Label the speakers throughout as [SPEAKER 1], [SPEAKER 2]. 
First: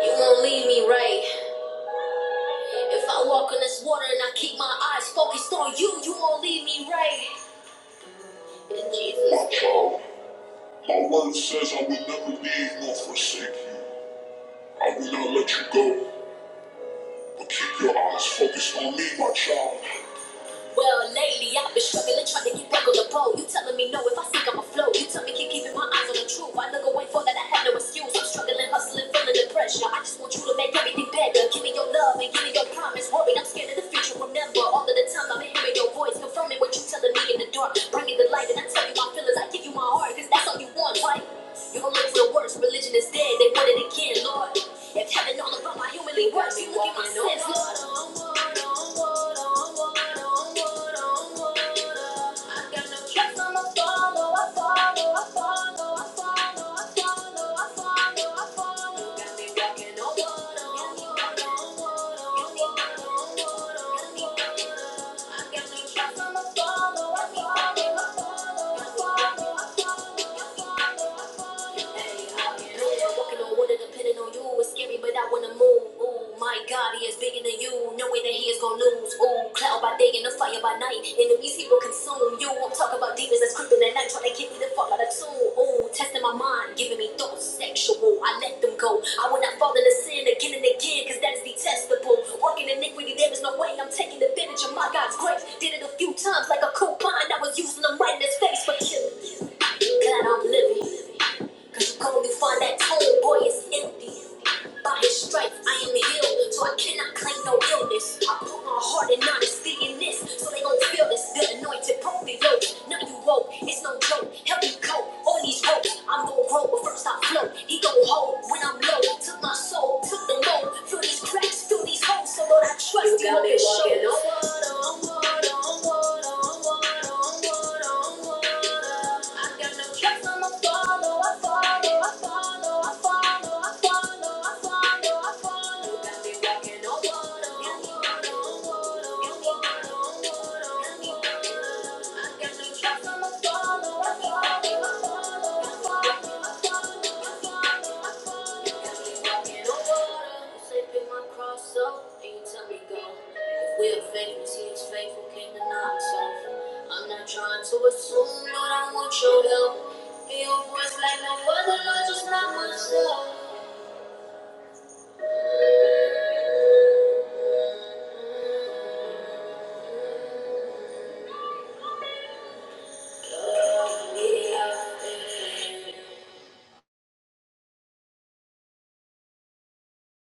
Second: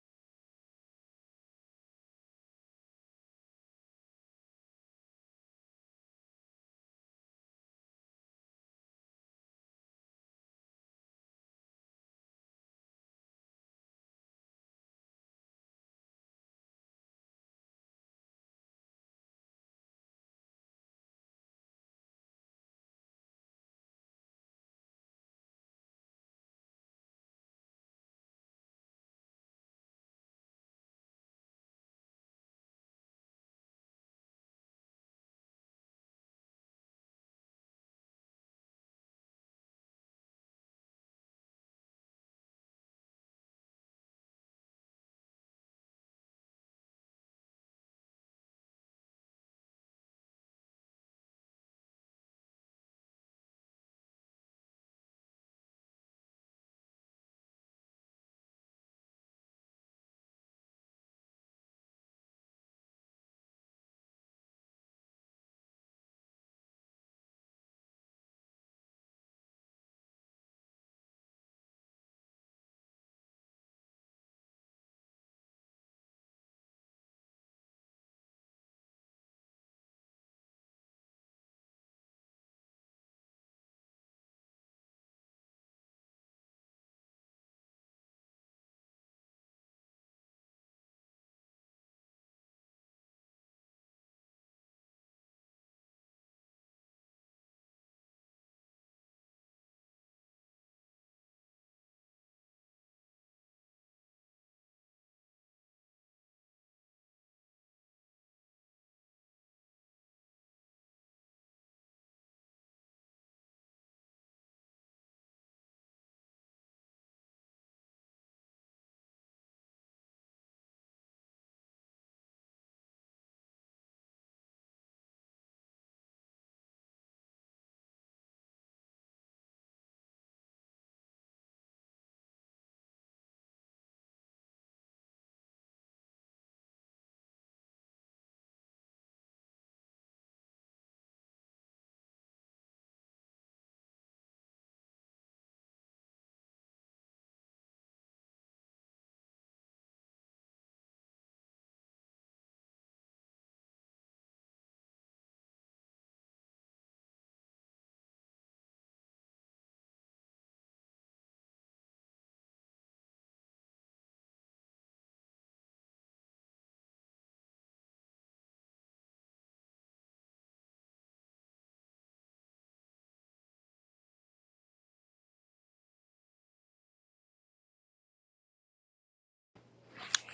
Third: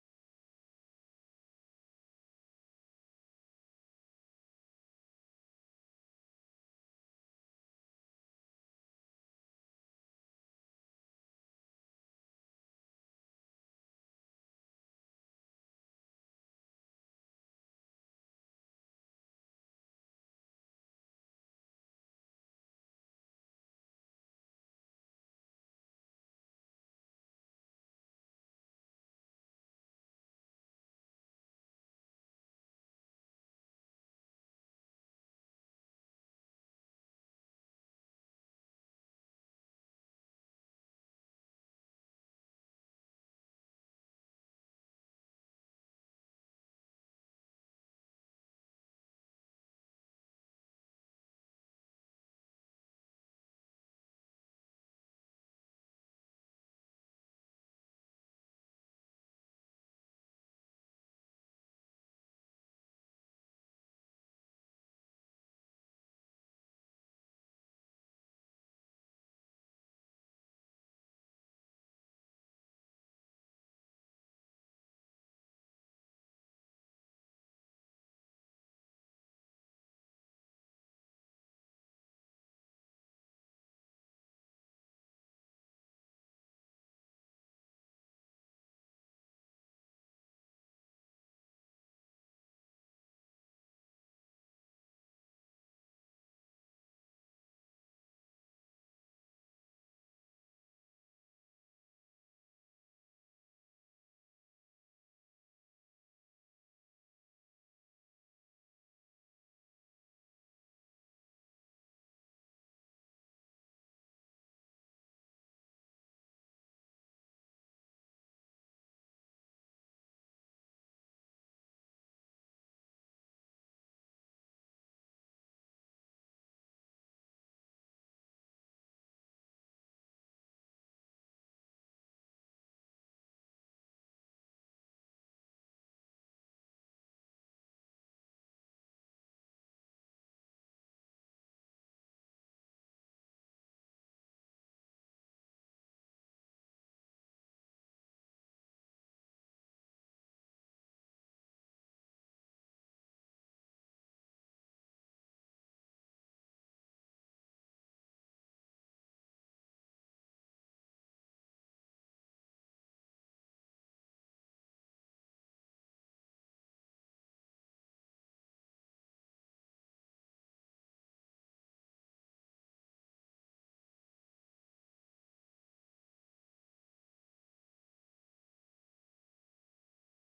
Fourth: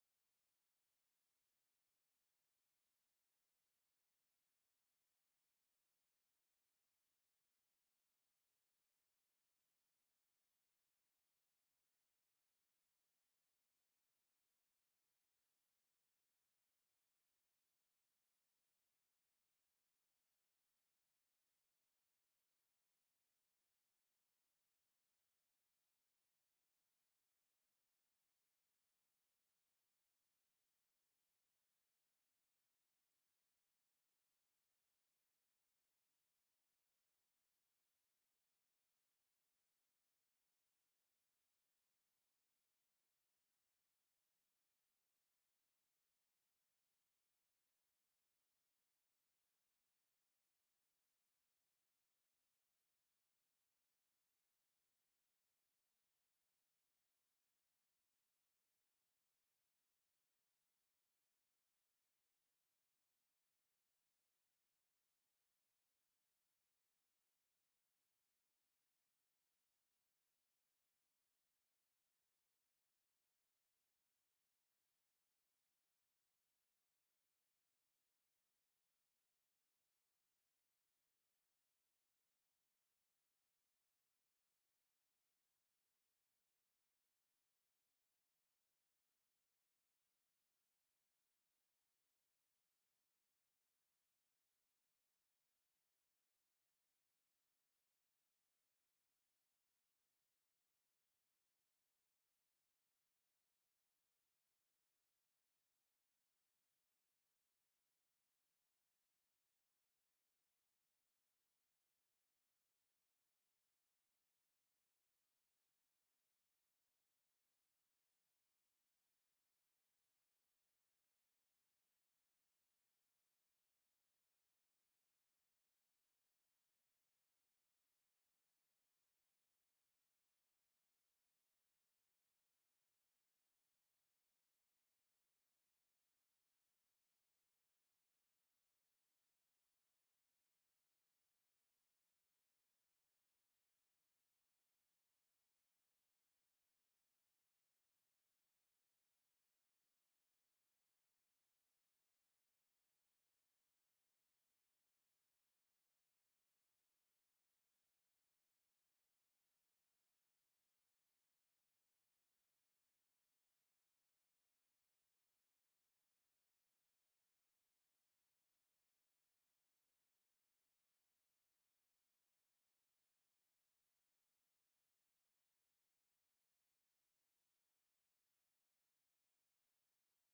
[SPEAKER 1] You won't leave me right. If I walk on this water and I keep my eyes focused on you, you won't leave me right. In Jesus. My child, my word says I will never leave nor forsake you. I will not let you go, but keep your eyes focused on me, my child. Well, lately I've been struggling, trying to get back on the boat. You telling me no if I think I'm afloat. You tell me keep keeping my eyes on the truth. I look away for that, I have no excuse. I'm struggling, hustling, feeling the pressure. I just want you to make everything better. Give me your love and give me your promise. Worried, I'm scared of the future. Remember, all of the time I've been hearing your voice, confirming what you telling me in the dark. Bringing the light, and I tell you my feelings. I give you my heart, cause that's all you want, right? You can look for the worst, religion is dead, they want it again, Lord. If heaven all about my humanly worst, look at my sins, Lord. Follow, I I'ma walking on water depending on you. It's scary, but I wanna move. Ooh, my God, he is bigger than you. Knowing that he is gonna lose. Ooh, cloud by day and a fire by night. Enemies he will consume you. I'm talking about demons that's creeping at night, trying to get me the fuck out of tune. Ooh, testing my mind, giving me thoughts sexual. I let them go. I will not fall into sin again and again, cause that is detestable. Working iniquity, there is no way I'm taking advantage of my God's grace. Did it a few times like a coupon. I was using them right in his face for killing. Glad I'm living. Cause you only find that homeboy is empty. By his stripes, I am healed, so I cannot claim no illness. I put my heart and honesty in this, so they gon' feel this. The anointed broke the yoke. Now you woke, it's no joke. Help me cope, all these hopes. I'm gon' grow, but first I float. He gon' hold when I'm low. Took my soul, took the load. Feel these cracks, feel these holes, so Lord, I trust you. You got me walking on I got no trust, I'ma follow, I follow, I follow, I follow. Walking on water, say my cross up, and you tell me go. If we're faithful, see it's faithful, came to knock so I'm not trying to assume, Lord, I want your help. Hear your voice like no other, Lord, just not myself. Yeah.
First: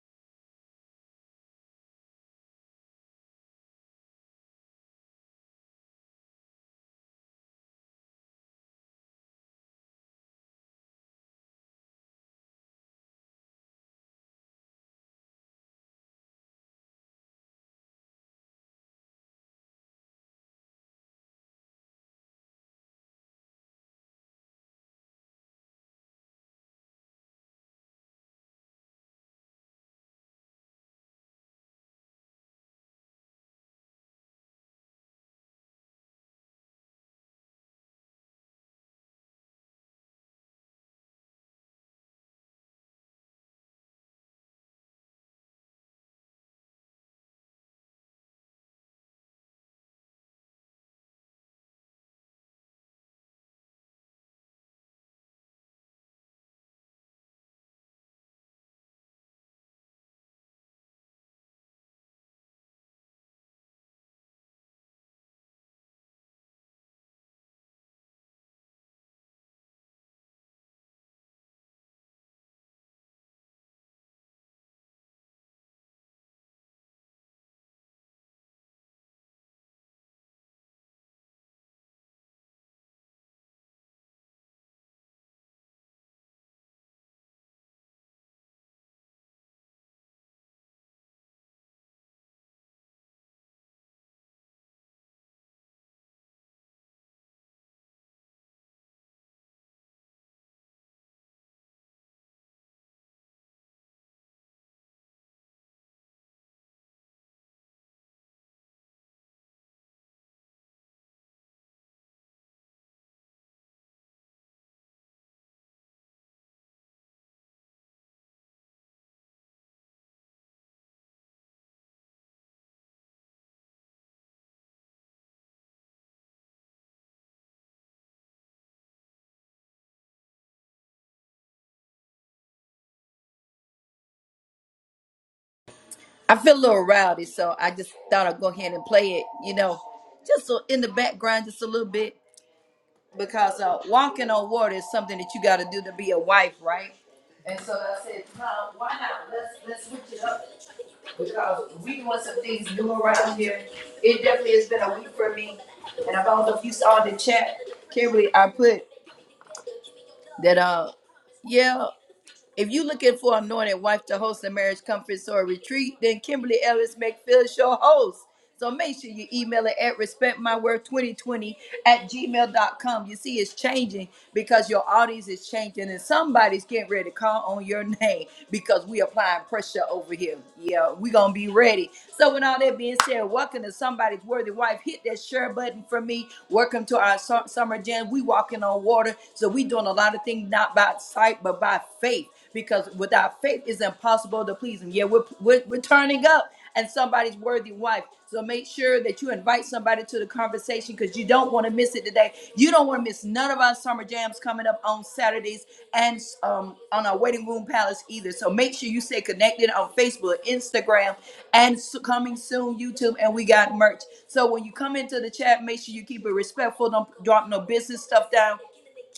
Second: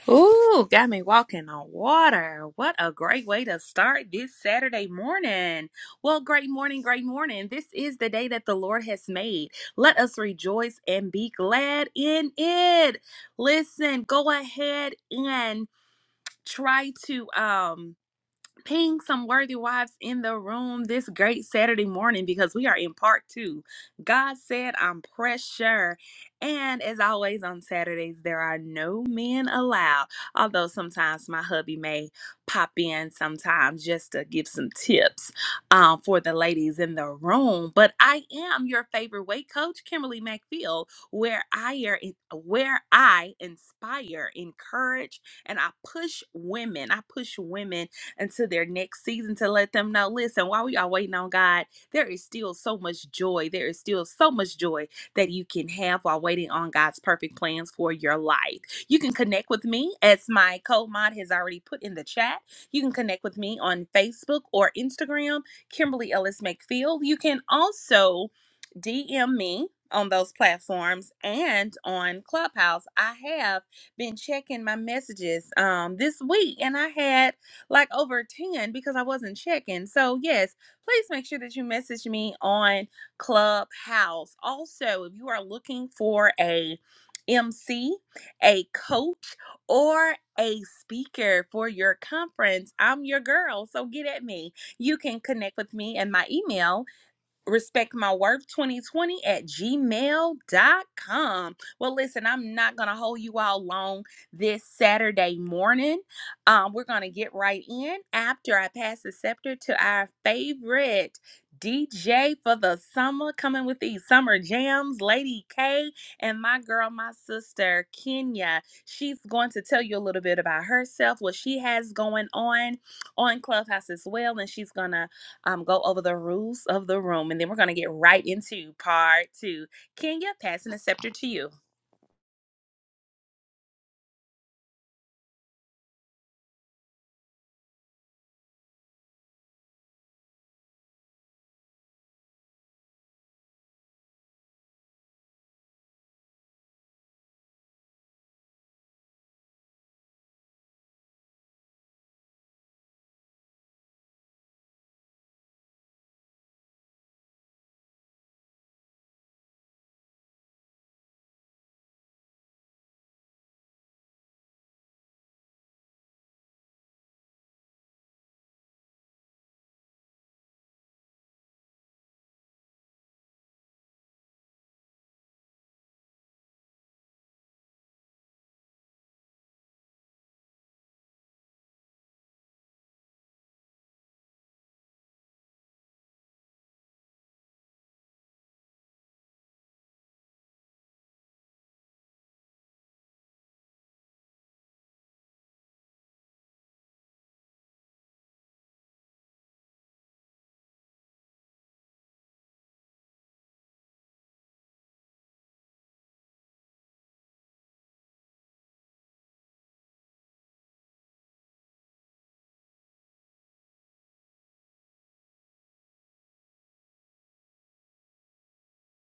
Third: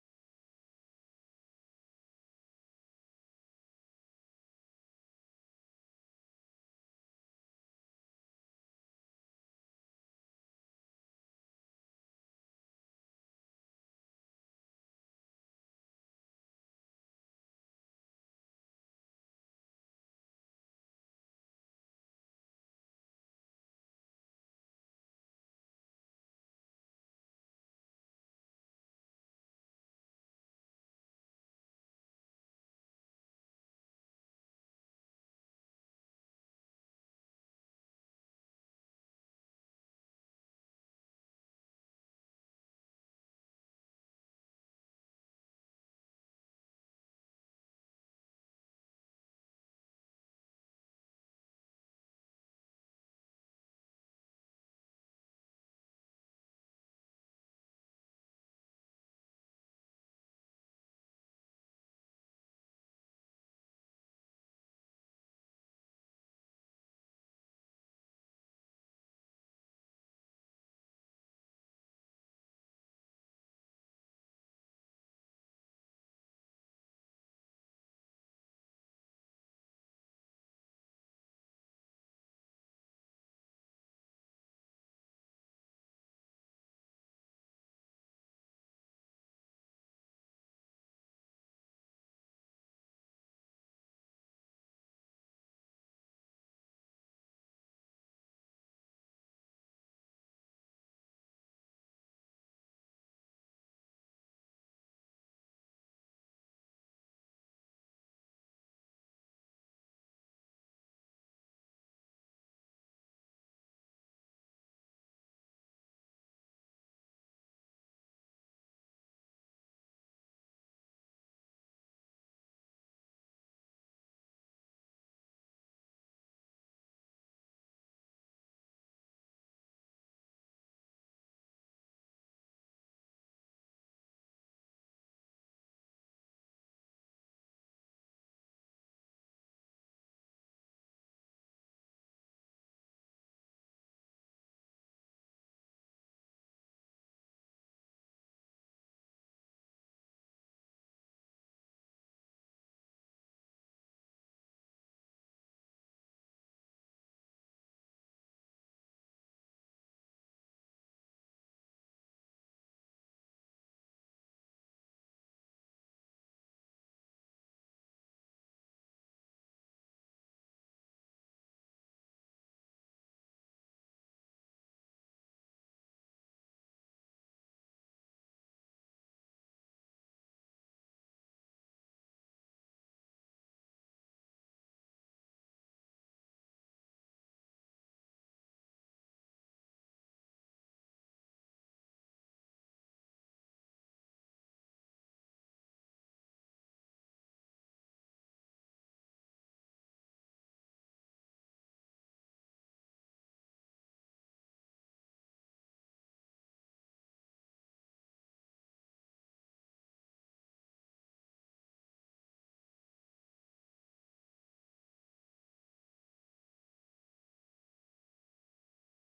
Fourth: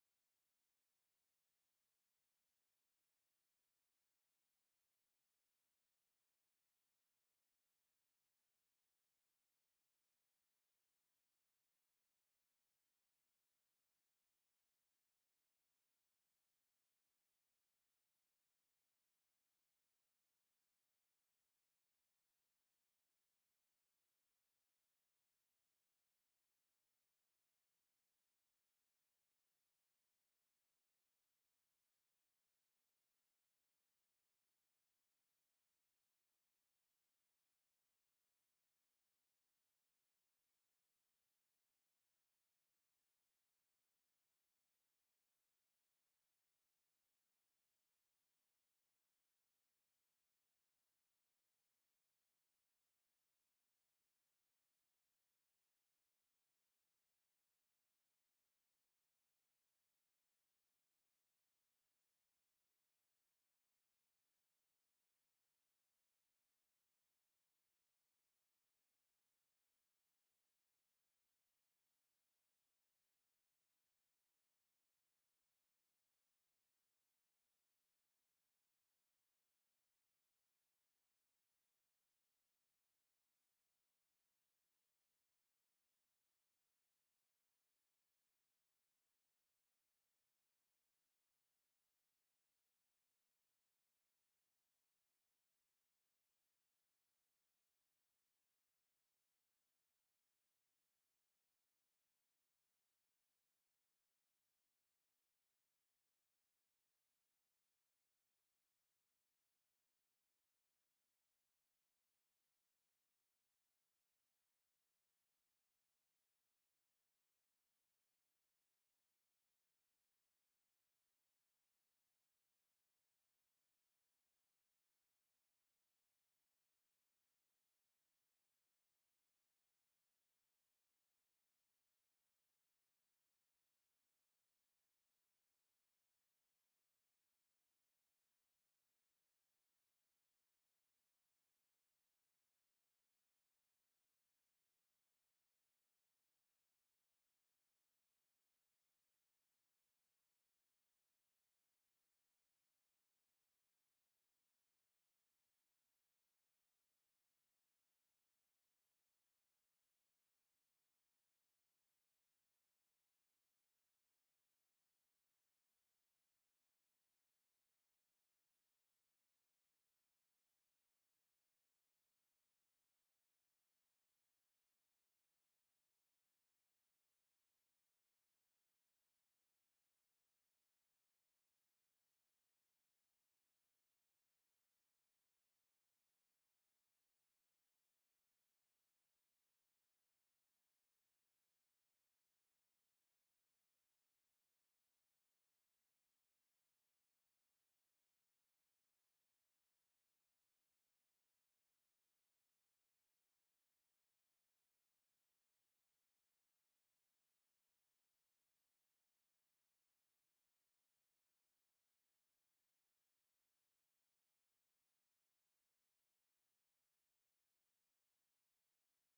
[SPEAKER 2] Ooh, got me walking on water. What a great way to start this Saturday morning. Well, great morning, great morning. This is the day that the Lord has made. Let us rejoice and be glad in it. Listen, go ahead and try to um ping some worthy wives in the room this great Saturday morning because we are in part two. God said, I'm pressure. And as always on Saturdays, there are no men allowed. Although sometimes my hubby may pop in sometimes just to give some tips um, for the ladies in the room. But I am your favorite weight coach, Kimberly McPhail, where I are where I inspire, encourage, and I push women. I push women until their next season to let them know listen, while we are waiting on God, there is still so much joy. There is still so much joy that you can have while waiting on God's perfect plans for your life. You can connect with me, as my co mod has already put in the chat. You can connect with me on Facebook or Instagram, Kimberly Ellis McField. You can also DM me on those platforms and on Clubhouse. I have been checking my messages um this week and I had like over 10 because I wasn't checking. So, yes, please make sure that you message me on Clubhouse. Also, if you are looking for a MC, a coach, or a speaker for your conference, I'm your girl. So get at me. You can connect with me and my email respectmyworth2020 at gmail.com. Well, listen, I'm not going to hold you all long this Saturday morning. Um, we're going to get right in after I pass the scepter to our favorite DJ for the summer, coming with these summer jams, Lady K, and my girl, my sister, Kenya. She's going to tell you a little bit about herself, what she has going on on Clubhouse as well, and she's going to um, go over the rules of the room, and then we're going to get right into part two. Kenya, passing the scepter to you.
[SPEAKER 1] I feel a little rowdy, so I just thought I'd go ahead and play it, you know, just so in the background, just a little bit, because uh, walking on water is something that you got to do to be a wife, right? And so I said, "Huh, why not? Let's let's switch it up. because we doing some things new around here. It definitely has been a week for me. And I don't know if you saw in the chat, Kimberly, I put that uh yeah if you are looking for an anointed wife to host a marriage conference or a retreat, then Kimberly Ellis McPhill is your host. So make sure you email it at respectmyword2020 at gmail.com. You see, it's changing because your audience is changing and somebody's getting ready to call on your name because we applying pressure over here. Yeah, we going to be ready. So with all that being said, welcome to Somebody's Worthy Wife. Hit that share button for me. Welcome to our su- summer jam. We walking on water. So we doing a lot of things not by sight, but by faith because without faith it's impossible to please him. Yeah, we're, we're, we're turning up and somebody's worthy wife. So make sure that you invite somebody to the conversation because you don't want to miss it today. You don't want to miss none of our summer jams coming up on Saturdays and um, on our Waiting Room Palace either. So make sure you stay connected on Facebook, Instagram, and s- coming soon YouTube. And we got merch. So when you come into the chat, make sure you keep it respectful. Don't drop no business stuff down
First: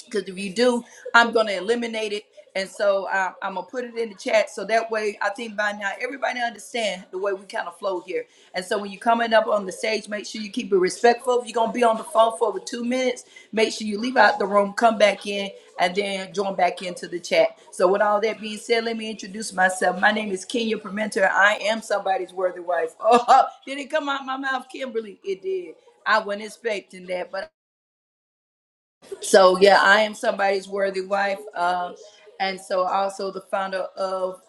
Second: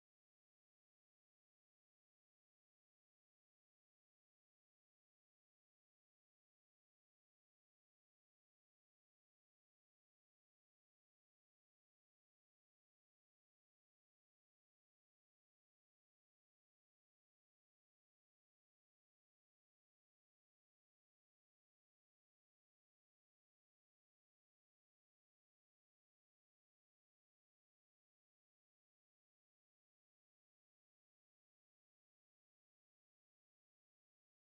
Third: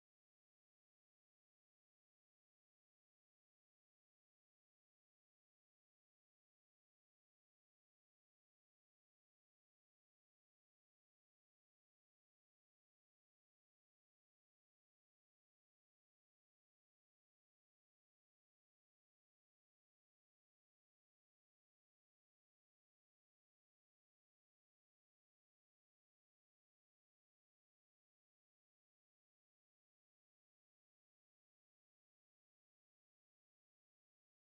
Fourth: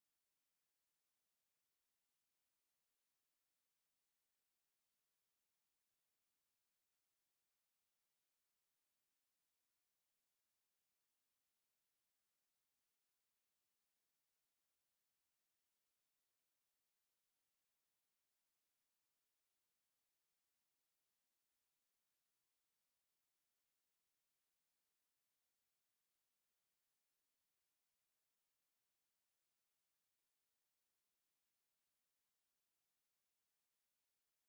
[SPEAKER 1] because if you do, I'm gonna eliminate it. And so uh, I'm gonna put it in the chat so that way I think by now everybody understand the way we kind of flow here. And so when you're coming up on the stage, make sure you keep it respectful. If you're gonna be on the phone for over two minutes, make sure you leave out the room, come back in, and then join back into the chat. So with all that being said, let me introduce myself. My name is Kenya Permenter. I am somebody's worthy wife. Oh, did it come out my mouth, Kimberly? It did. I wasn't expecting that, but so yeah, I am somebody's worthy wife. Um, and so also the founder of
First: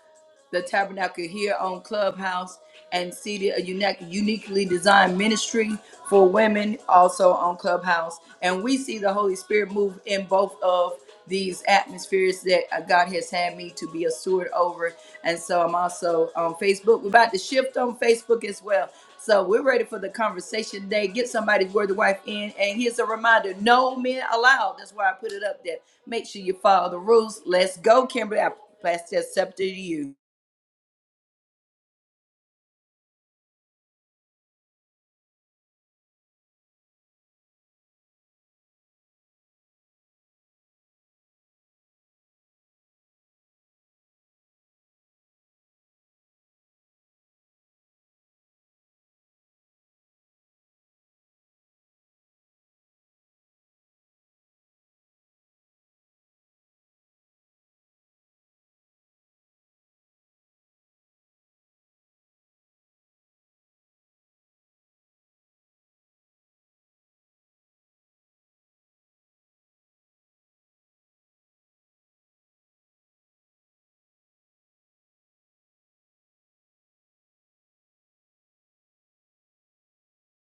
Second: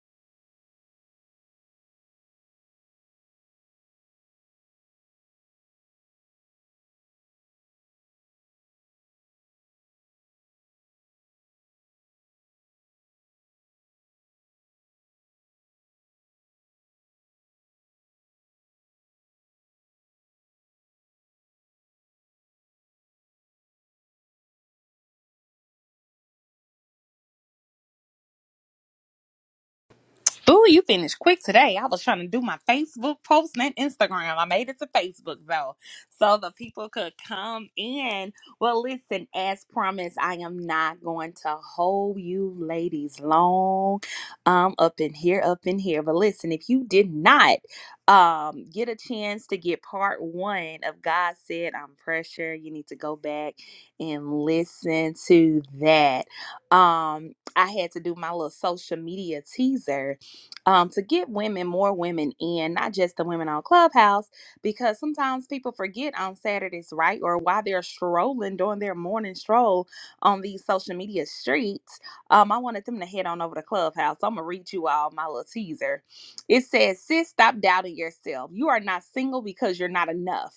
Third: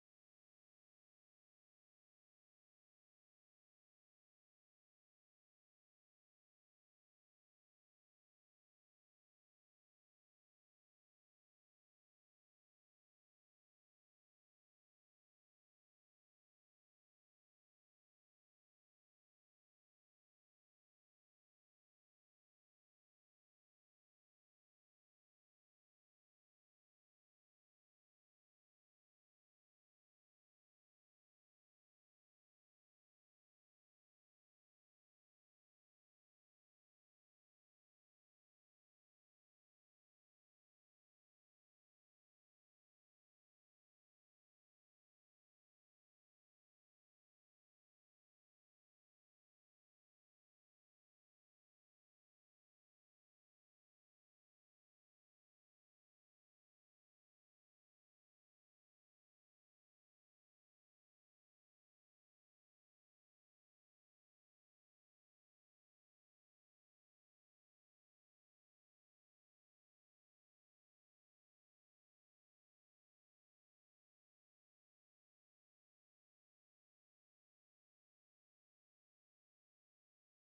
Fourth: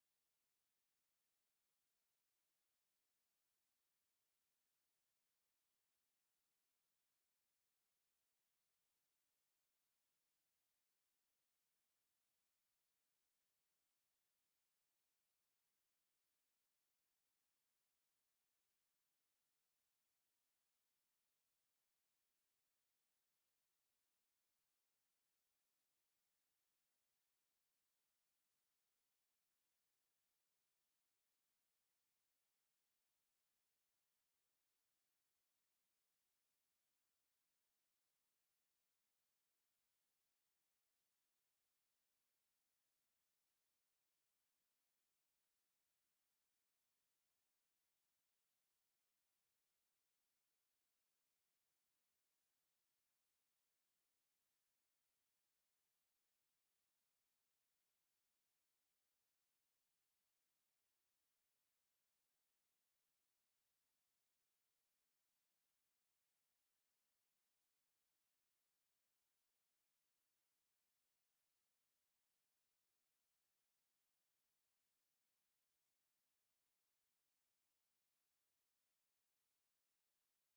[SPEAKER 1] the Tabernacle here on Clubhouse and see the unique, uniquely designed ministry for women also on Clubhouse. And we see the Holy Spirit move in both of these atmospheres that uh, God has had me to be a steward over. And so I'm also on Facebook. We're about to shift on Facebook as well. So we're ready for the conversation today. Get somebody's word of wife in. And here's a reminder no men allowed. That's why I put it up there. Make sure you follow the rules. Let's go, Kimberly. I pass that scepter to you.
[SPEAKER 2] Ooh, you finished quick today. I was trying to do my Facebook post and Instagram. I made it to Facebook though, so the people could come in. Well, listen, as promised, I am not going to hold you ladies long um up in here, up in here. But listen, if you did not um get a chance to get part one of God said I'm pressure, you need to go back and listen to that. Um I had to do my little social media teaser um, to get women, more women in, not just the women on Clubhouse, because sometimes people forget on Saturdays, right? Or while they're strolling, doing their morning stroll on these social media streets, um, I wanted them to head on over to Clubhouse. I'm going to read you all my little teaser. It says, Sis, stop doubting yourself. You are not single because you're not enough.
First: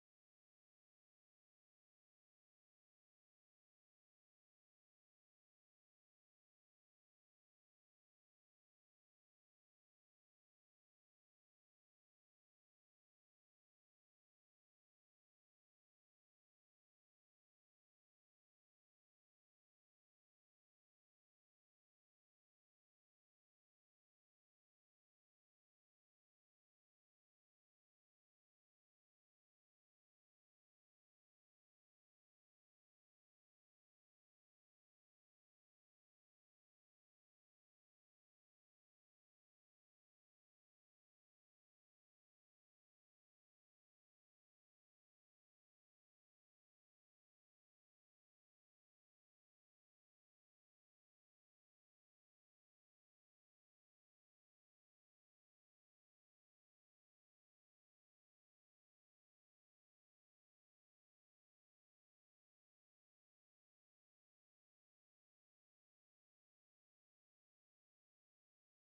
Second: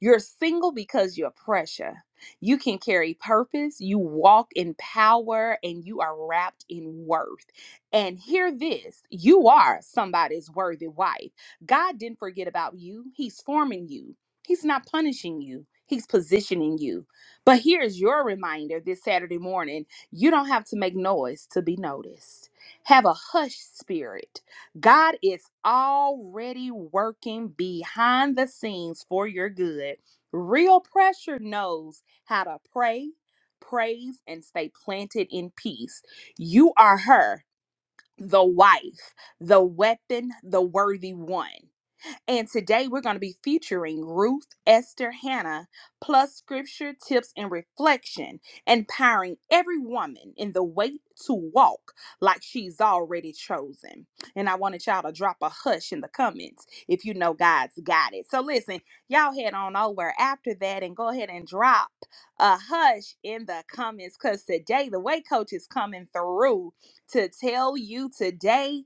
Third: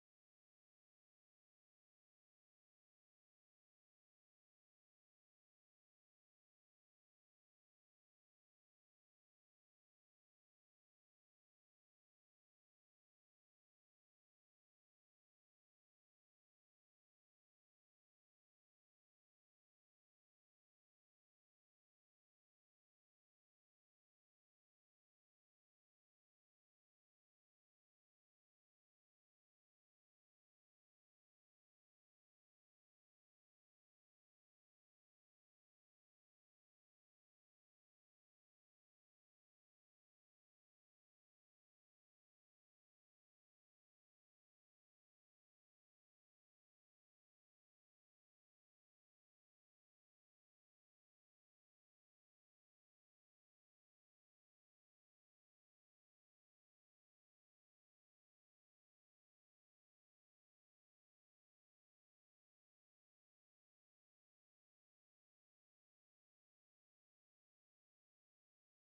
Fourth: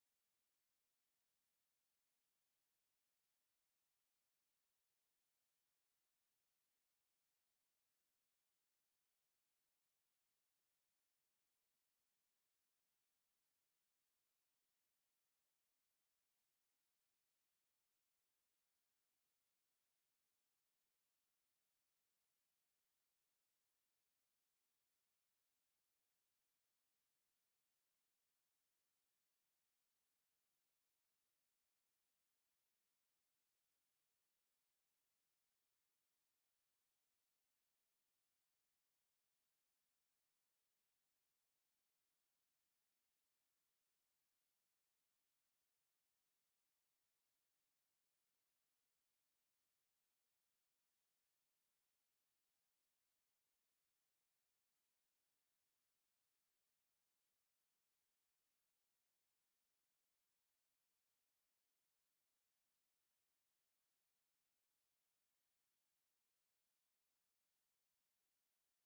[SPEAKER 2] You're single because you're pressure. You can carry purpose, you walk in power, and you are wrapped in worth. And hear this you are somebody's worthy wife. God didn't forget about you, He's forming you, He's not punishing you. He's positioning you. But here's your reminder this Saturday morning you don't have to make noise to be noticed. Have a hush spirit. God is already working behind the scenes for your good. Real pressure knows how to pray, praise, and stay planted in peace. You are her the wife, the weapon, the worthy one. And today we're going to be featuring Ruth Esther Hannah, plus scripture, tips, and reflection, empowering every woman in the way to walk like she's already chosen. And I wanted y'all to drop a hush in the comments if you know God's got it. So listen, y'all head on over after that and go ahead and drop a hush in the comments because today the weight coach is coming through to tell you today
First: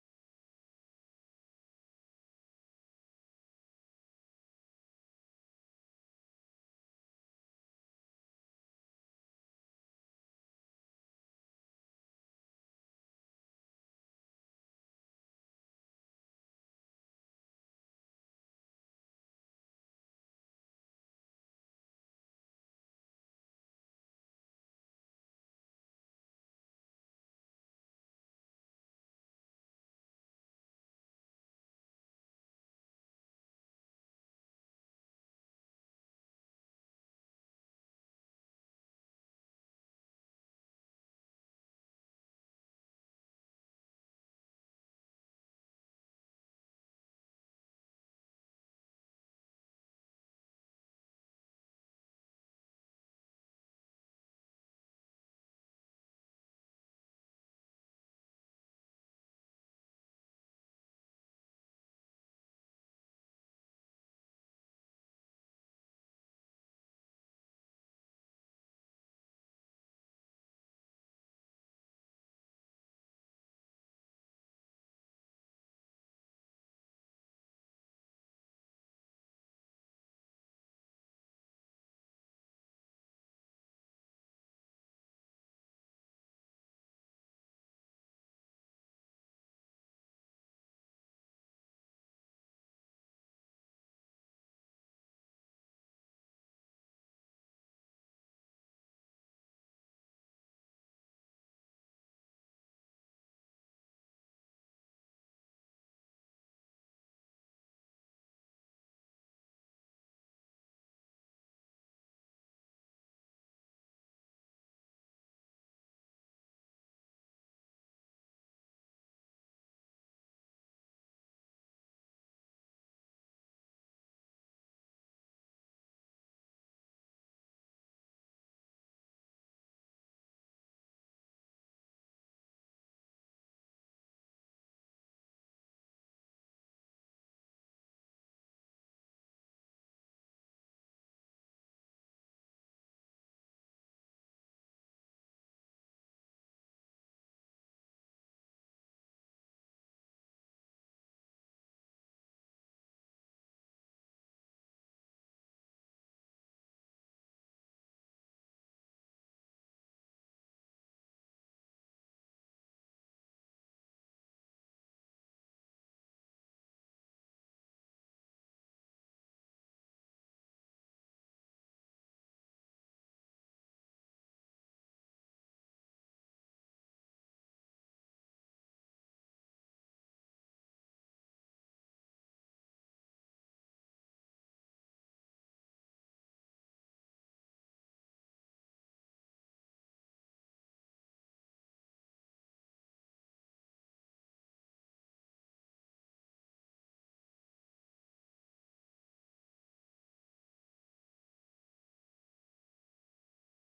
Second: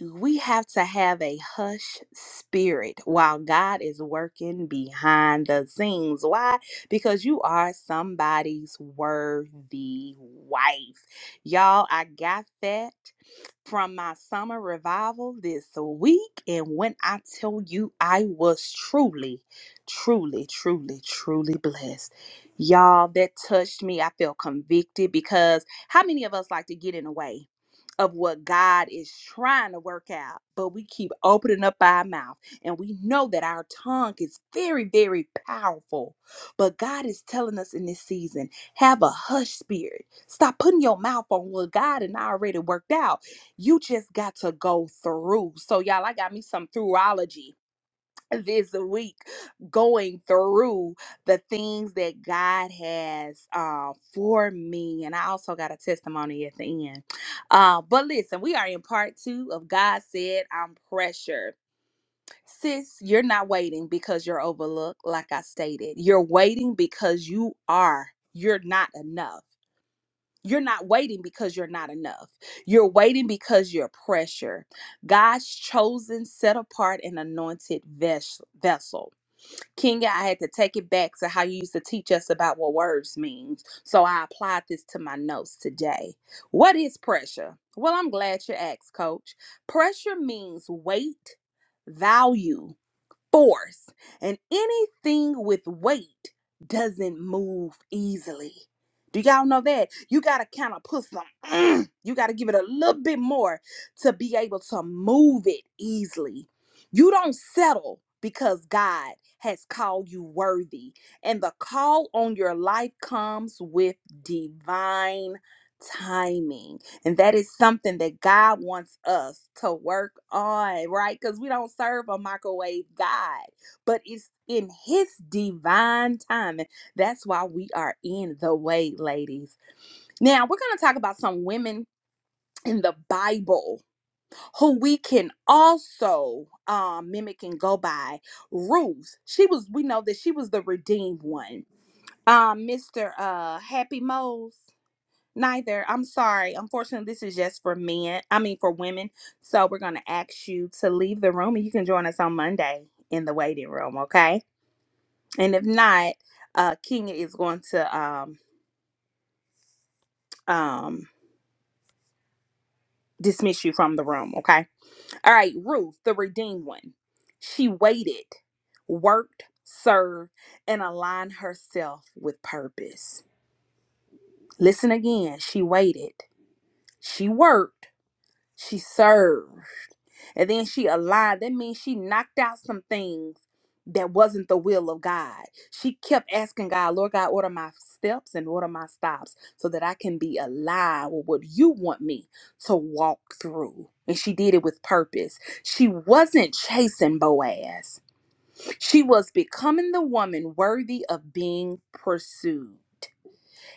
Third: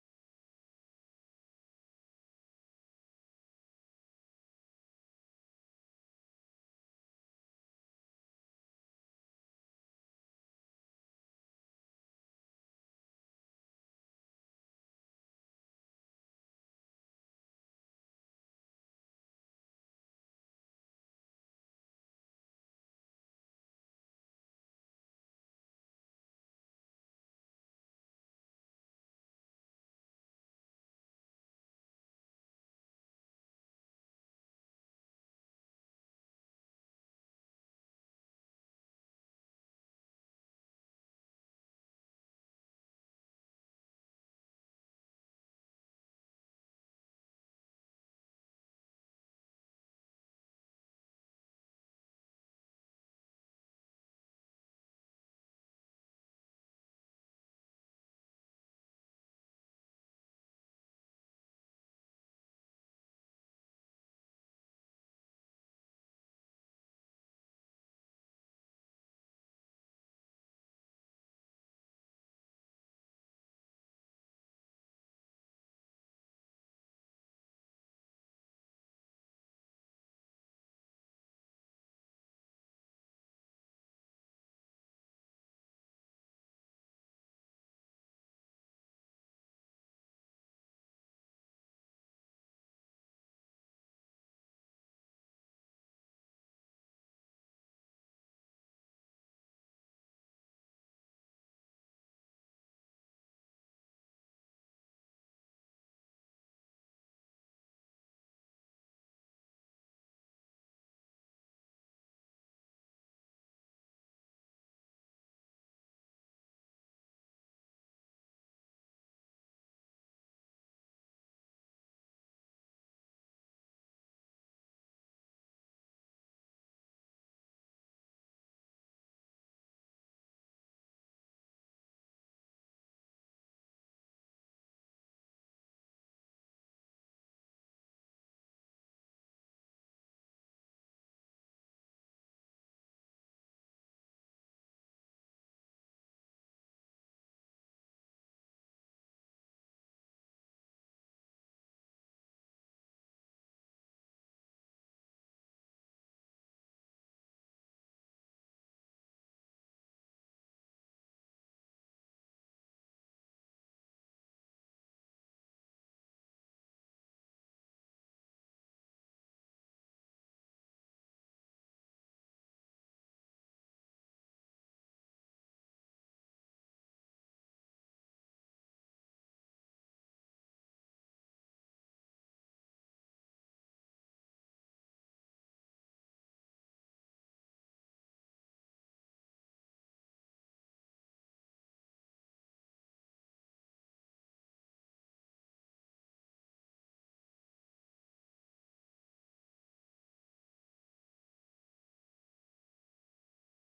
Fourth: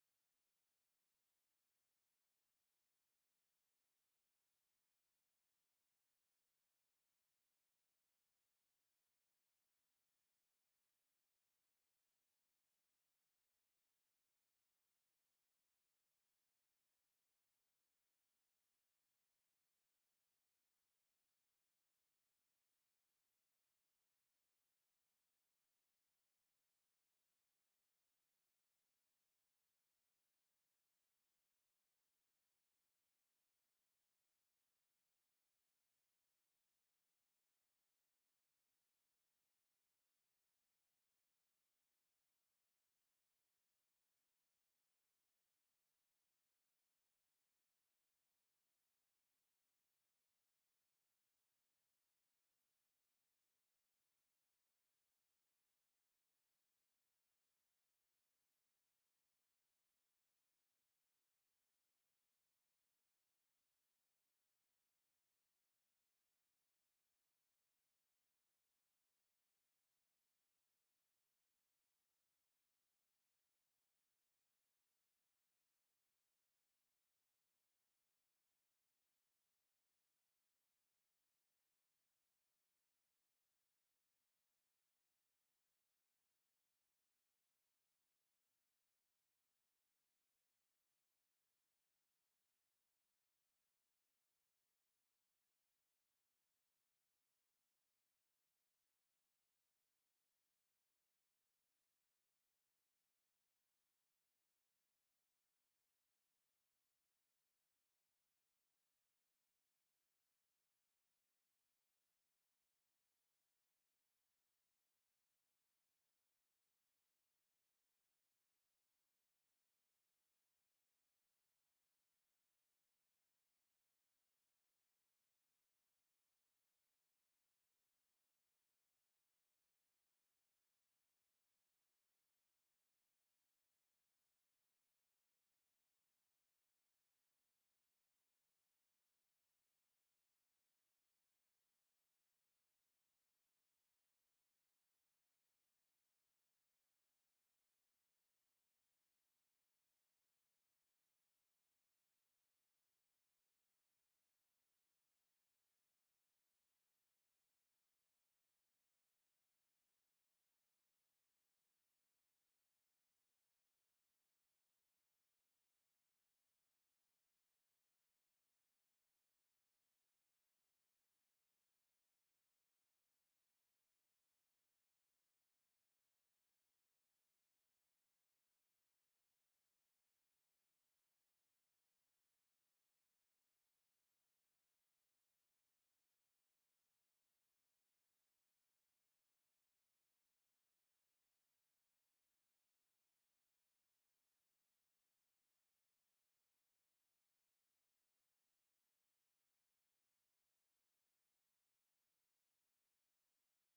[SPEAKER 2] we have to have a hush spirit while God is working behind the scenes. Why? Because you are somebody's worthy wife. Y'all, I got that from my summer revival this week. And when I tell you, I was truly, truly, truly, truly blessed. Y'all, that touched me. I felt convicted because how many of us like to get in the way? Of what God is trying to work out, but we keep opening up our mouth and we know that our tongue is very, very powerful. But God is telling us in this season have a hush spirit. Stop putting your mouth on what God and I already worked out you just got to go through. So, y'all, I got me some throughology this week going through the things that God has uh, for me. And I also got a testimony at the end. Uh, but listen, we are in part two of God Said I'm Pressure. Sis, you're not waiting because you're overlooked, like I stated. You're waiting because you are. You're not enough. You're not waiting because you're not enough. You're waiting because you're pressure. God's chosen, set apart, and anointed ves- vessel. Kenya, I had to take it back to how you used to teach us about what words means. So I applied this to my notes today. What is pressure? Well, I'm glad you asked, coach. Pressure means weight, value, force, and anything with weight doesn't move easily. Do y'all know that? You gotta kind of put some, mm, you gotta give it a little bit more to be able to move it easily. You don't settle because God has called you worthy, and the call on your life comes with divine timing. And that is something that God wants us to work on, right? Because we don't serve a microwave God, but it's in His divine timing. That's why we are in the way, ladies. Now, we're going to talk about some women in the Bible who we can also um, mimic and go by. Ruth, she was, we know that she was the redeemed one. Um, Mr. Uh, Happy Mose. Neither. I'm sorry. Unfortunately, this is just for men. I mean, for women. So we're going to ask you to leave the room and you can join us on Monday in the waiting room, okay? And if not, uh Kenya is going to um um dismiss you from the room, okay? All right, Ruth, the redeemed one. She waited, worked, served, and aligned herself with purpose. Listen again. She waited. She worked. She served And then she aligned. That means she knocked out some things that wasn't the will of God. She kept asking God, Lord God, order my steps and order my stops so that I can be aligned with what you want me to walk through. And she did it with purpose. She wasn't chasing Boaz, she was becoming the woman worthy of being pursued.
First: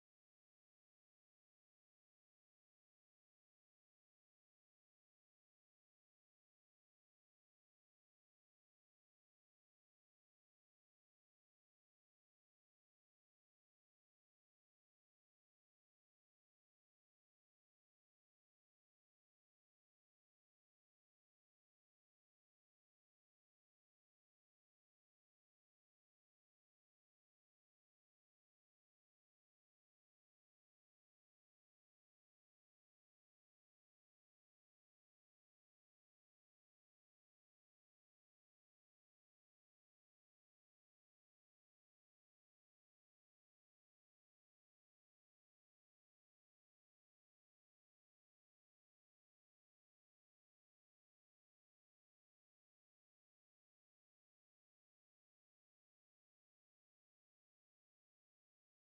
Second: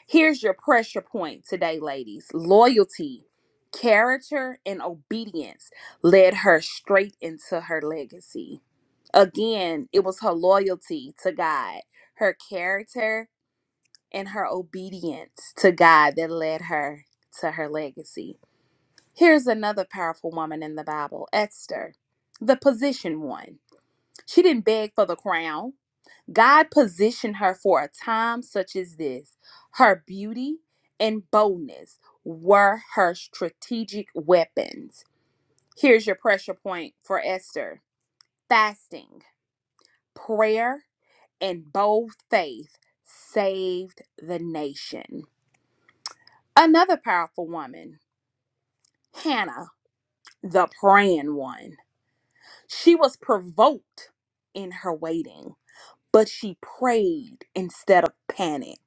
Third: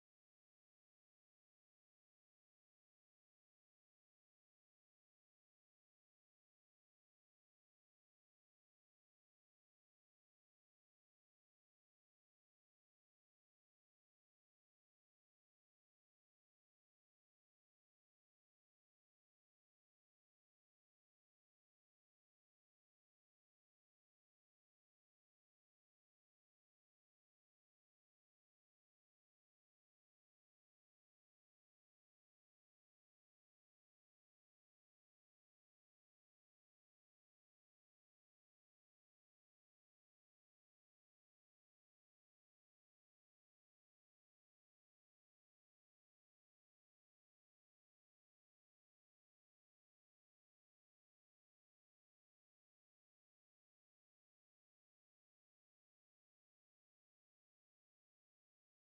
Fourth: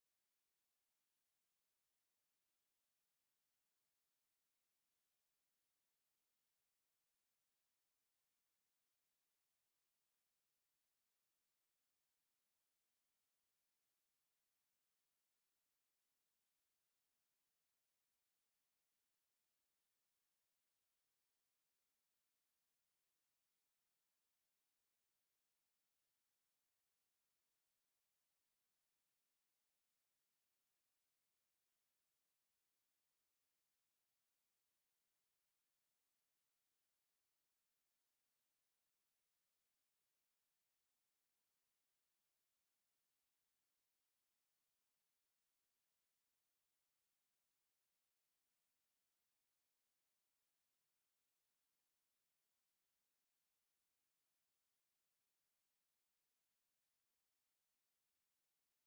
[SPEAKER 2] Here's your pressure point today, ladies loyalty, character, and obedience led her straight into her legacy. Again, it was her loyalty to God, her character, and her obedience to God that led her to her legacy. Here's another powerful woman in the Bible, Esther, the position one. She didn't beg for the crown. God positioned her for a time such as this. Her beauty and boldness were her strategic weapons. Here's your pressure point for Esther fasting, prayer, and bold faith saved the nation. Another powerful woman, Hannah, the praying one. She was provoked in her waiting, but she prayed instead of panic.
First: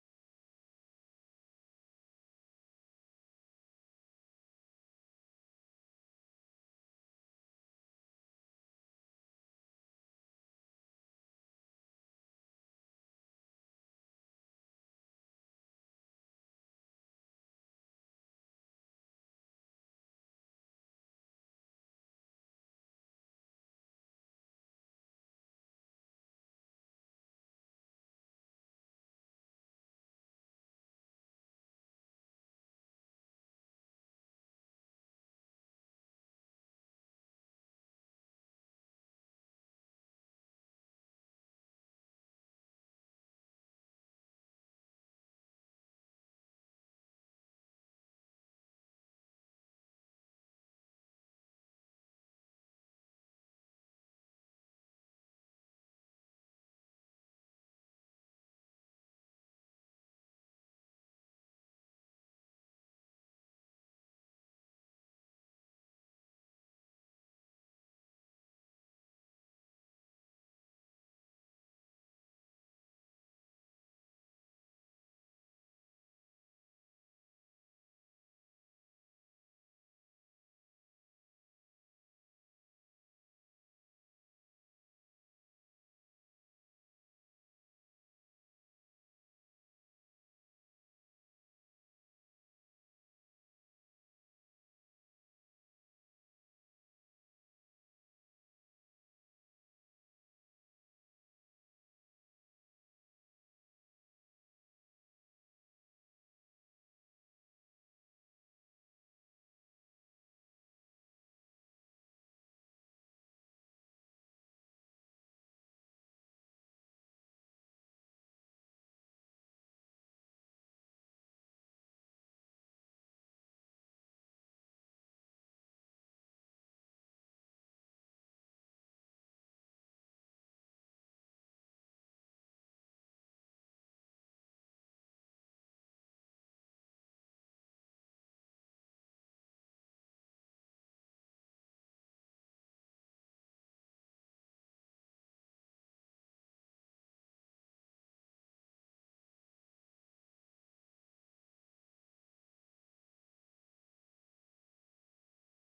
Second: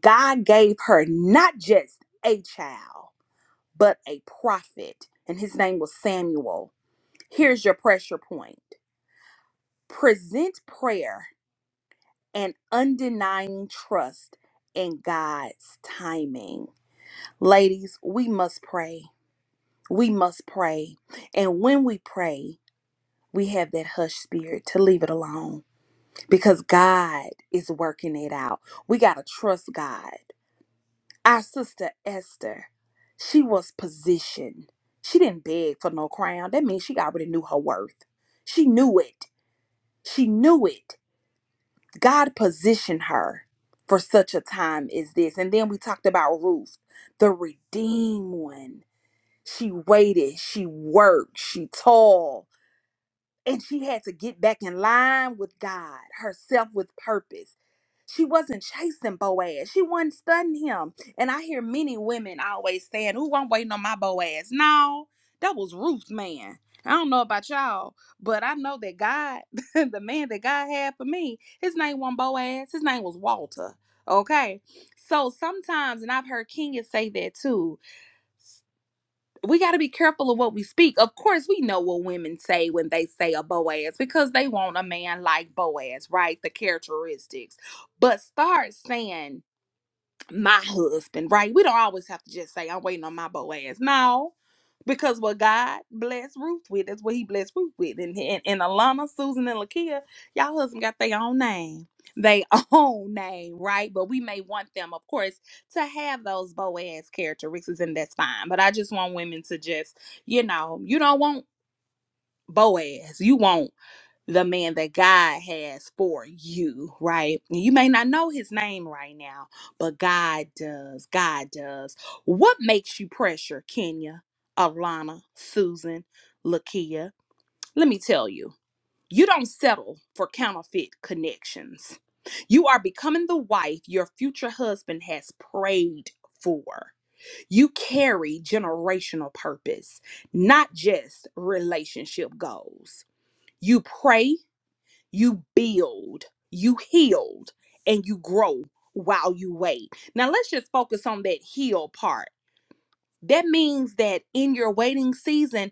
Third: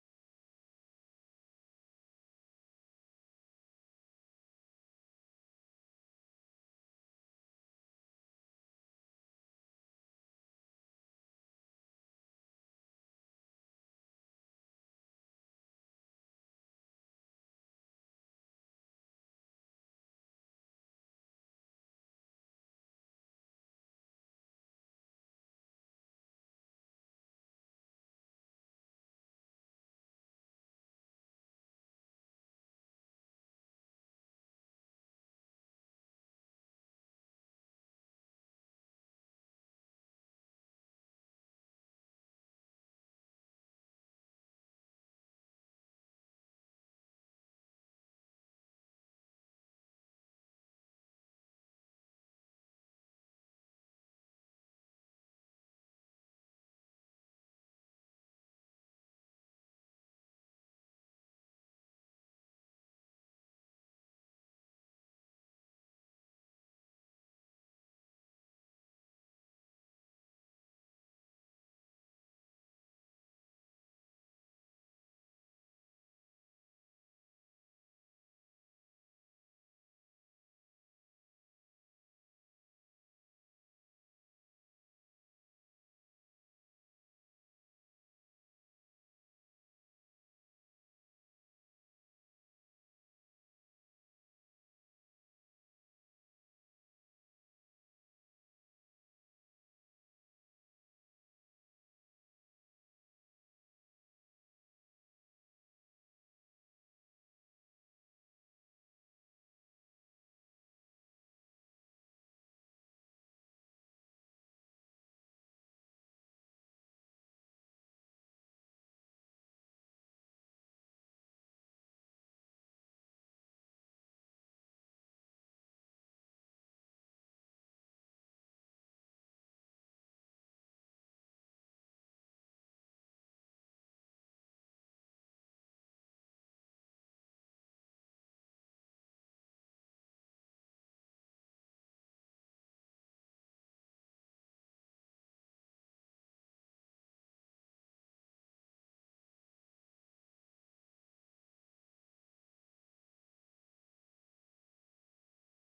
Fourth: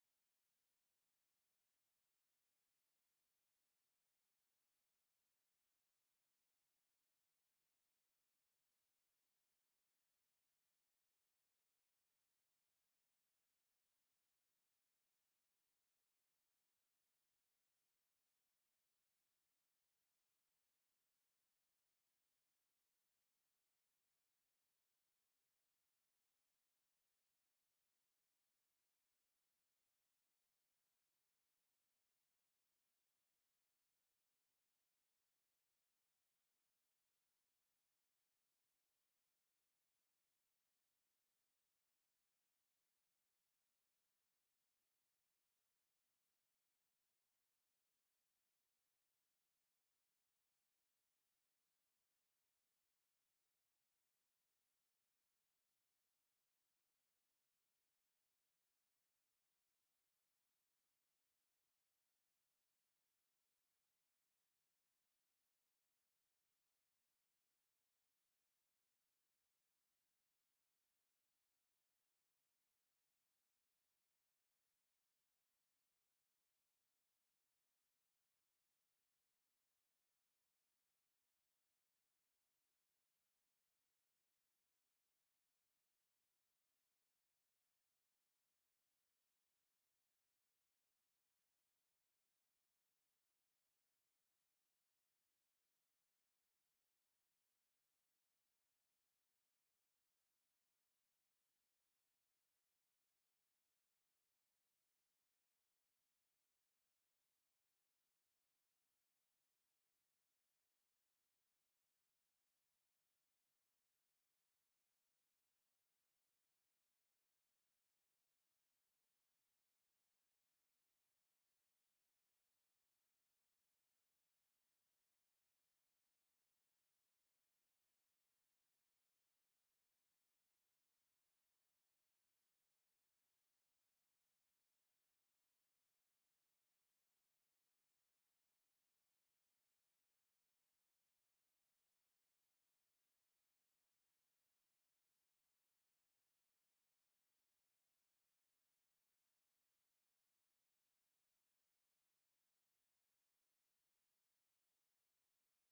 [SPEAKER 2] God gave her not just a child, but a prophet, and his name was Samuel. Here's your pressure point present prayer and undenying trust in God's timing. Ladies, we must pray. We must pray. And when we pray, we have that hush spirit to leave it alone because God is working it out. We got to trust God. Our sister Esther, she was positioned. She didn't beg for no crown. That means she already knew her worth. She knew it. She knew it. God positioned her for such a time as this. And then we talked about Ruth, the redeemed one. She waited, she worked, she toiled, and she had to get back in line with God, herself with purpose. She wasn't chasing Boaz. She wasn't studying him. And I hear many women always saying, Ooh, I'm waiting on my Boaz. No, that was Ruth, man. I don't know about y'all, but I know that God, the man that God had for me, his name wasn't Boaz. His name was Walter. Okay. So sometimes, and I've heard Kenya say that too we got to be careful of what we speak. Of course, we know what women say when they say a Boaz because they want a man like Boaz, right? The characteristics. But start saying my husband, right? We don't always have to just say, I'm waiting on my Boaz. No, because what God blessed Ruth with, that's what he blessed Ruth with. And, and, and Alana, Susan, and Lakia, y'all husband got their own name. They own name, right? But we may want them, of course, to have those Boaz characteristics, and that's fine. But I just want women to just, you know, you don't want Boaz. You want the man that God has for you, right? And You may not know his name right now, but God does. God does. What makes you pressure, Kenya, Alana, Susan, Lakia? Let me tell you, you don't settle for counterfeit connections. You are becoming the wife your future husband has prayed for. You carry generational purpose, not just relationship goals. You pray you build, you healed, and you grow while you wait. Now, let's just focus on that heal part. That means that in your waiting season,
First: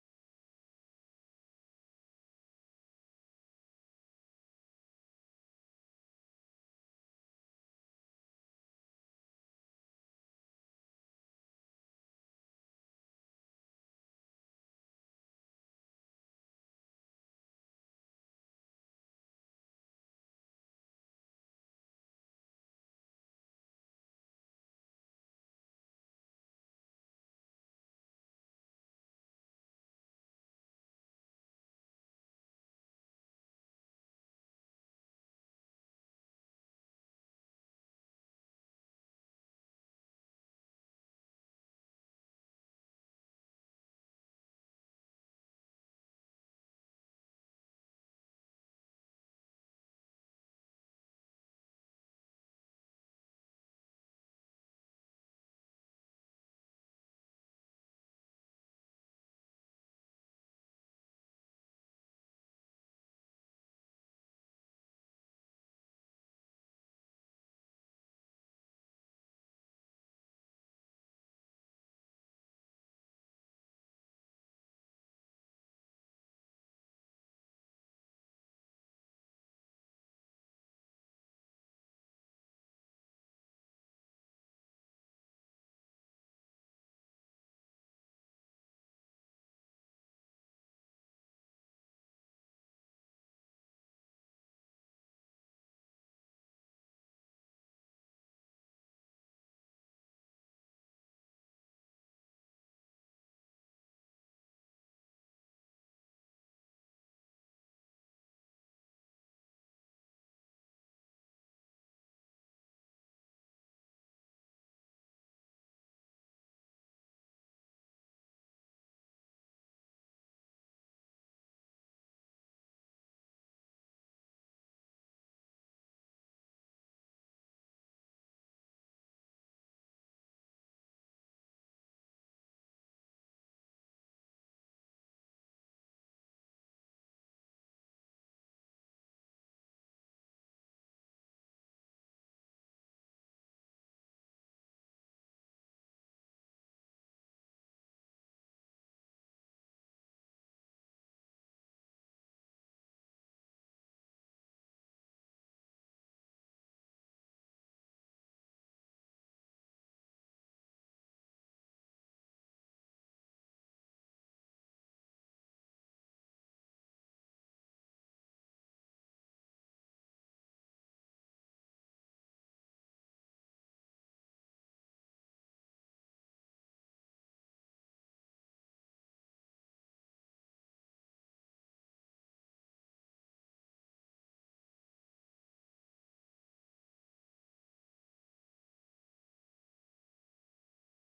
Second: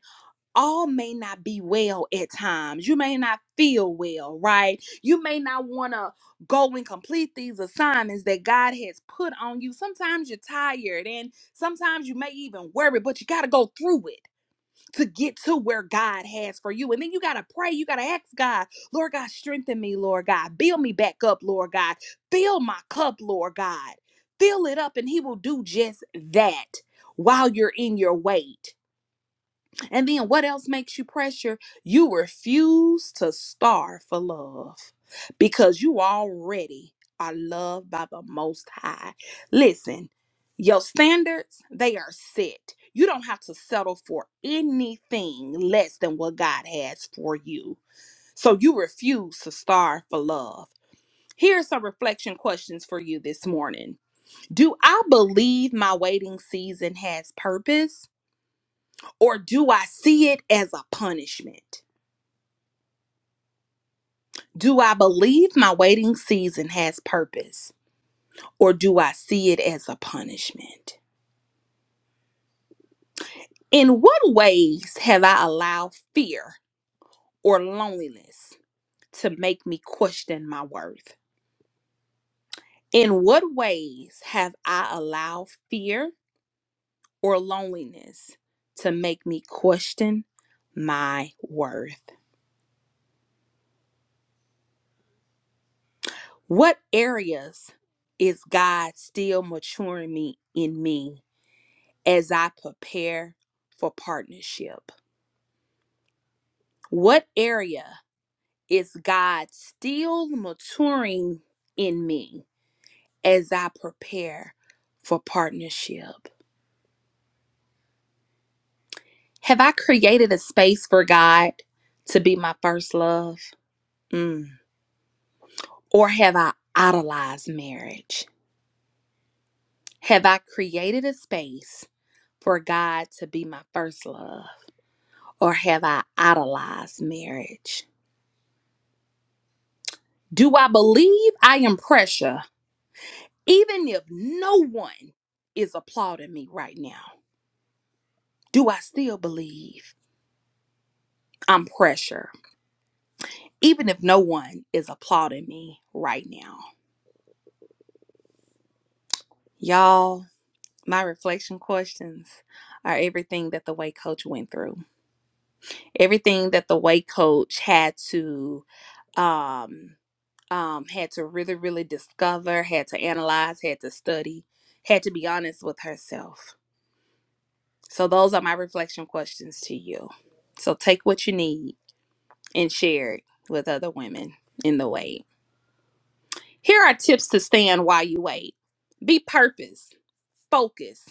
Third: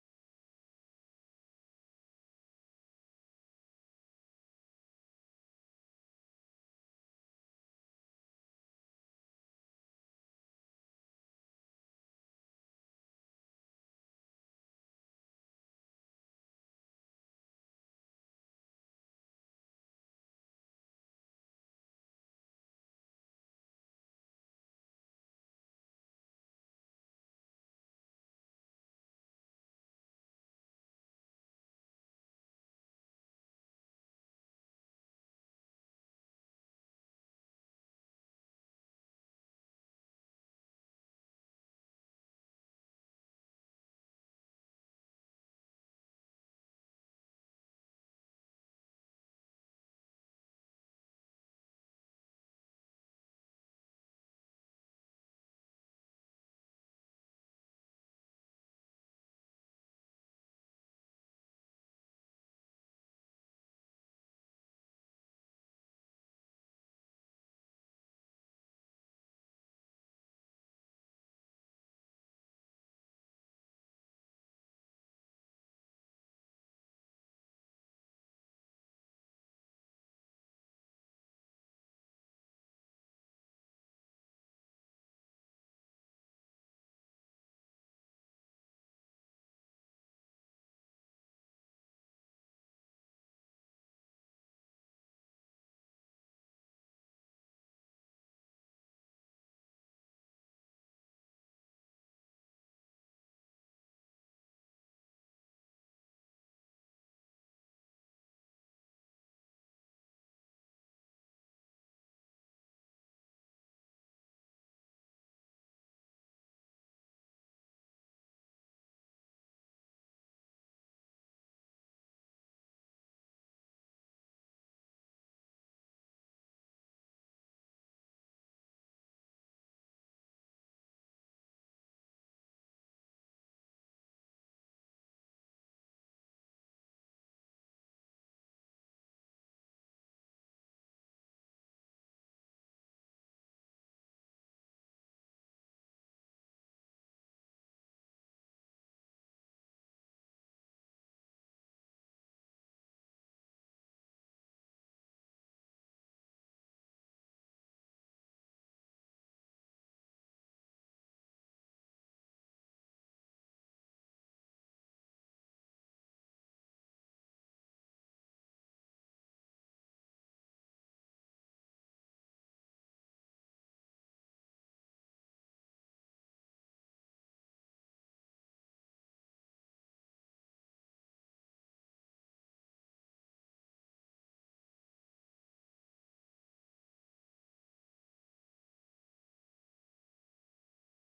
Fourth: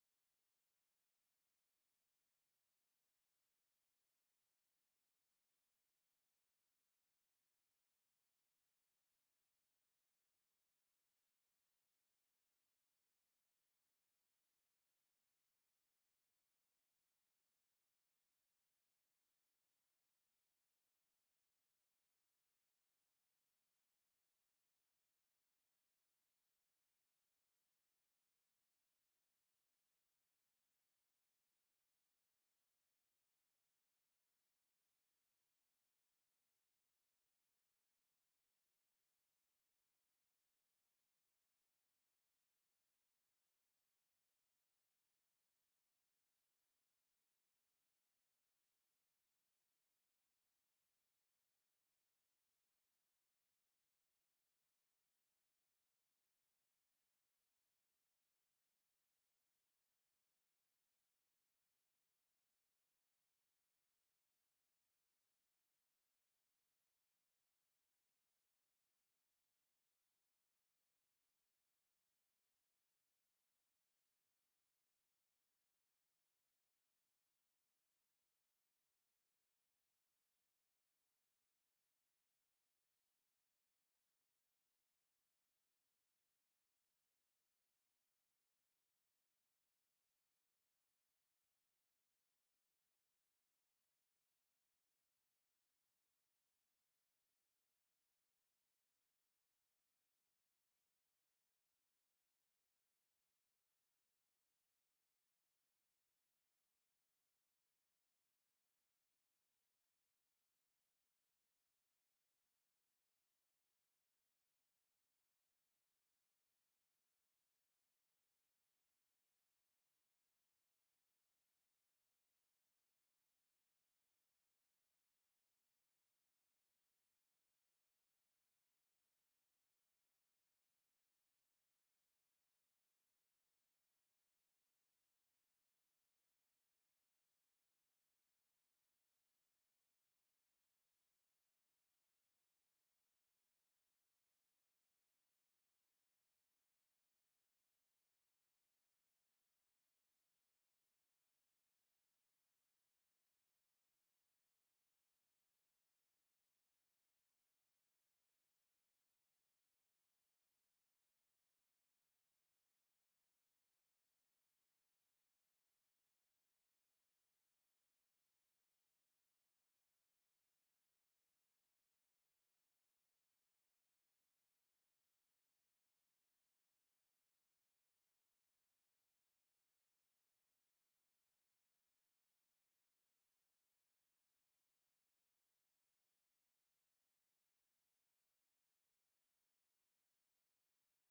[SPEAKER 2] all may not be well at times. You may not feel well, right? You may not want to go and complete these assignments that God has put on you. Sometimes you're tired and sometimes you may even worry, but you got to go through it to get to where God has for you. And then you got to pray. You got to ask God, Lord God, strengthen me, Lord God. Build me back up, Lord God. Fill my cup, Lord God. Fill it up, and He will do just that while you're in your wait. And then what else makes you pressure? You refuse to starve for love because you already are loved by the Most High. Listen, your standards, they are set. You don't have to settle for anything less than what God has for you. So you refuse to starve for love. Here are some reflection questions for you this morning. Do I believe my waiting season has purpose? Or do I see it as a punishment? Do I believe my waiting season has purpose? Or do I see it as a punishment? In what ways have I allowed fear or loneliness to make me question my worth? In what ways have I allowed fear or loneliness to make me question my worth? What areas is God still maturing me in me as I prepare for partnership? What area is God still maturing in me as I prepare for partnership? Have I created a space for God to be my first love? Mm. Or have I idolized marriage? Have I created a space for God to be my first love? Or have I idolized marriage? Do I believe I am pressure Even if no one is applauding me right now, do I still believe I'm pressure? Even if no one is applauding me right now. Y'all, my reflection questions are everything that the way coach went through. Everything that the way coach had to um um had to really really discover, had to analyze, had to study, had to be honest with herself. So those are my reflection questions to you. So take what you need and shared with other women in the wait. Here are tips to stand while you wait. Be purpose, focus,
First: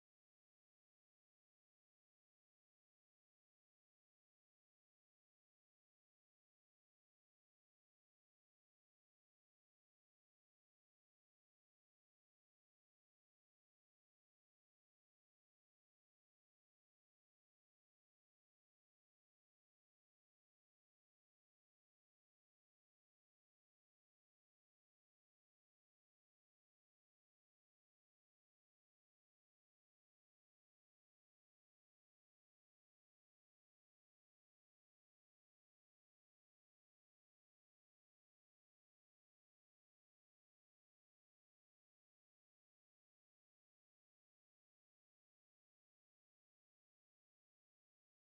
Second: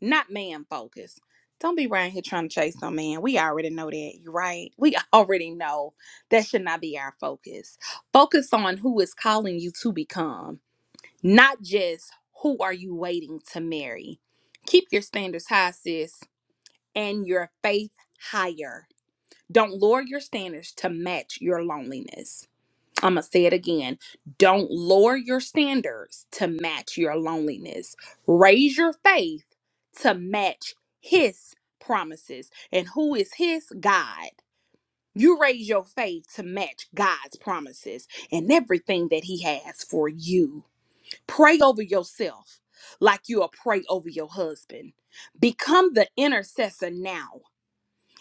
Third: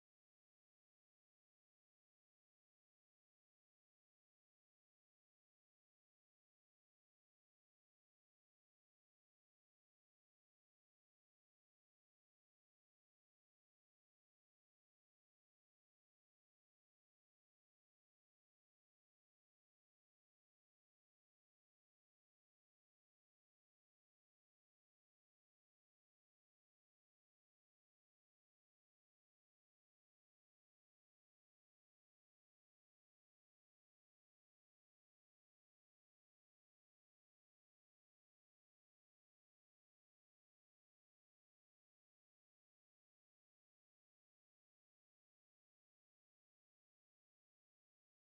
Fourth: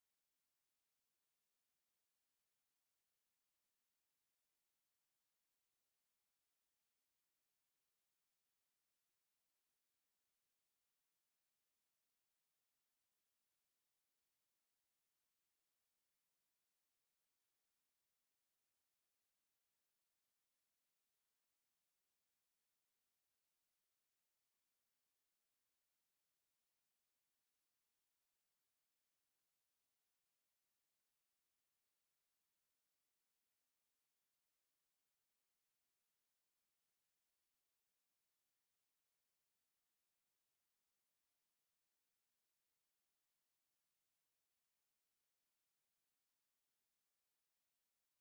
[SPEAKER 2] not man focus. Don't be around here trying to chase no man. We already know that, you right? We already know that should not be our focus. Focus on who is calling you to become, not just who are you waiting to marry. Keep your standards high, sis, and your faith higher. Don't lower your standards to match your loneliness. I'm going to say it again. Don't lower your standards to match your loneliness. Raise your faith to match His promises. And who is His? God. You raise your faith to match God's promises and everything that He has for you. Pray over yourself like you'll pray over your husband. Become the intercessor now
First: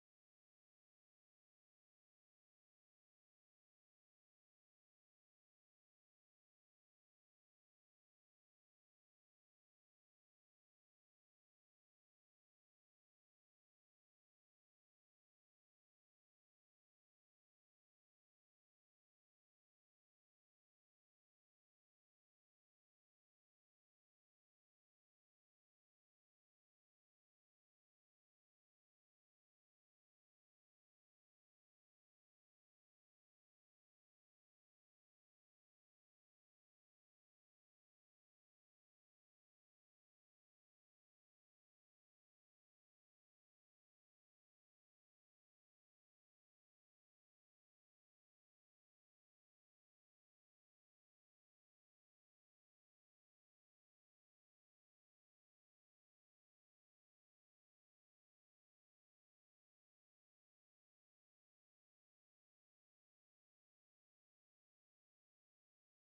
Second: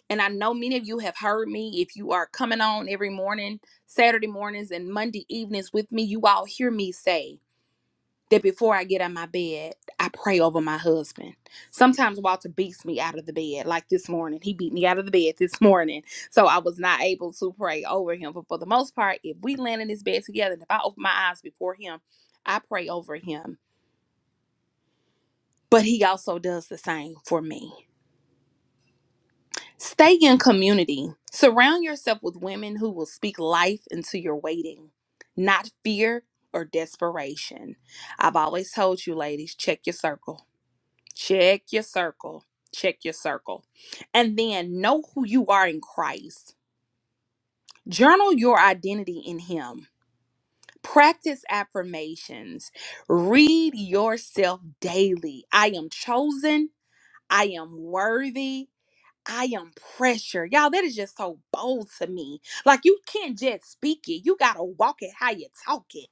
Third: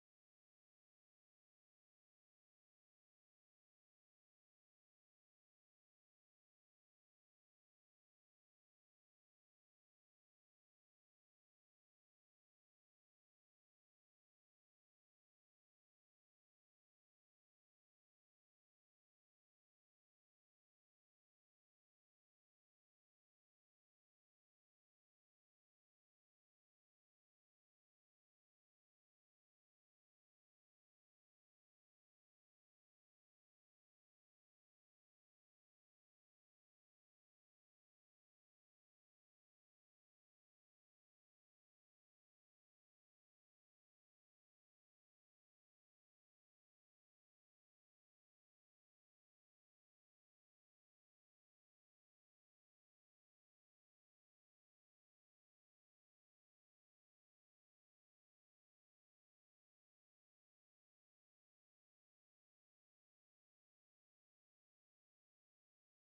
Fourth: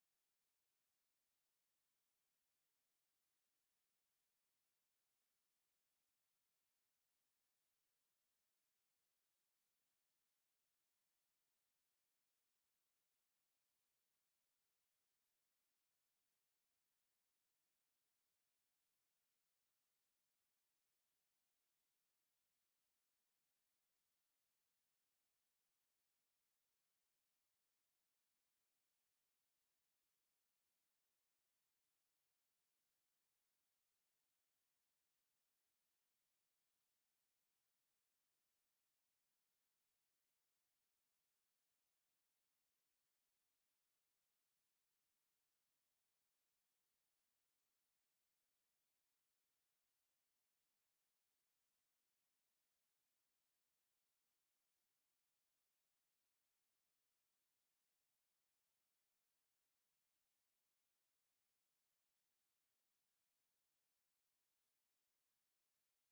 [SPEAKER 2] and I know many of you have heard me. If you are coming on every morning, Saturday mornings, and Monday evenings with me, you all hear me say that before I get out of my bed, I pray over my husband. Sometimes Walter beats me out of the bed, like this morning. He beat me out of the bed this morning. So I was not able to pray over him. But for the most part, if we land in this bed together and if I open my eyes before him, I pray over him. But he also does the same for me. Stay in community. Surround yourself with women who will speak life into your waiting, not fear or desperation. I've always told you, ladies, check your circle. Check your circle. Check your circle. And then know who you are in Christ. Journal your identity in Him. Practice affirmations. Read yourself daily. I am chosen. I am worthy. I am pressure. Y'all, that is just so bold to me. Like you can't just speak it. You gotta walk it how you talk it.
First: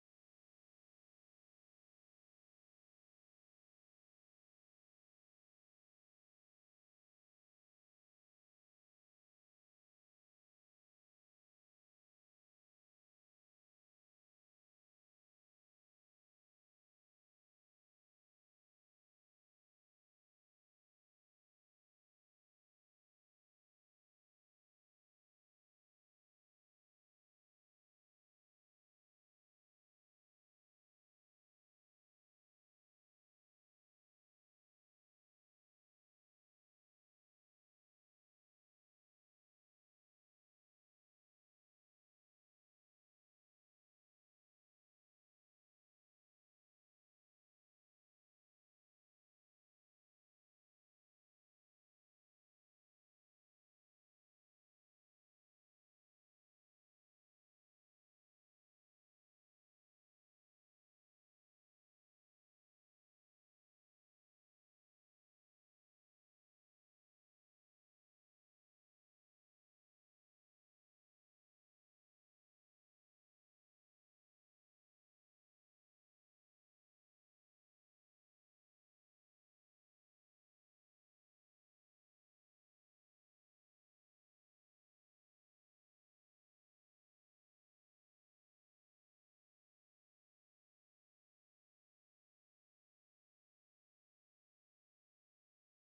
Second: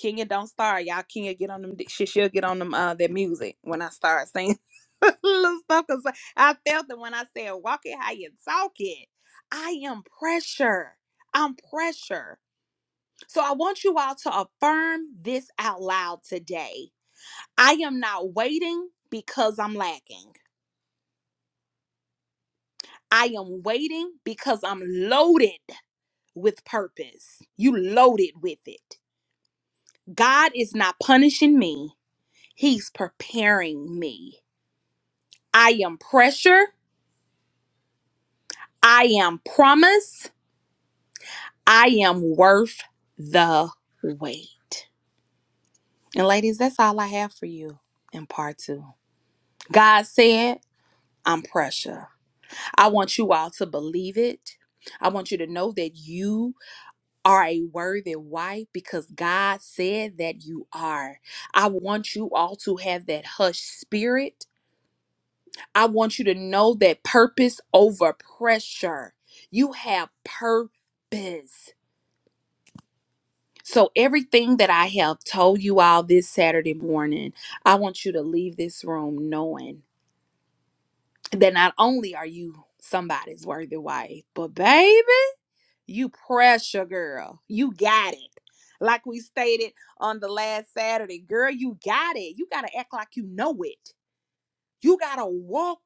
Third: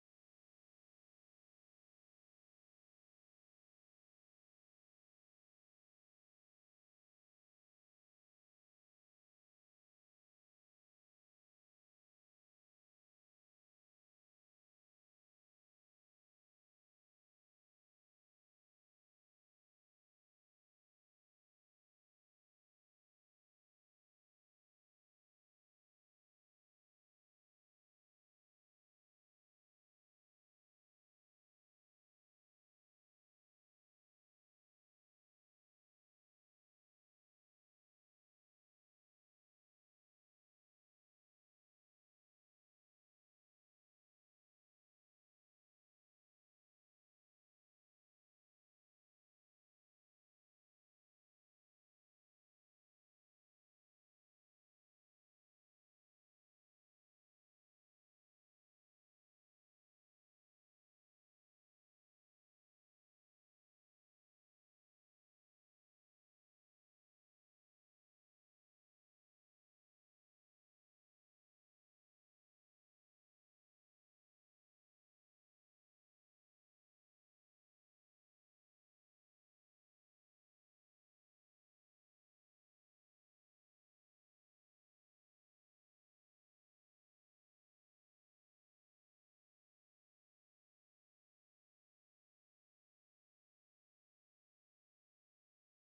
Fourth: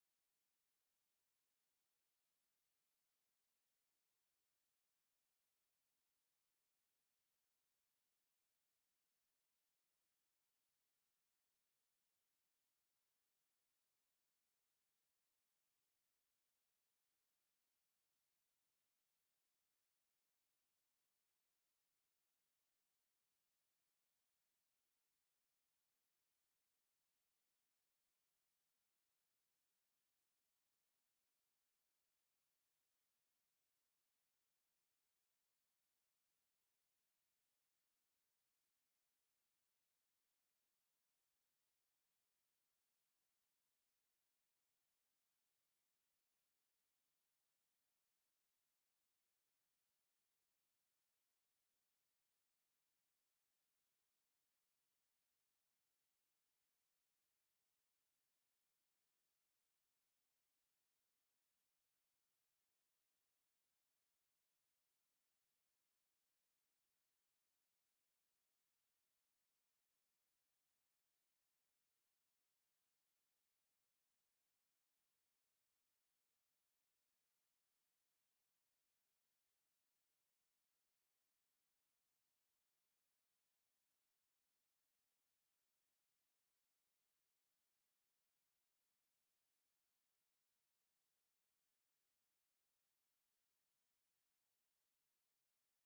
[SPEAKER 2] Kenya don't start. Y'all Kenya get on them she, she'll get on them uh that music when I start saying little stuff because I felt it when I said walk it how you talk it. I am pressure. I'm pressure. So I want you all to affirm this out loud today. I am not waiting because I'm lacking. I am waiting because I'm loaded with purpose. You loaded with it. God is not punishing me, He's preparing me. I am pressure. I am promise. I am worth the wait. And ladies, that's all I have for you in part two. God said, I'm pressure. I want you all to believe it. I want you to know that you are a worthy wife because God said that you are. I want you all to have that hush spirit. I want you to know that purpose over pressure. You have purpose. So, everything that I have told you all this Saturday morning, I want you to leave this room knowing that not only are you somebody's worthy wife, but baby. You pressure, girl. You got it. Like we stated on the last Saturday, girl, you got it. You got to act like you know it. You got to walk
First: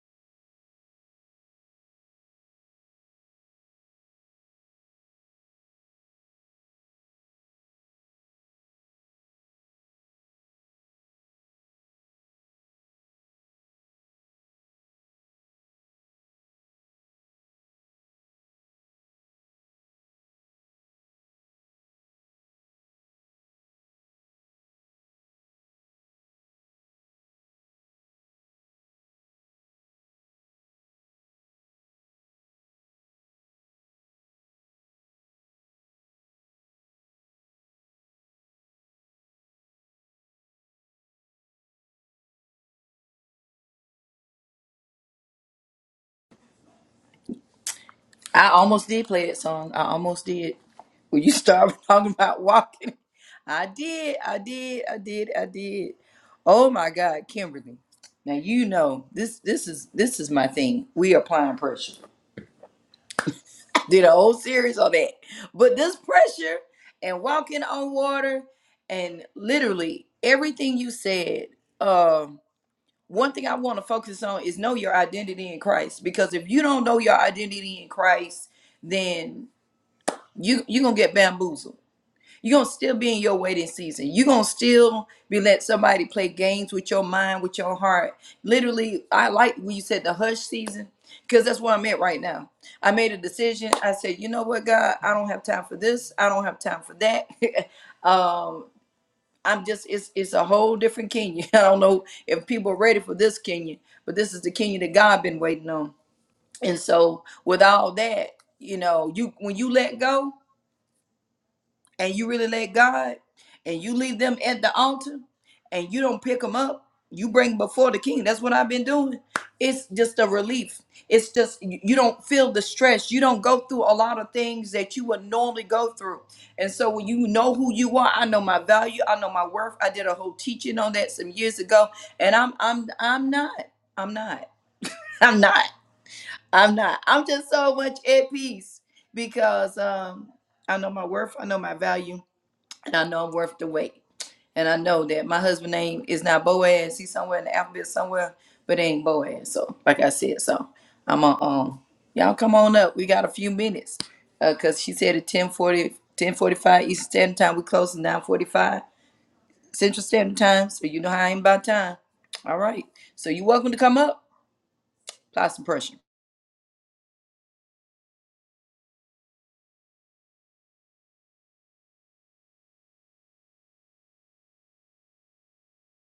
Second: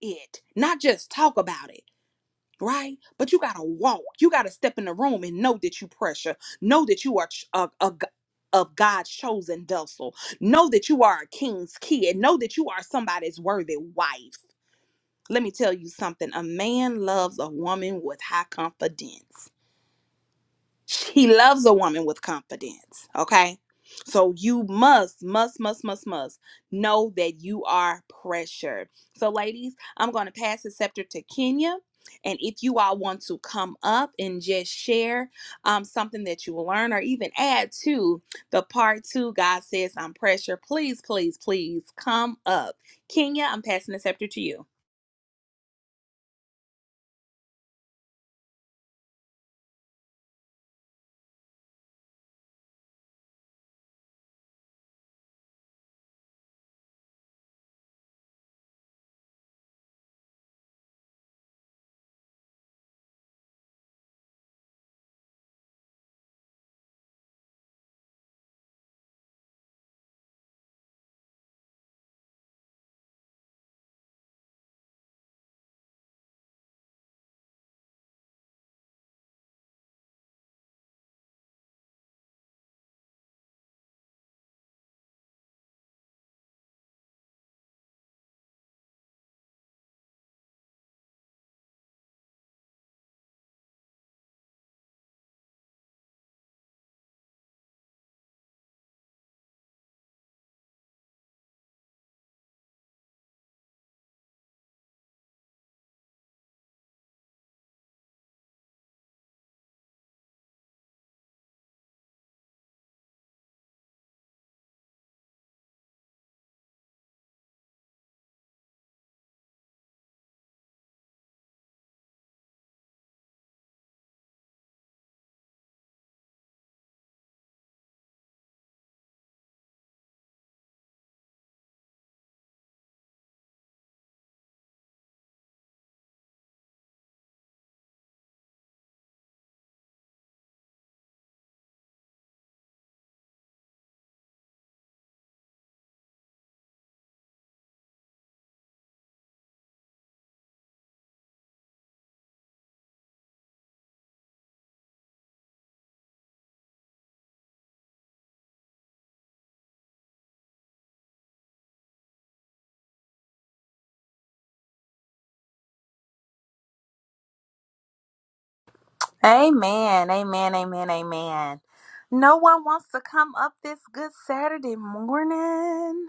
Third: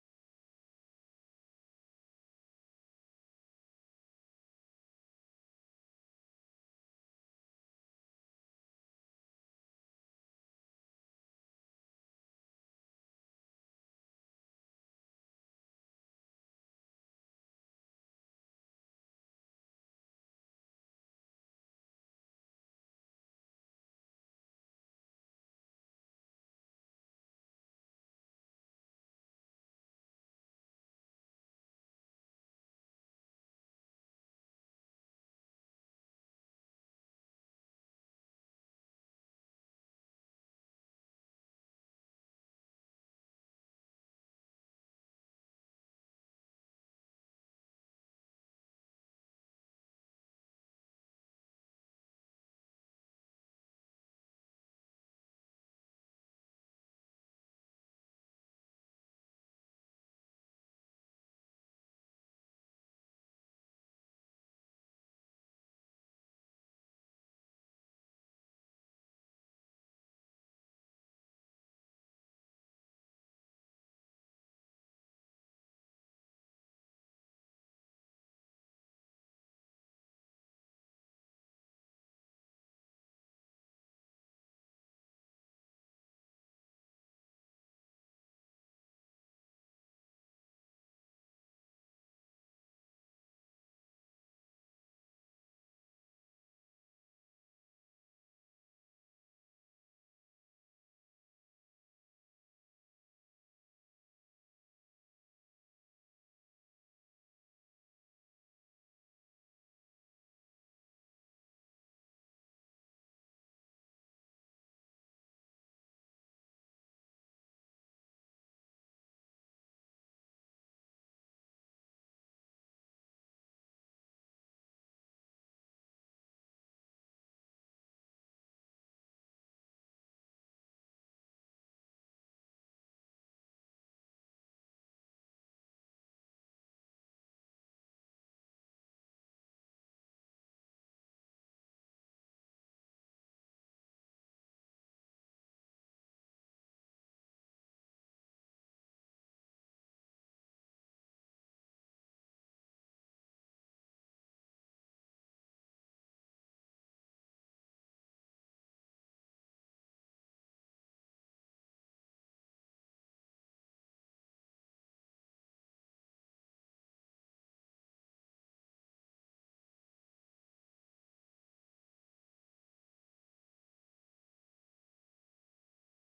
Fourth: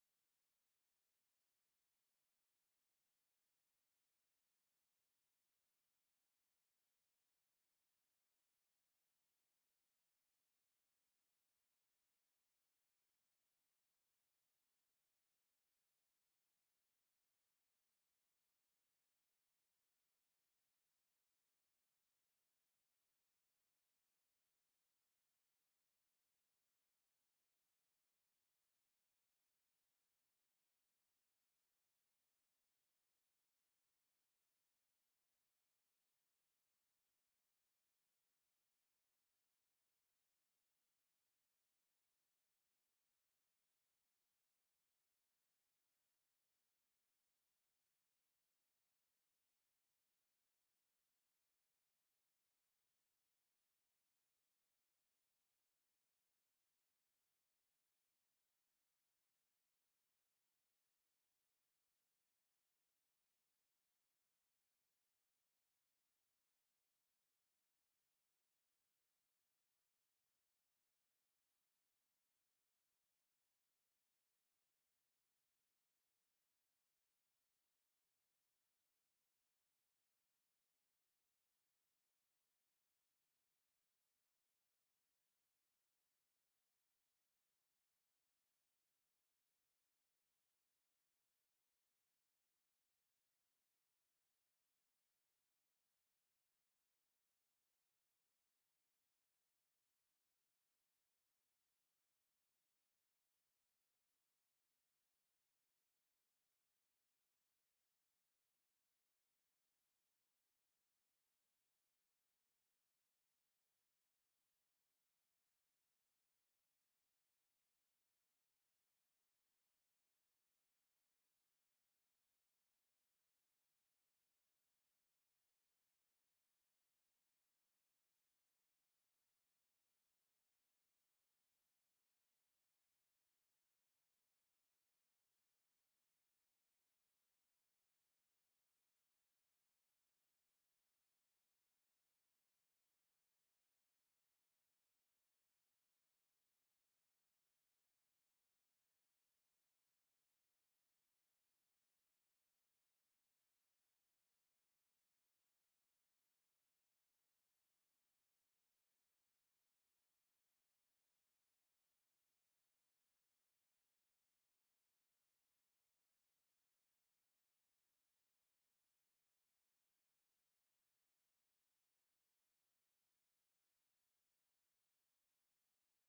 [SPEAKER 2] it, not just talk about it, right? But you got to walk. You got to step in the room and know that you pressure. Know that you are ch- a, a g- of God's chosen vessel. Know that you are a king's kid. Know that you are somebody's worthy wife. Let me tell you something. A man loves a woman with high confidence. He loves a woman with confidence. Okay. So you must, must, must, must, must know that you are pressured. So, ladies, I'm going to pass the scepter to Kenya. And if you all want to come up and just share um, something that you learn or even add to the part two, God says I'm pressure. Please, please, please come up. Kenya, I'm passing the scepter to you.
[SPEAKER 1] I almost did play that song. I almost did. When you started talking about walking, I did, I did, I did, I did. Oh my God, Kimberly. Now you know this. This is this is my thing. We applying pressure. Did a whole series on that, but this pressure and walking on water and literally everything you said. Um, one thing I want to focus on is know your identity in Christ. Because if you don't know your identity in Christ, then you you're gonna get bamboozled. You're gonna still be in your waiting season. You're gonna still be let somebody play games with your mind, with your heart. Literally, I like when you said the hush season, because that's where I'm at right now. I made a decision. I said, you know what, God, I don't have time for this. I don't have time for that. um, I'm just it's it's a whole different Kenya. I don't know if people are ready for this Kenya, but this is the Kenya that God been waiting on. And so with all that, you know, you when you let go, and you really let God and you leave them at the altar and you don't pick them up, you bring before the king. That's what I've been doing. It's just a relief. It's just you you don't feel the stress. You don't go through a lot of things that you would normally go through. And so when you know who you are, I know my value, I know my worth. I did a whole teaching on that some years ago, and I'm I'm I'm not. I'm not. I'm not. I'm not. I'm just so much at peace because um I know my worth, I know my value, and I know I'm worth the wait. And I know that my husband name is not Boaz. He's somewhere in the alphabet somewhere, but it ain't Boaz. So, like I said, so I'm on. Um, y'all come on up. We got a few minutes, Uh 'cause cause she said at 10:40, 10:45 Eastern Standard Time. We close at 9:45 Central Standard Time. So you know how I ain't about time. All right. So you're welcome to come up. Apply some pressure.
[SPEAKER 2] Amen, amen, amen, amen. No one wants to come up this good Saturday morning.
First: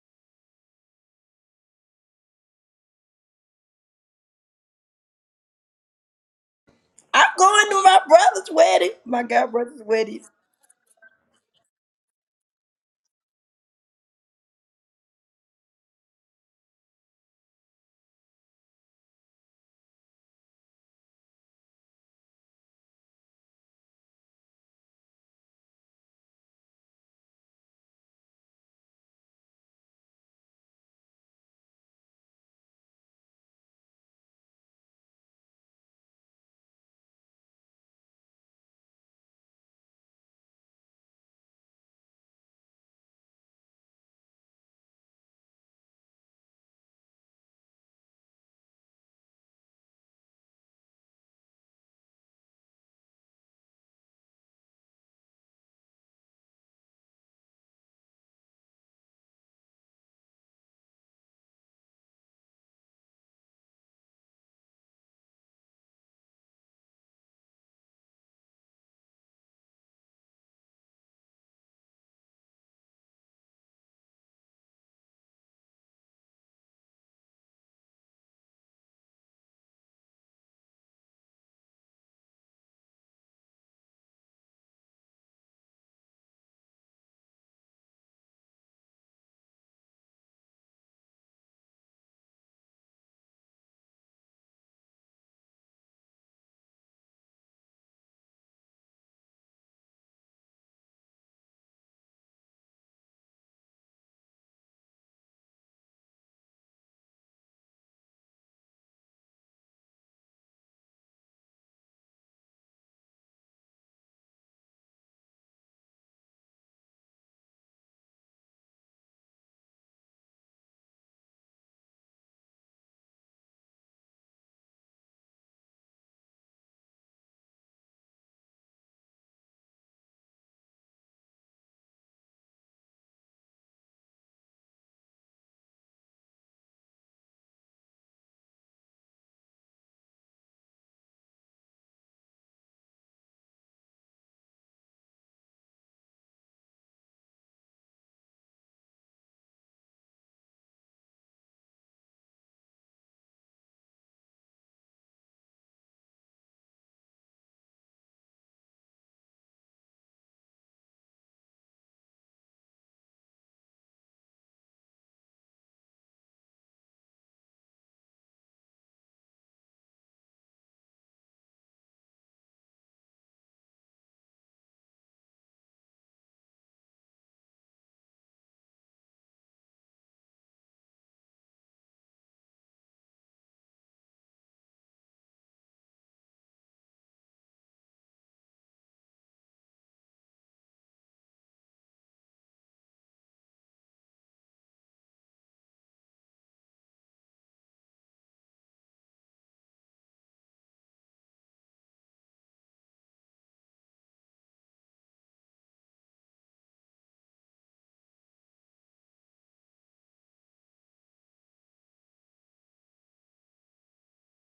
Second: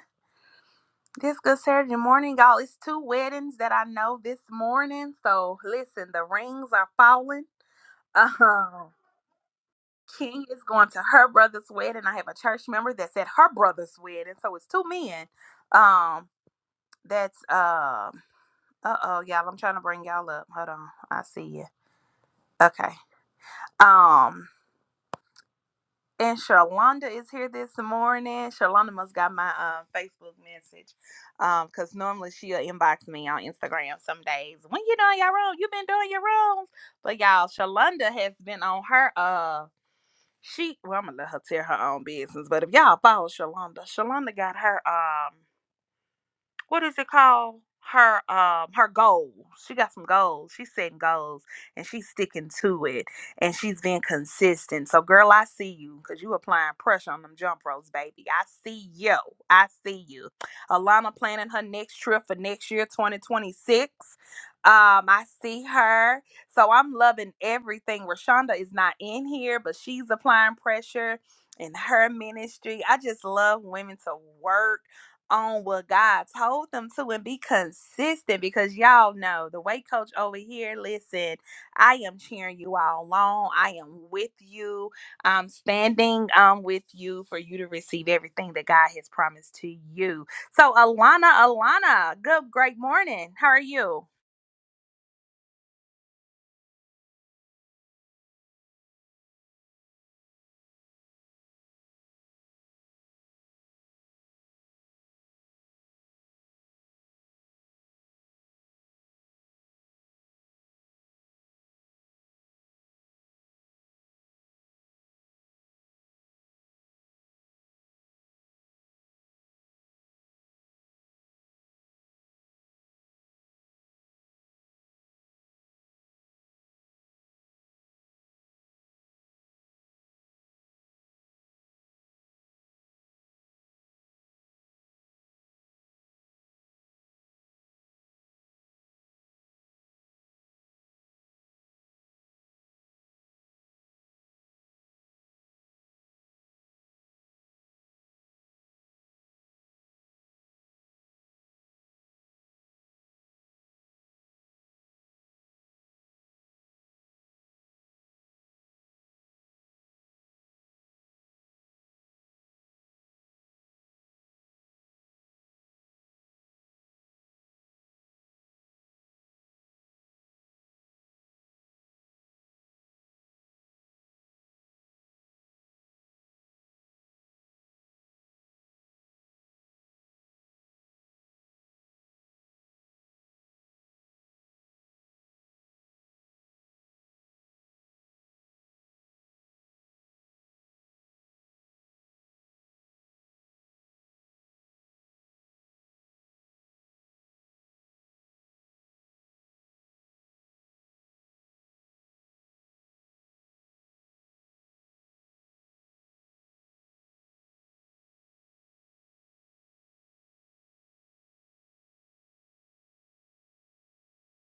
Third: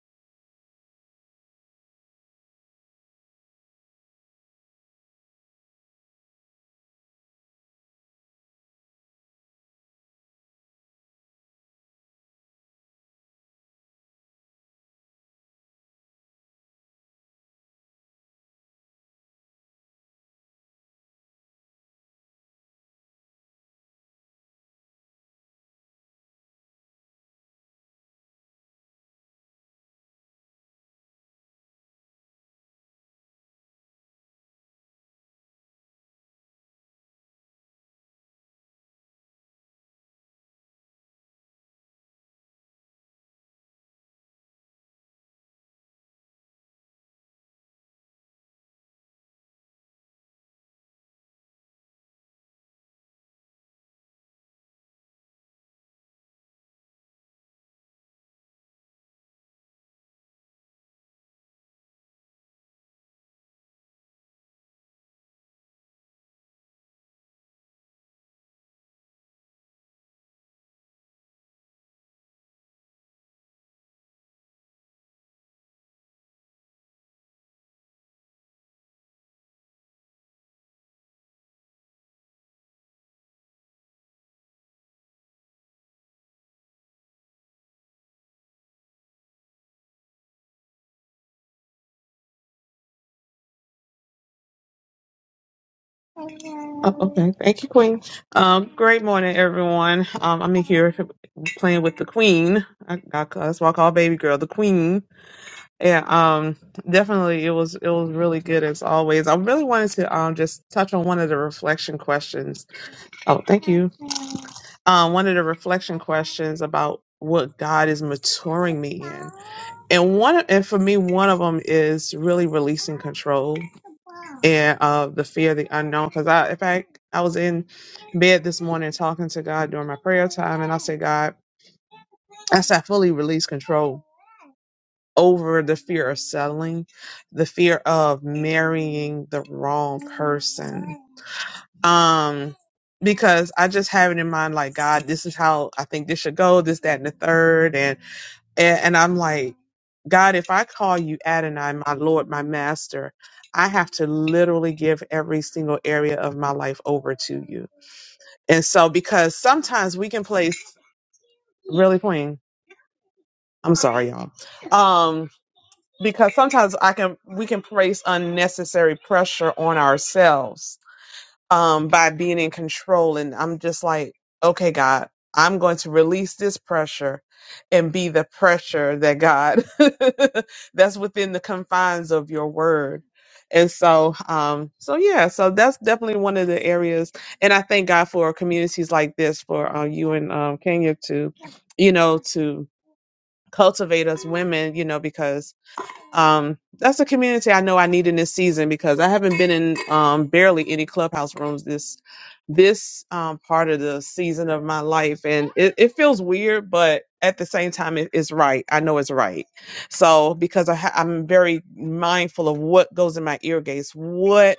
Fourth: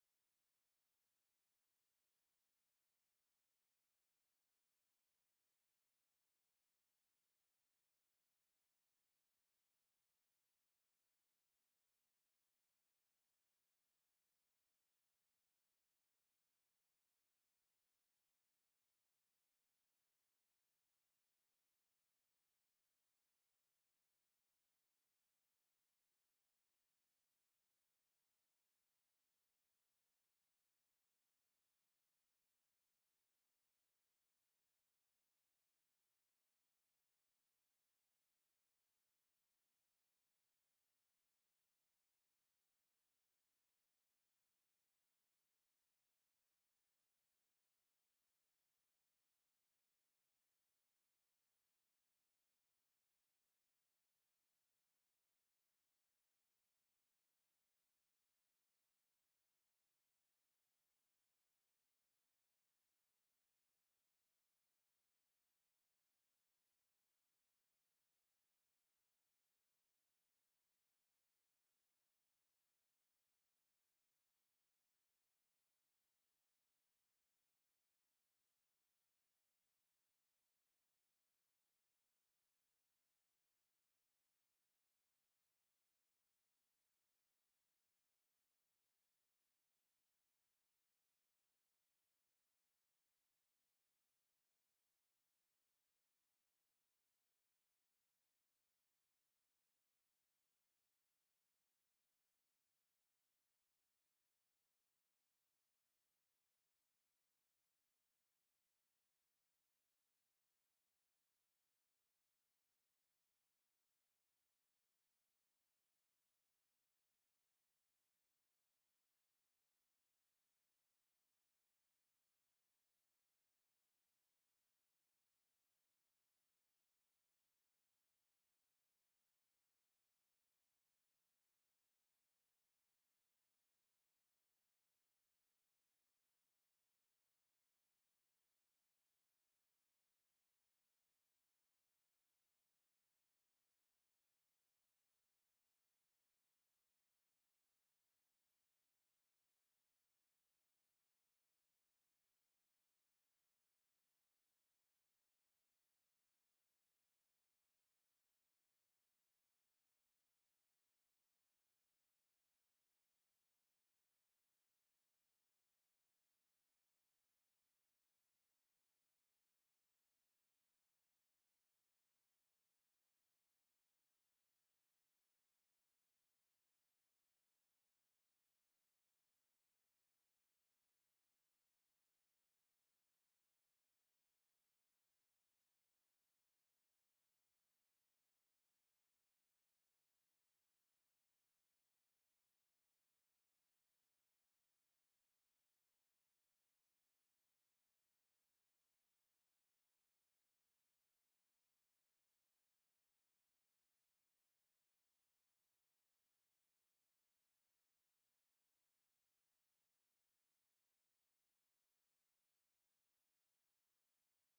[SPEAKER 2] This good Saturday morning, y'all. It's two weddings that I know this morning. So listen, the rings are
[SPEAKER 1] I'm
[SPEAKER 2] falling.
[SPEAKER 1] going to my
[SPEAKER 2] Uh
[SPEAKER 1] brother's
[SPEAKER 2] huh.
[SPEAKER 1] wedding. My god brother's wedding.
[SPEAKER 2] King is going to her brother's wedding. I have a church member that's at her brother's wedding. So it's two men. Um, that's um. Uh oh, y'all. I'm trying to bring y'all up. Hold on. I see you. Okay. Um. And Shalonda is here this morning. Shalonda must got my um, Facebook message um, because normally she'll inbox me on Instagram some days. When you doing your room, you been doing your rooms. But y'all, Shalonda has been on her uh she well I'm gonna let her tell her own business. But if y'all follow Shalonda, Shalonda got her um what is it called? Her um her goals. She got some goals. She's setting goals and she's sticking to it and she's being consistent. So girl, I see you because you applying pressure on them jump ropes, baby. I see you. I see you. Alana planning her next trip for next year, 2026. Um, I see her. So I'm loving everything. Rashonda is not in here, but she's applying pressure in her ministry. I just love women to work on what God told them to and be consistent because y'all know the weight coach over here. Listen, I am cheering you all along. I am with you. I'm standing um with you for you to receive everything that God has promised to you. So Alana, Alana, good great morning. How are you?
[SPEAKER 3] Oh, okay. Thank you, Queen. Um, great morning, everyone. Um, I'm in here playing with the Queen. I, I, that's why I call baby girl the Queen. And um, definitely, it was it was really good as always. I really wanted to um just touch on one of the reflection questions. Oh, thank you. Um, one of the reflection questions about what God is maturing me in, and one and for me, one of them is really releasing control and uh, the fear of the unknown. Because I, in fact, I was in bed this morning talking to God during my prayer time, and I said, God, I said, I fully release control over the fear of settling, the fear of marrying the wrong person. Um, because I just have it in mind, like God, this is how I think this should go, this, that, and the third, and and, and I'm like. God, if I call you Adonai, my Lord, my Master, I have to literally give every single area of my life over to you. And so, because sometimes we can place really queen. I'm sorry, y'all. Um, because sometimes I can we can place unnecessary pressure on ourselves um, by being in control. And I'm just like, okay, God, I'm going to release this pressure and be the pressure that God that's within the confines of your word. And so, um, so yeah, so that's definitely one of the areas. And I thank God for communities like this, for uh, you and um, Kenya to, you know, to cultivate us women, you know, because um, that's a community I know I need in this season because I haven't been in um, barely any clubhouse rooms this this um, part of the season of my life, and it, it feels weird, but at the same time, it, it's right. I know it's right. So because I ha- I'm very mindful of what goes in my ear gates, what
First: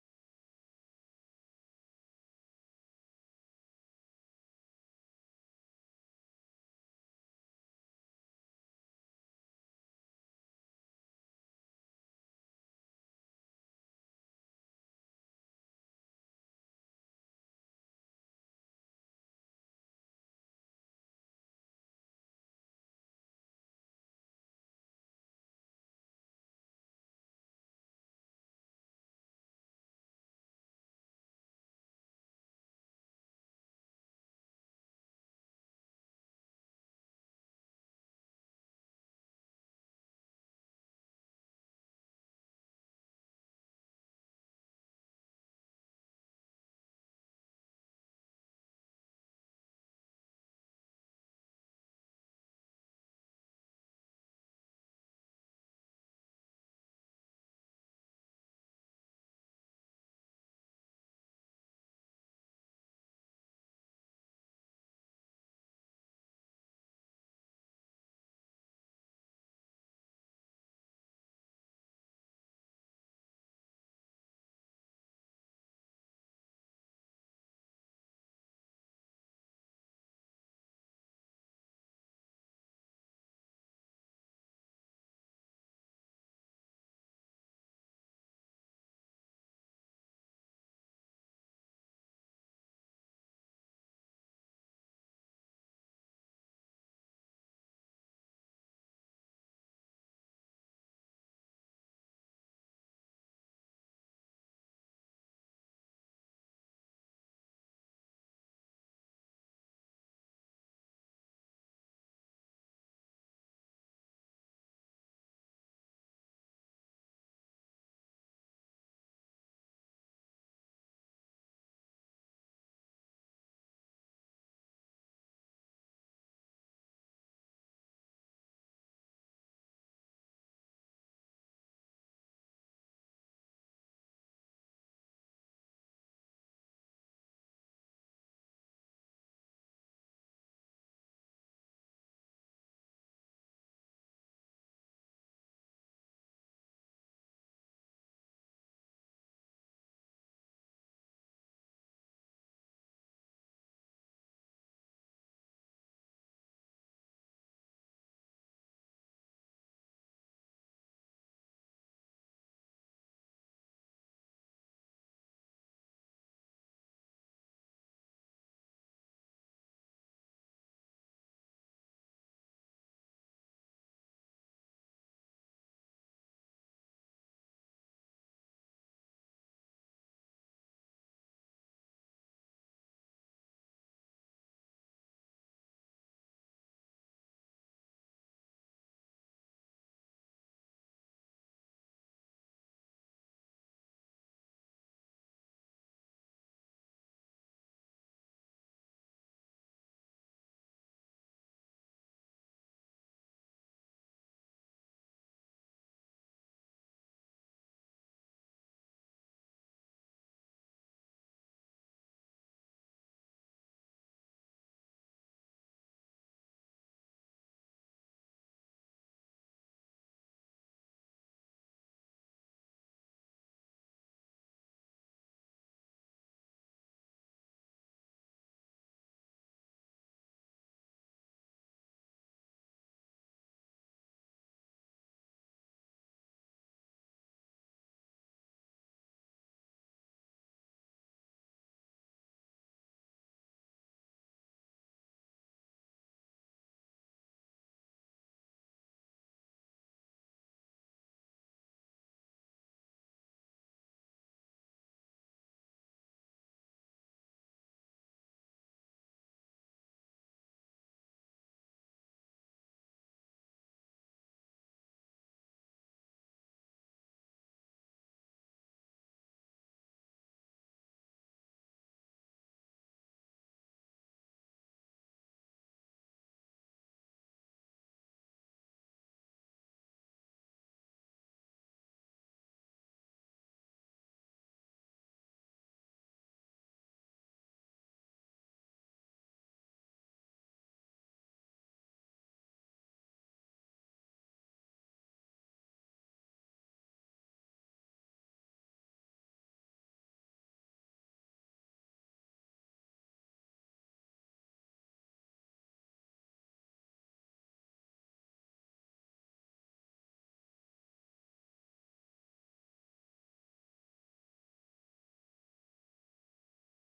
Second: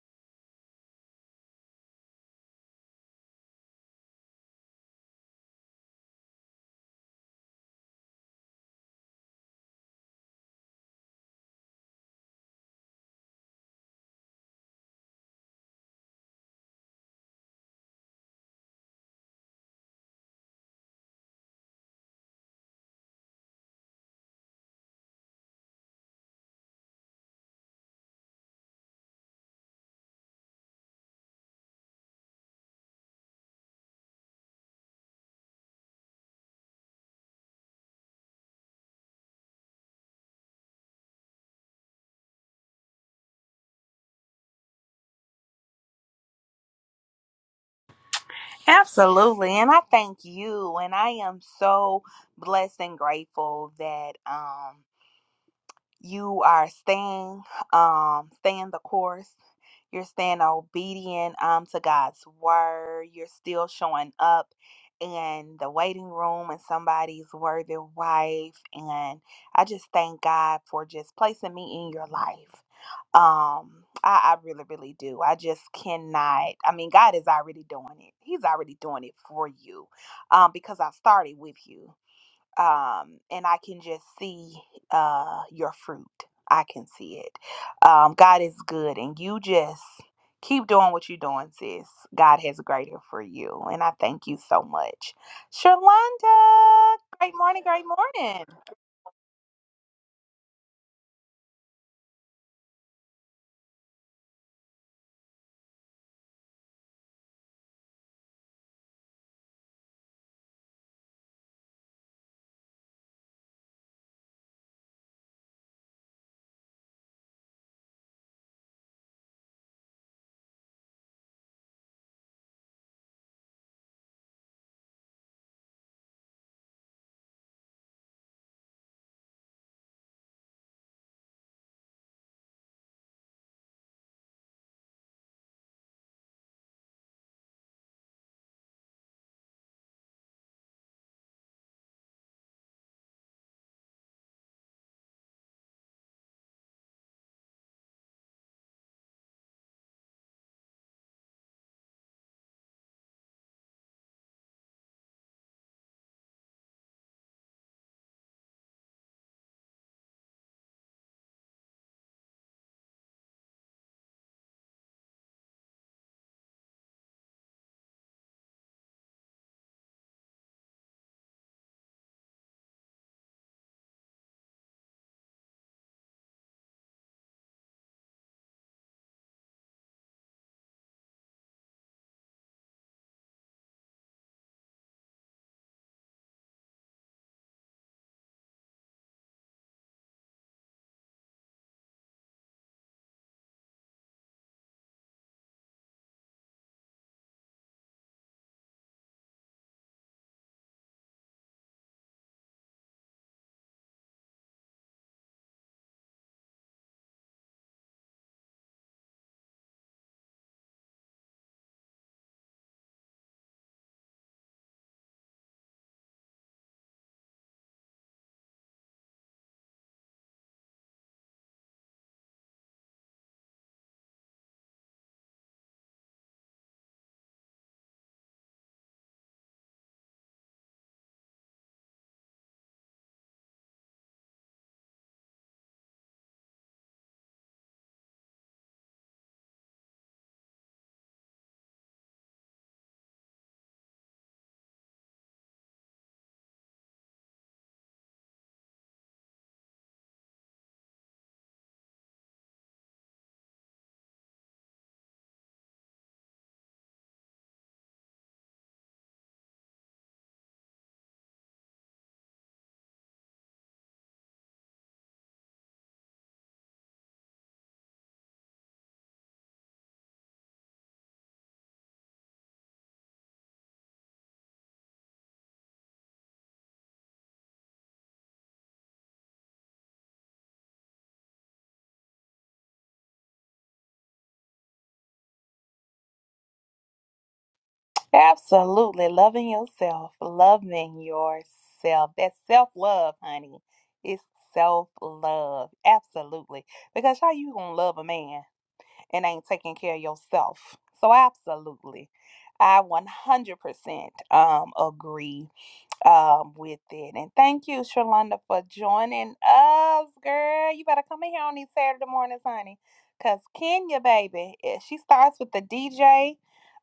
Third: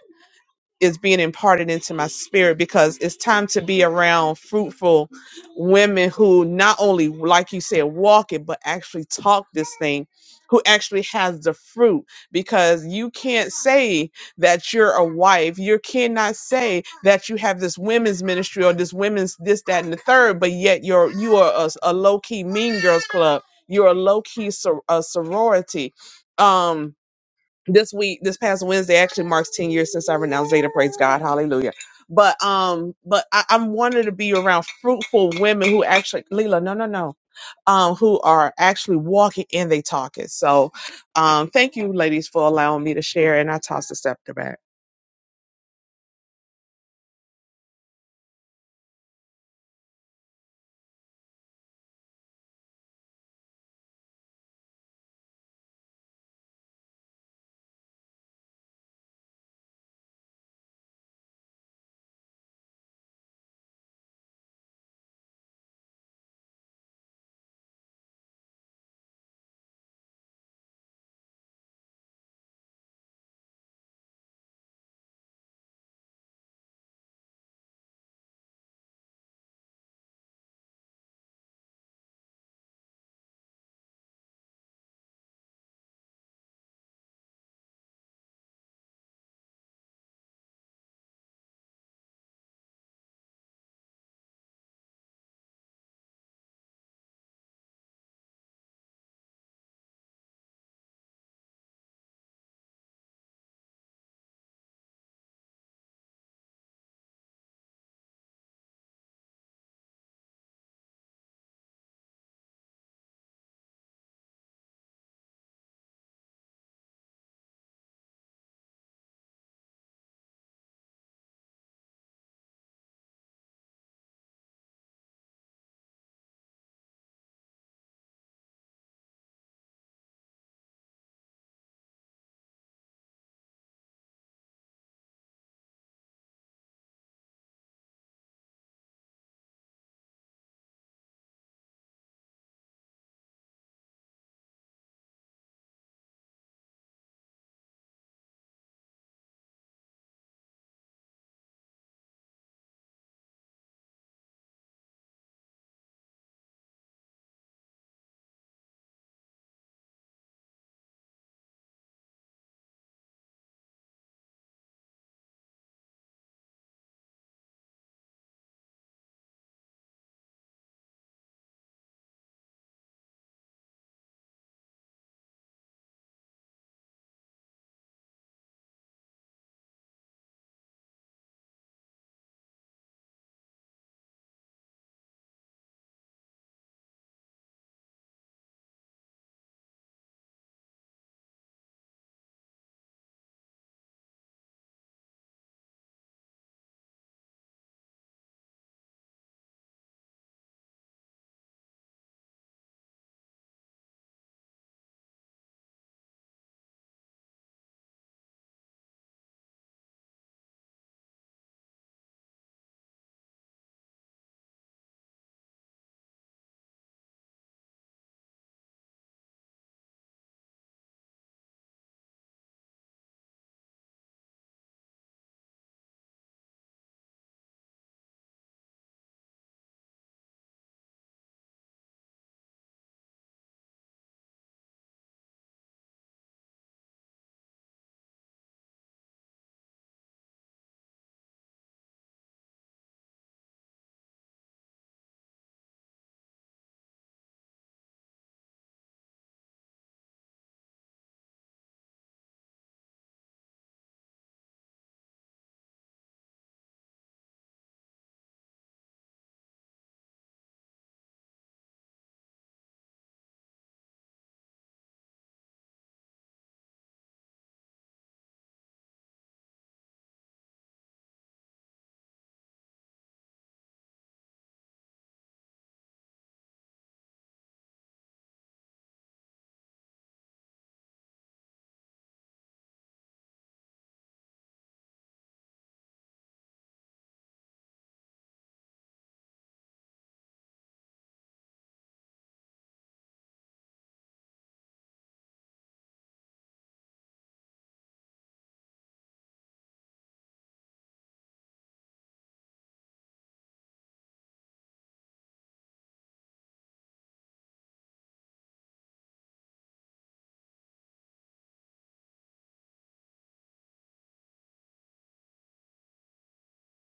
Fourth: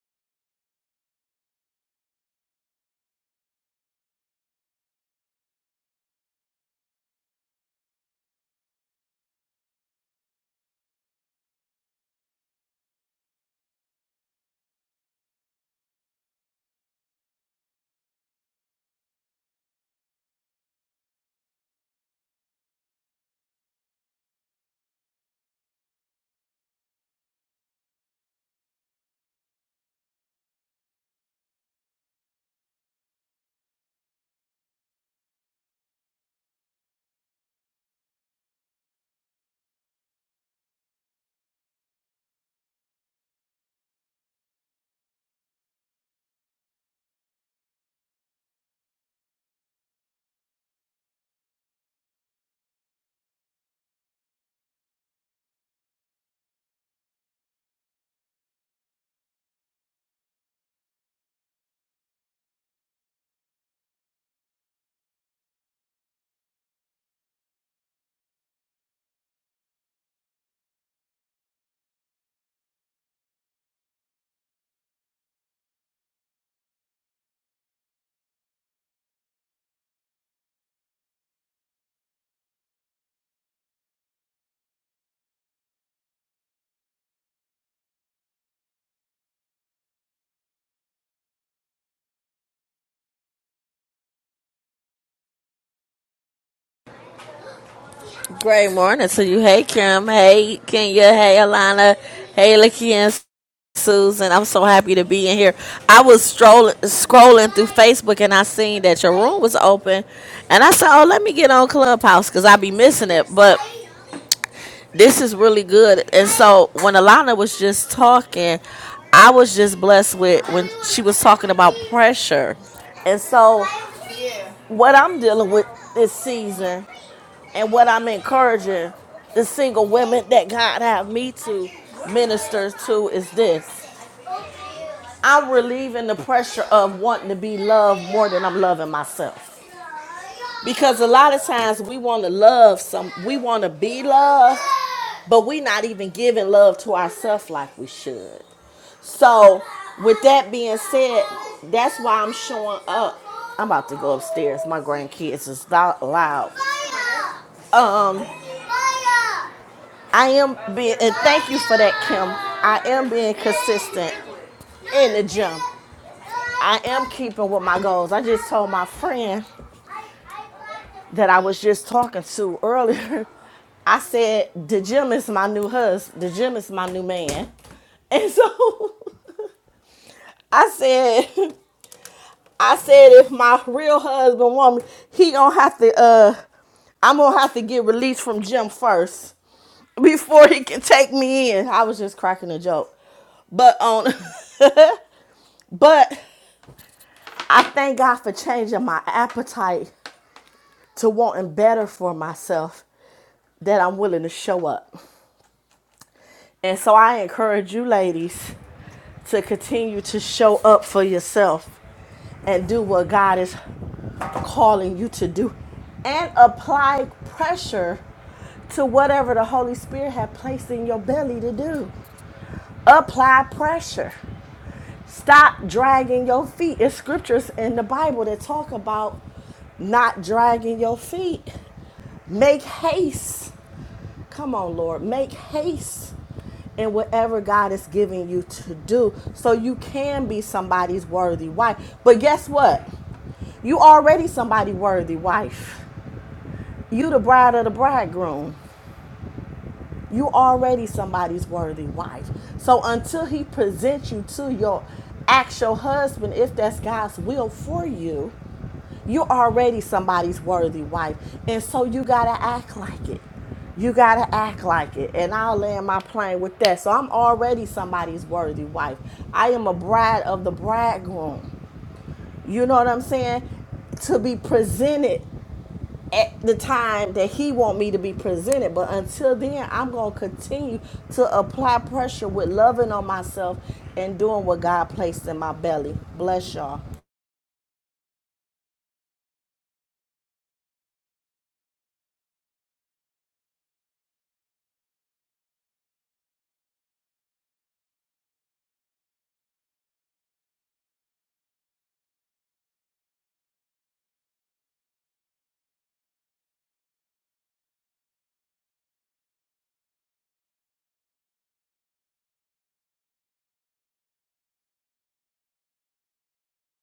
[SPEAKER 3] is being imparted into my spirit because it's time to be around fruitful women who not only like you said walk it but actually talk this thing who actually has the fruit because you can't say that you're a wife you cannot say that you have this women's ministry or this women's this that and the third but yet you're you are a, a a low-key mean girls club you're a low-key sor- a sorority um this week, this past Wednesday actually marks 10 years since I renounced Zeta. Praise God. Hallelujah. But um, but I, I'm wanting to be around fruitful women who actually Leela, no, no, no. Um, who are actually walking and they talking. So um thank you ladies for allowing me to share and I toss the scepter back.
[SPEAKER 2] Absolutely. And I thank you. And I am so blessed and grateful that um you are staying um staying the course You're staying obedient um, to God's word. You're still showing up in the waiting room and somebody's worthy wife. And I just thank God for just placing me in your life. Um, I, I really, really do. I just cannot. I mean, God is already doing it. He's already doing it for you um, because I started with you um, and I can just see uh, your fruit. I can see it. Um, God is good, and you just keep doing what you're doing, sis. God has greater for you, and I thank you so much, Shalonda. Great morning, great morning.
[SPEAKER 4] Great morning to you. Hey, Kim. Hey, Kenya. Hey, Alana. Hey, Lakia and Susan. I'm so happy to be in here. I was strolling, scrolling through Facebook and I seen that your room was open. And I said, oh, let me get on Clubhouse because I be missing it. But this is really good. And so when Alana was just talking, I was just blessed with when she was talking about pressure. And so what I'm dealing with this season and what I'm encouraging the single women that God have me to minister to is this. I'm relieving the pressure of wanting to be loved more than I'm loving myself. Because a lot of times we want to love some we want to be loved, but we not even giving love to ourselves like we should. So, with that being said, that's why I'm showing up. I'm about to go upstairs. My grandkids is lo- loud. Um, I am being, and thank you for that, Kim. I am being consistent in the gym. I am keeping with my goals. I just told my friend that I was just talking to earlier. I said, the gym is my new husband. The gym is my new man. And so I said, I said, if my real husband want me, he gonna have to, uh, I'm gonna have to get released from gym first. before he could take me in. I was just cracking a joke. But on but I thank God for changing my appetite to wanting better for myself that I'm willing to show up. And so I encourage you ladies to continue to show up for yourself and do what God is calling you to do and apply pressure to whatever the Holy Spirit had placed in your belly to do. apply pressure stop dragging your feet it's scriptures in the bible that talk about not dragging your feet make haste come on lord make haste in whatever god is giving you to do so you can be somebody's worthy wife but guess what you already somebody worthy wife you the bride of the bridegroom you already somebody's worthy wife. So until he presents you to your actual husband, if that's God's will for you, you're already somebody's worthy wife. And so you gotta act like it. You gotta act like it. And I'll land my plane with that. So I'm already somebody's worthy wife. I am a bride of the bridegroom. You know what I'm saying? To be presented at the time that he want me to be presented but until then i'm going to continue to apply pressure with loving on myself and doing what god placed in my belly bless y'all
[SPEAKER 2] Absolutely loving yourself, loving yourself. That's self love, honey. It's self love, absolutely. Because how you gonna love a man? and ain't taking care of yourself. So absolutely. I 100% um, agree um, with it. And thank you, Shalonda, for joining us, girl. You better come in here on these Saturday mornings, honey. Because Kenya, baby, eh, she starts with the DJ.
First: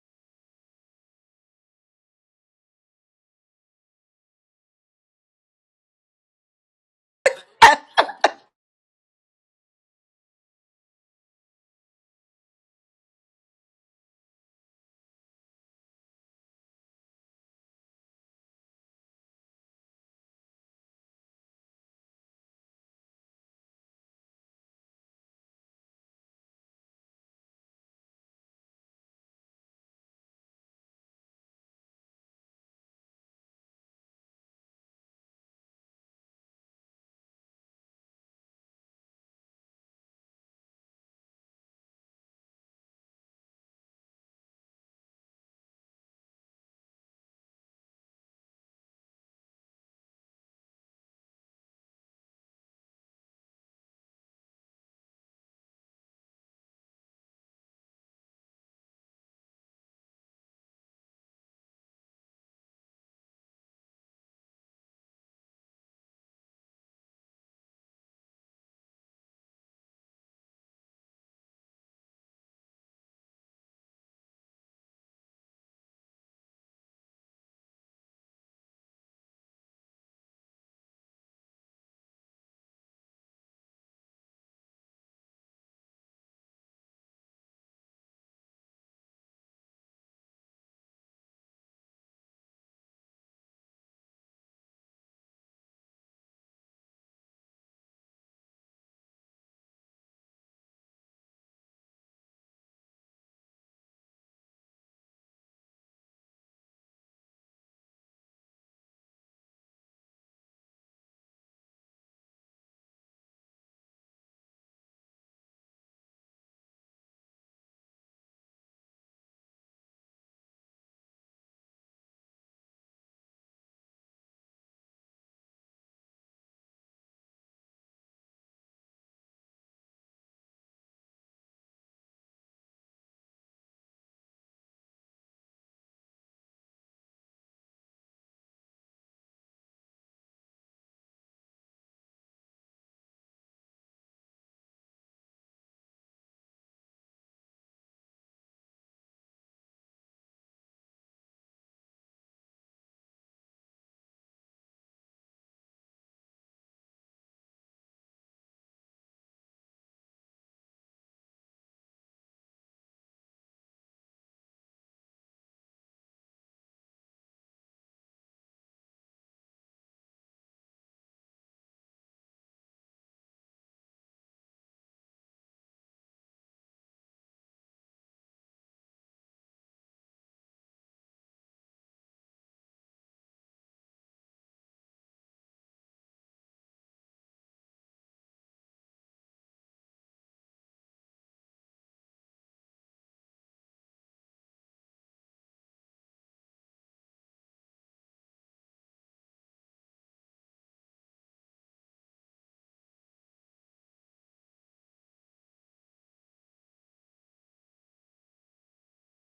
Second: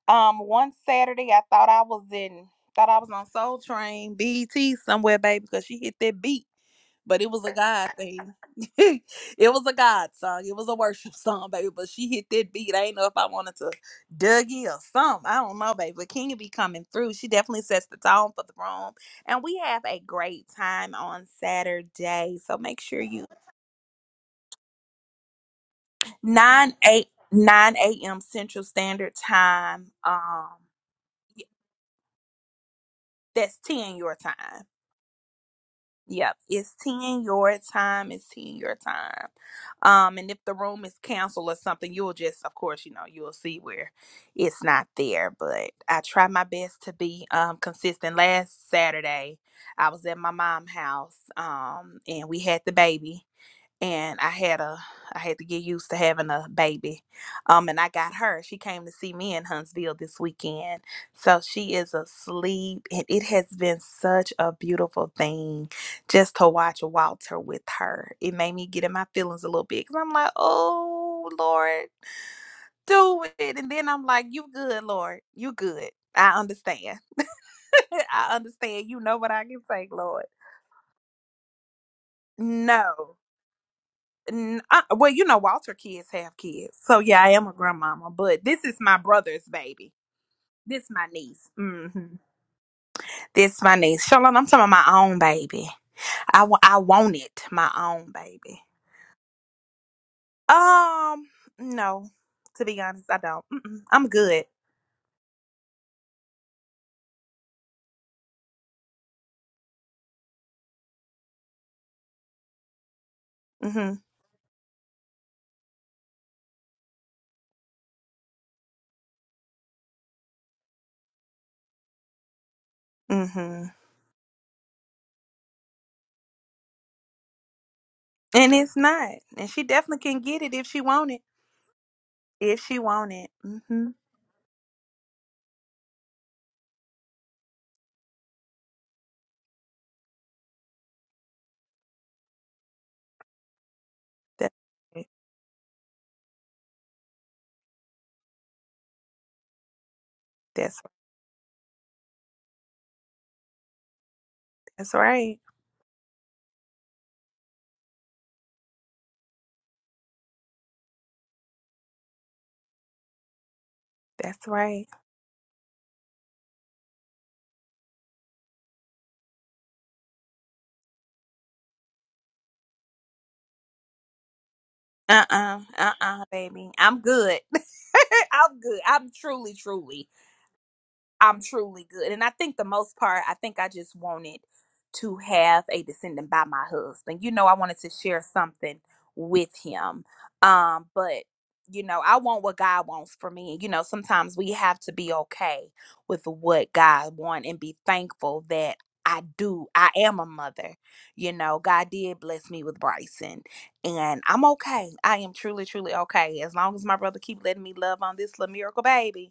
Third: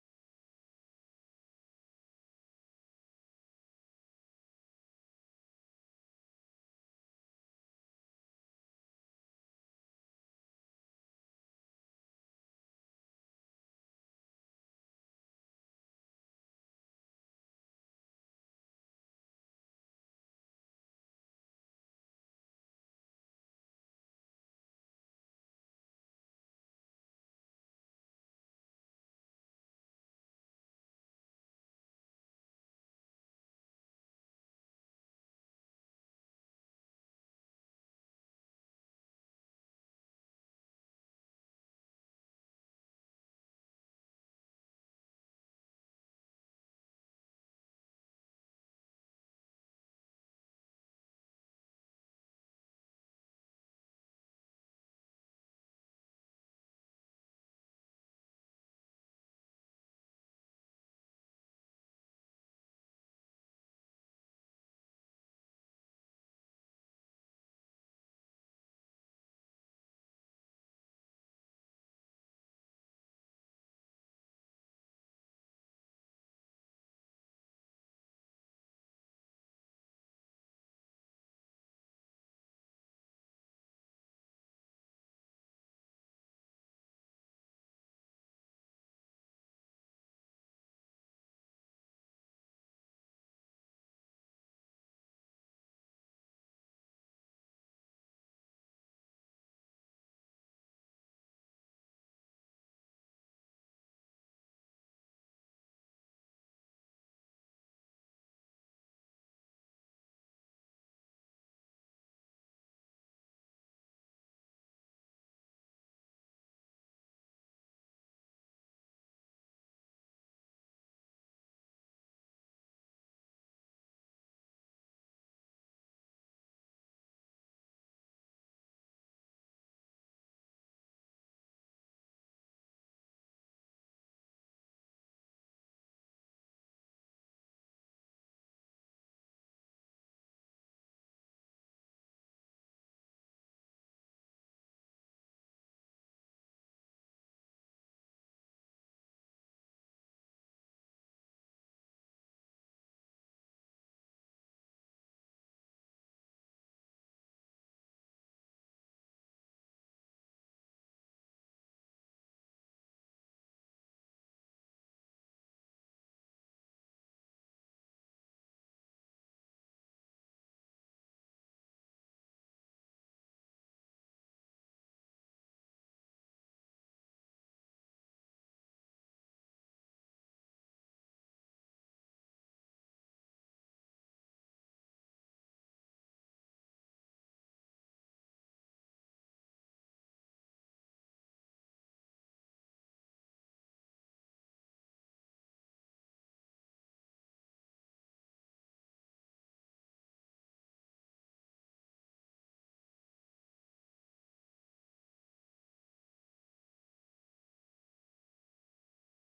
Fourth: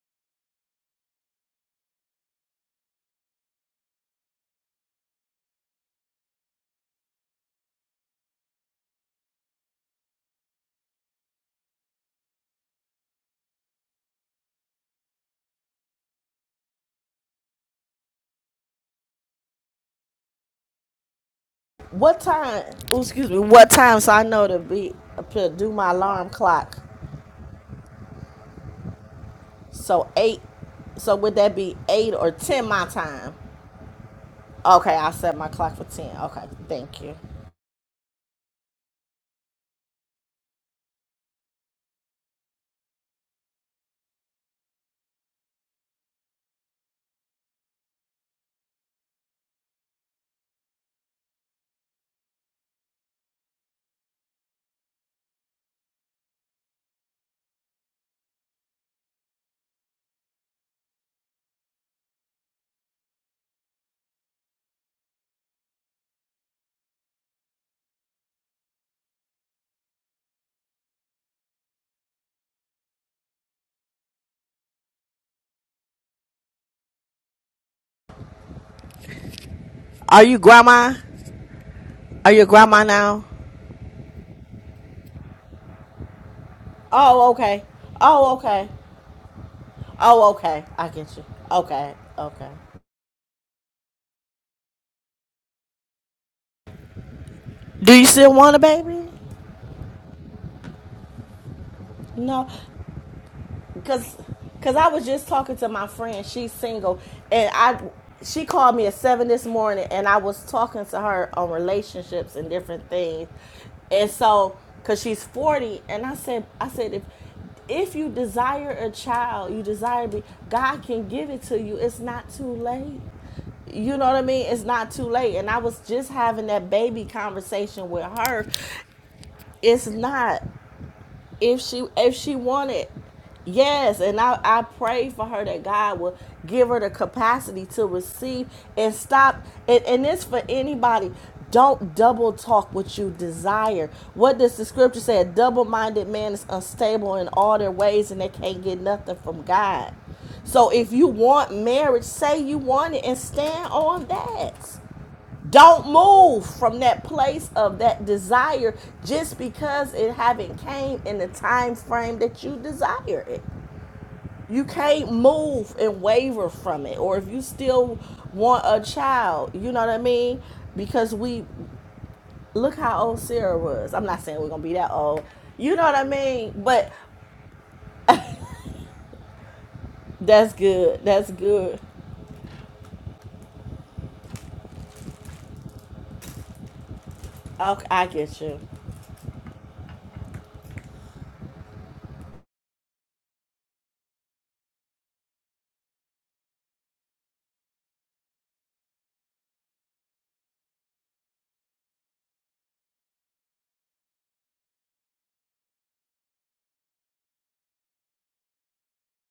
[SPEAKER 2] Um, one Saturday, I thought I was in, thought I was on Soul Train, BT somewhere, baby, because she hit that beat but it was a God thing. it was a God song. It was a worship song, baby. But she hit that beat. I ain't know if I wanted to Dougie or something. I don't know, baby. But Kenya be coming through. She definitely sets the tone for the room. And we have a great time on
[SPEAKER 4] what
[SPEAKER 2] Saturday. So
[SPEAKER 4] time
[SPEAKER 2] make sure
[SPEAKER 4] oh,
[SPEAKER 2] you
[SPEAKER 4] excuse me what time so i know to be to do my alarm
[SPEAKER 2] 9
[SPEAKER 4] clock
[SPEAKER 2] 8 9 a.m. Central Standard Time.
[SPEAKER 4] so eight
[SPEAKER 2] Um
[SPEAKER 4] so would that be eight or ten my time
[SPEAKER 2] that's 10 your time.
[SPEAKER 4] okay i set my clock for ten
[SPEAKER 2] Yep,
[SPEAKER 4] okay
[SPEAKER 2] it's
[SPEAKER 4] thank you
[SPEAKER 2] 10 your time. It's 10 your time. Um, and if the room is canceled or something, you'll just, of course, you know, you'll see where it's not there. But I try my best to be um, consistent. Last Saturday, I was at my mom's house um, and we had the baby and I had a I had to get used to having a baby. Um and I got her. She came to see me in Huntsville this weekend. So she is asleep and it has been such a beautiful thing just to watch Walter with her. It made me get in my feelings a little bit cuz I'm like, "Oh, Lord, do it." And then I'm like, "You good, Lord. You good. I understand. I understand. You know what I can take,
[SPEAKER 4] are
[SPEAKER 2] Lord."
[SPEAKER 4] you grandma are you grandma
[SPEAKER 2] No.
[SPEAKER 4] now
[SPEAKER 2] N- I, well, you know, Walter kids have kids, so yeah, I
[SPEAKER 4] oh
[SPEAKER 2] am a
[SPEAKER 4] okay
[SPEAKER 2] grandmama.
[SPEAKER 4] oh
[SPEAKER 2] But this
[SPEAKER 4] okay
[SPEAKER 2] is my brother's baby.
[SPEAKER 4] Oh, okay.
[SPEAKER 2] This
[SPEAKER 4] I
[SPEAKER 2] my
[SPEAKER 4] get you.
[SPEAKER 2] niece. hmm
[SPEAKER 4] Okay, okay.
[SPEAKER 2] This my niece. Charlotte, I'm talking about my own baby. I wa- I want it, my
[SPEAKER 4] Do you
[SPEAKER 2] own
[SPEAKER 4] still want a
[SPEAKER 2] baby.
[SPEAKER 4] baby?
[SPEAKER 2] Um, no,
[SPEAKER 4] No.
[SPEAKER 2] to be honest, I don't. Mm-mm, I'm
[SPEAKER 4] Cause,
[SPEAKER 2] good.
[SPEAKER 4] cause I was just talking to my friend. She's single, and I she called me at seven this morning, and I was talking to her on relationships and different things,
[SPEAKER 2] hmm
[SPEAKER 4] and so cause she's forty, and I said, I said if if you desire a child, you desire me, God can give it to you. It's not too late.
[SPEAKER 2] hmm
[SPEAKER 4] You know what I mean? It's not too late. And I was just having that baby conversation with her.
[SPEAKER 2] And it's not. And she
[SPEAKER 4] It's
[SPEAKER 2] definitely can get
[SPEAKER 4] not
[SPEAKER 2] it if she want it.
[SPEAKER 4] if she if she
[SPEAKER 2] If she
[SPEAKER 4] wanted
[SPEAKER 2] want it. hmm
[SPEAKER 4] yes and i i pray for her that god will give her the capacity to receive and stop and, and this for anybody don't double talk what you desire what
[SPEAKER 2] That's
[SPEAKER 4] does the scripture
[SPEAKER 2] right.
[SPEAKER 4] say a double-minded man is unstable in all their ways and they can't get nothing from god so
[SPEAKER 2] That's
[SPEAKER 4] if you want marriage say you want it and stand on that
[SPEAKER 2] that's right.
[SPEAKER 4] don't move from that place of that desire just because it haven't came in the time frame that you desire it.
[SPEAKER 2] That's
[SPEAKER 4] You
[SPEAKER 2] right.
[SPEAKER 4] can't move and waver from it. Or if you still want a child, you know what I mean? Because we look how old Sarah was. I'm not saying we're gonna be that
[SPEAKER 2] Uh
[SPEAKER 4] old. You know
[SPEAKER 2] uh-uh,
[SPEAKER 4] what I
[SPEAKER 2] uh,
[SPEAKER 4] mean?
[SPEAKER 2] baby.
[SPEAKER 4] But
[SPEAKER 2] I'm good. I'm good. I'm truly, truly.
[SPEAKER 4] that's good. That's
[SPEAKER 2] I'm
[SPEAKER 4] good.
[SPEAKER 2] truly good. And I think the most part, I think I just wanted to have a descendant by my husband. You know, I wanted
[SPEAKER 4] Okay,
[SPEAKER 2] to
[SPEAKER 4] I
[SPEAKER 2] share
[SPEAKER 4] get you.
[SPEAKER 2] something with him. Um, but you know, I want what God wants for me. You know, sometimes we have to be okay with what God wants and be thankful that I do. I am a mother. You know, God did bless me with Bryson, and I'm okay. I am truly, truly okay. As long as my brother keep letting me love on this little miracle baby,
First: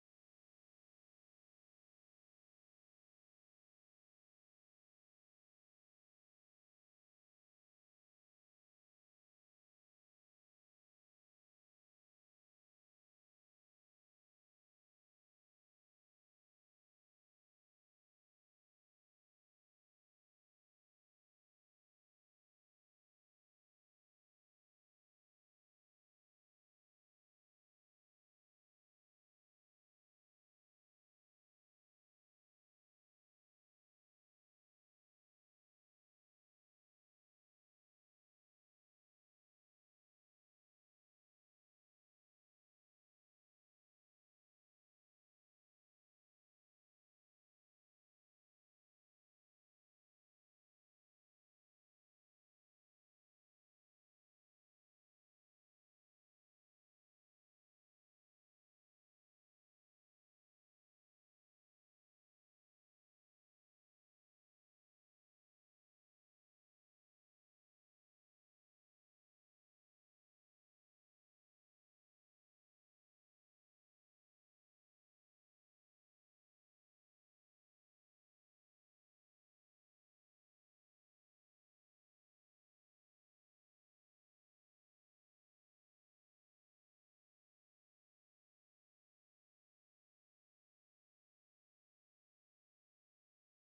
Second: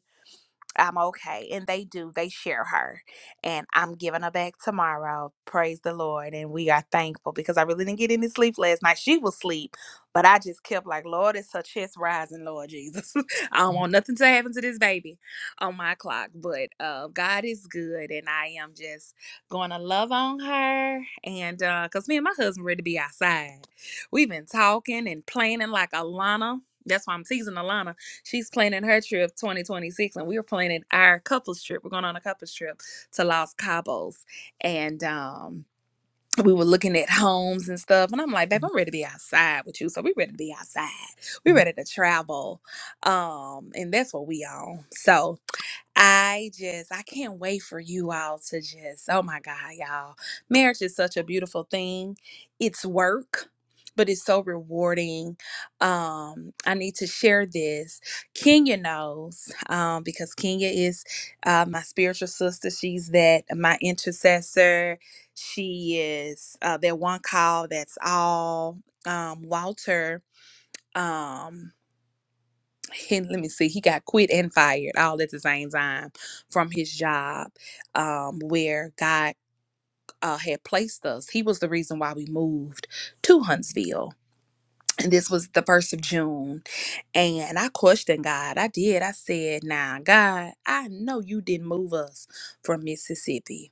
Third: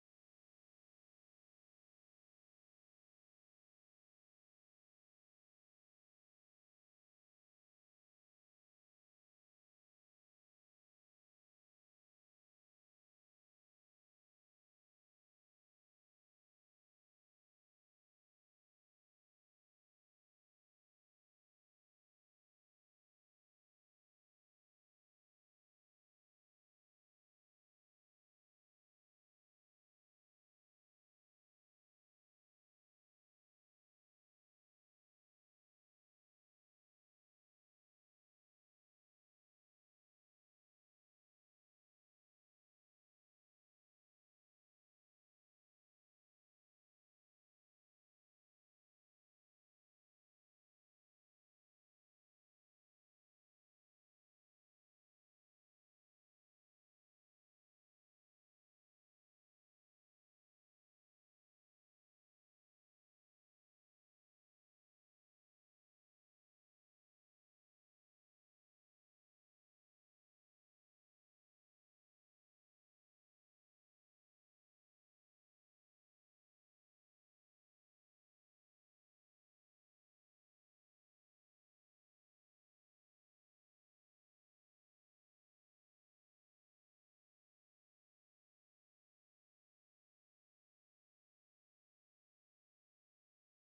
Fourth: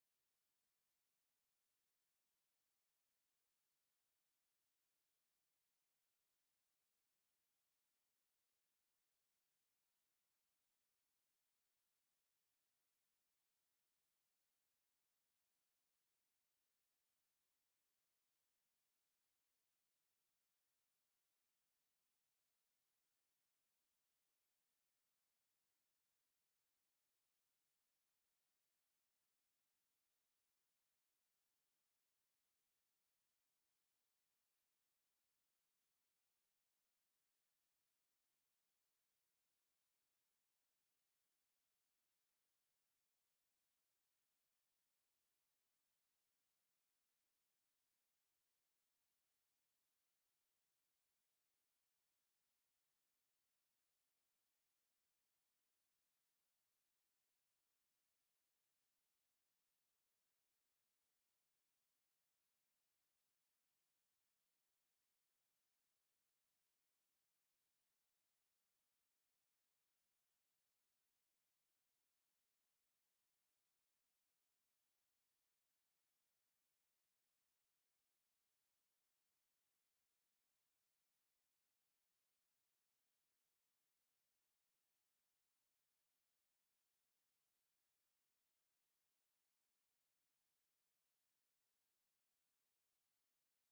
[SPEAKER 2] I'm okay. And they do, they share her. And I'm giving her back tomorrow. Praise the Lord. And we are thankful because I really didn't get any sleep last night. She was asleep, but I just kept like, Lord, it's her chest rising, Lord Jesus. I don't want nothing to happen to this baby on my clock. But uh, God is good. And I am just going to love on her. And because me and my husband ready to be outside. We've been talking and planning like Alana. That's why I'm teasing Alana She's planning her trip 2026, and we were planning our couples trip. We're going on a couples trip to Los Cabos, and um, we were looking at homes and stuff. And I'm like, babe, I'm ready to be outside with you, so we ready to be outside. We ready to travel, um, and that's what we on. So I just, I can't wait for you all to just, oh my God, y'all. Marriage is such a beautiful thing. It's work, but it's so rewarding. Um, I need to share this. Kenya knows um, because Kenya is uh, my spiritual sister. She's that, my intercessor. She is uh, that one call that's all. Um, Walter. Um, and let me see, he got quit and fired all at the same time from his job um, where God uh, had placed us. He was the reason why we moved to Huntsville. And this was the first of June. And I questioned God. I did. I said, Now, God, I know you didn't move us from Mississippi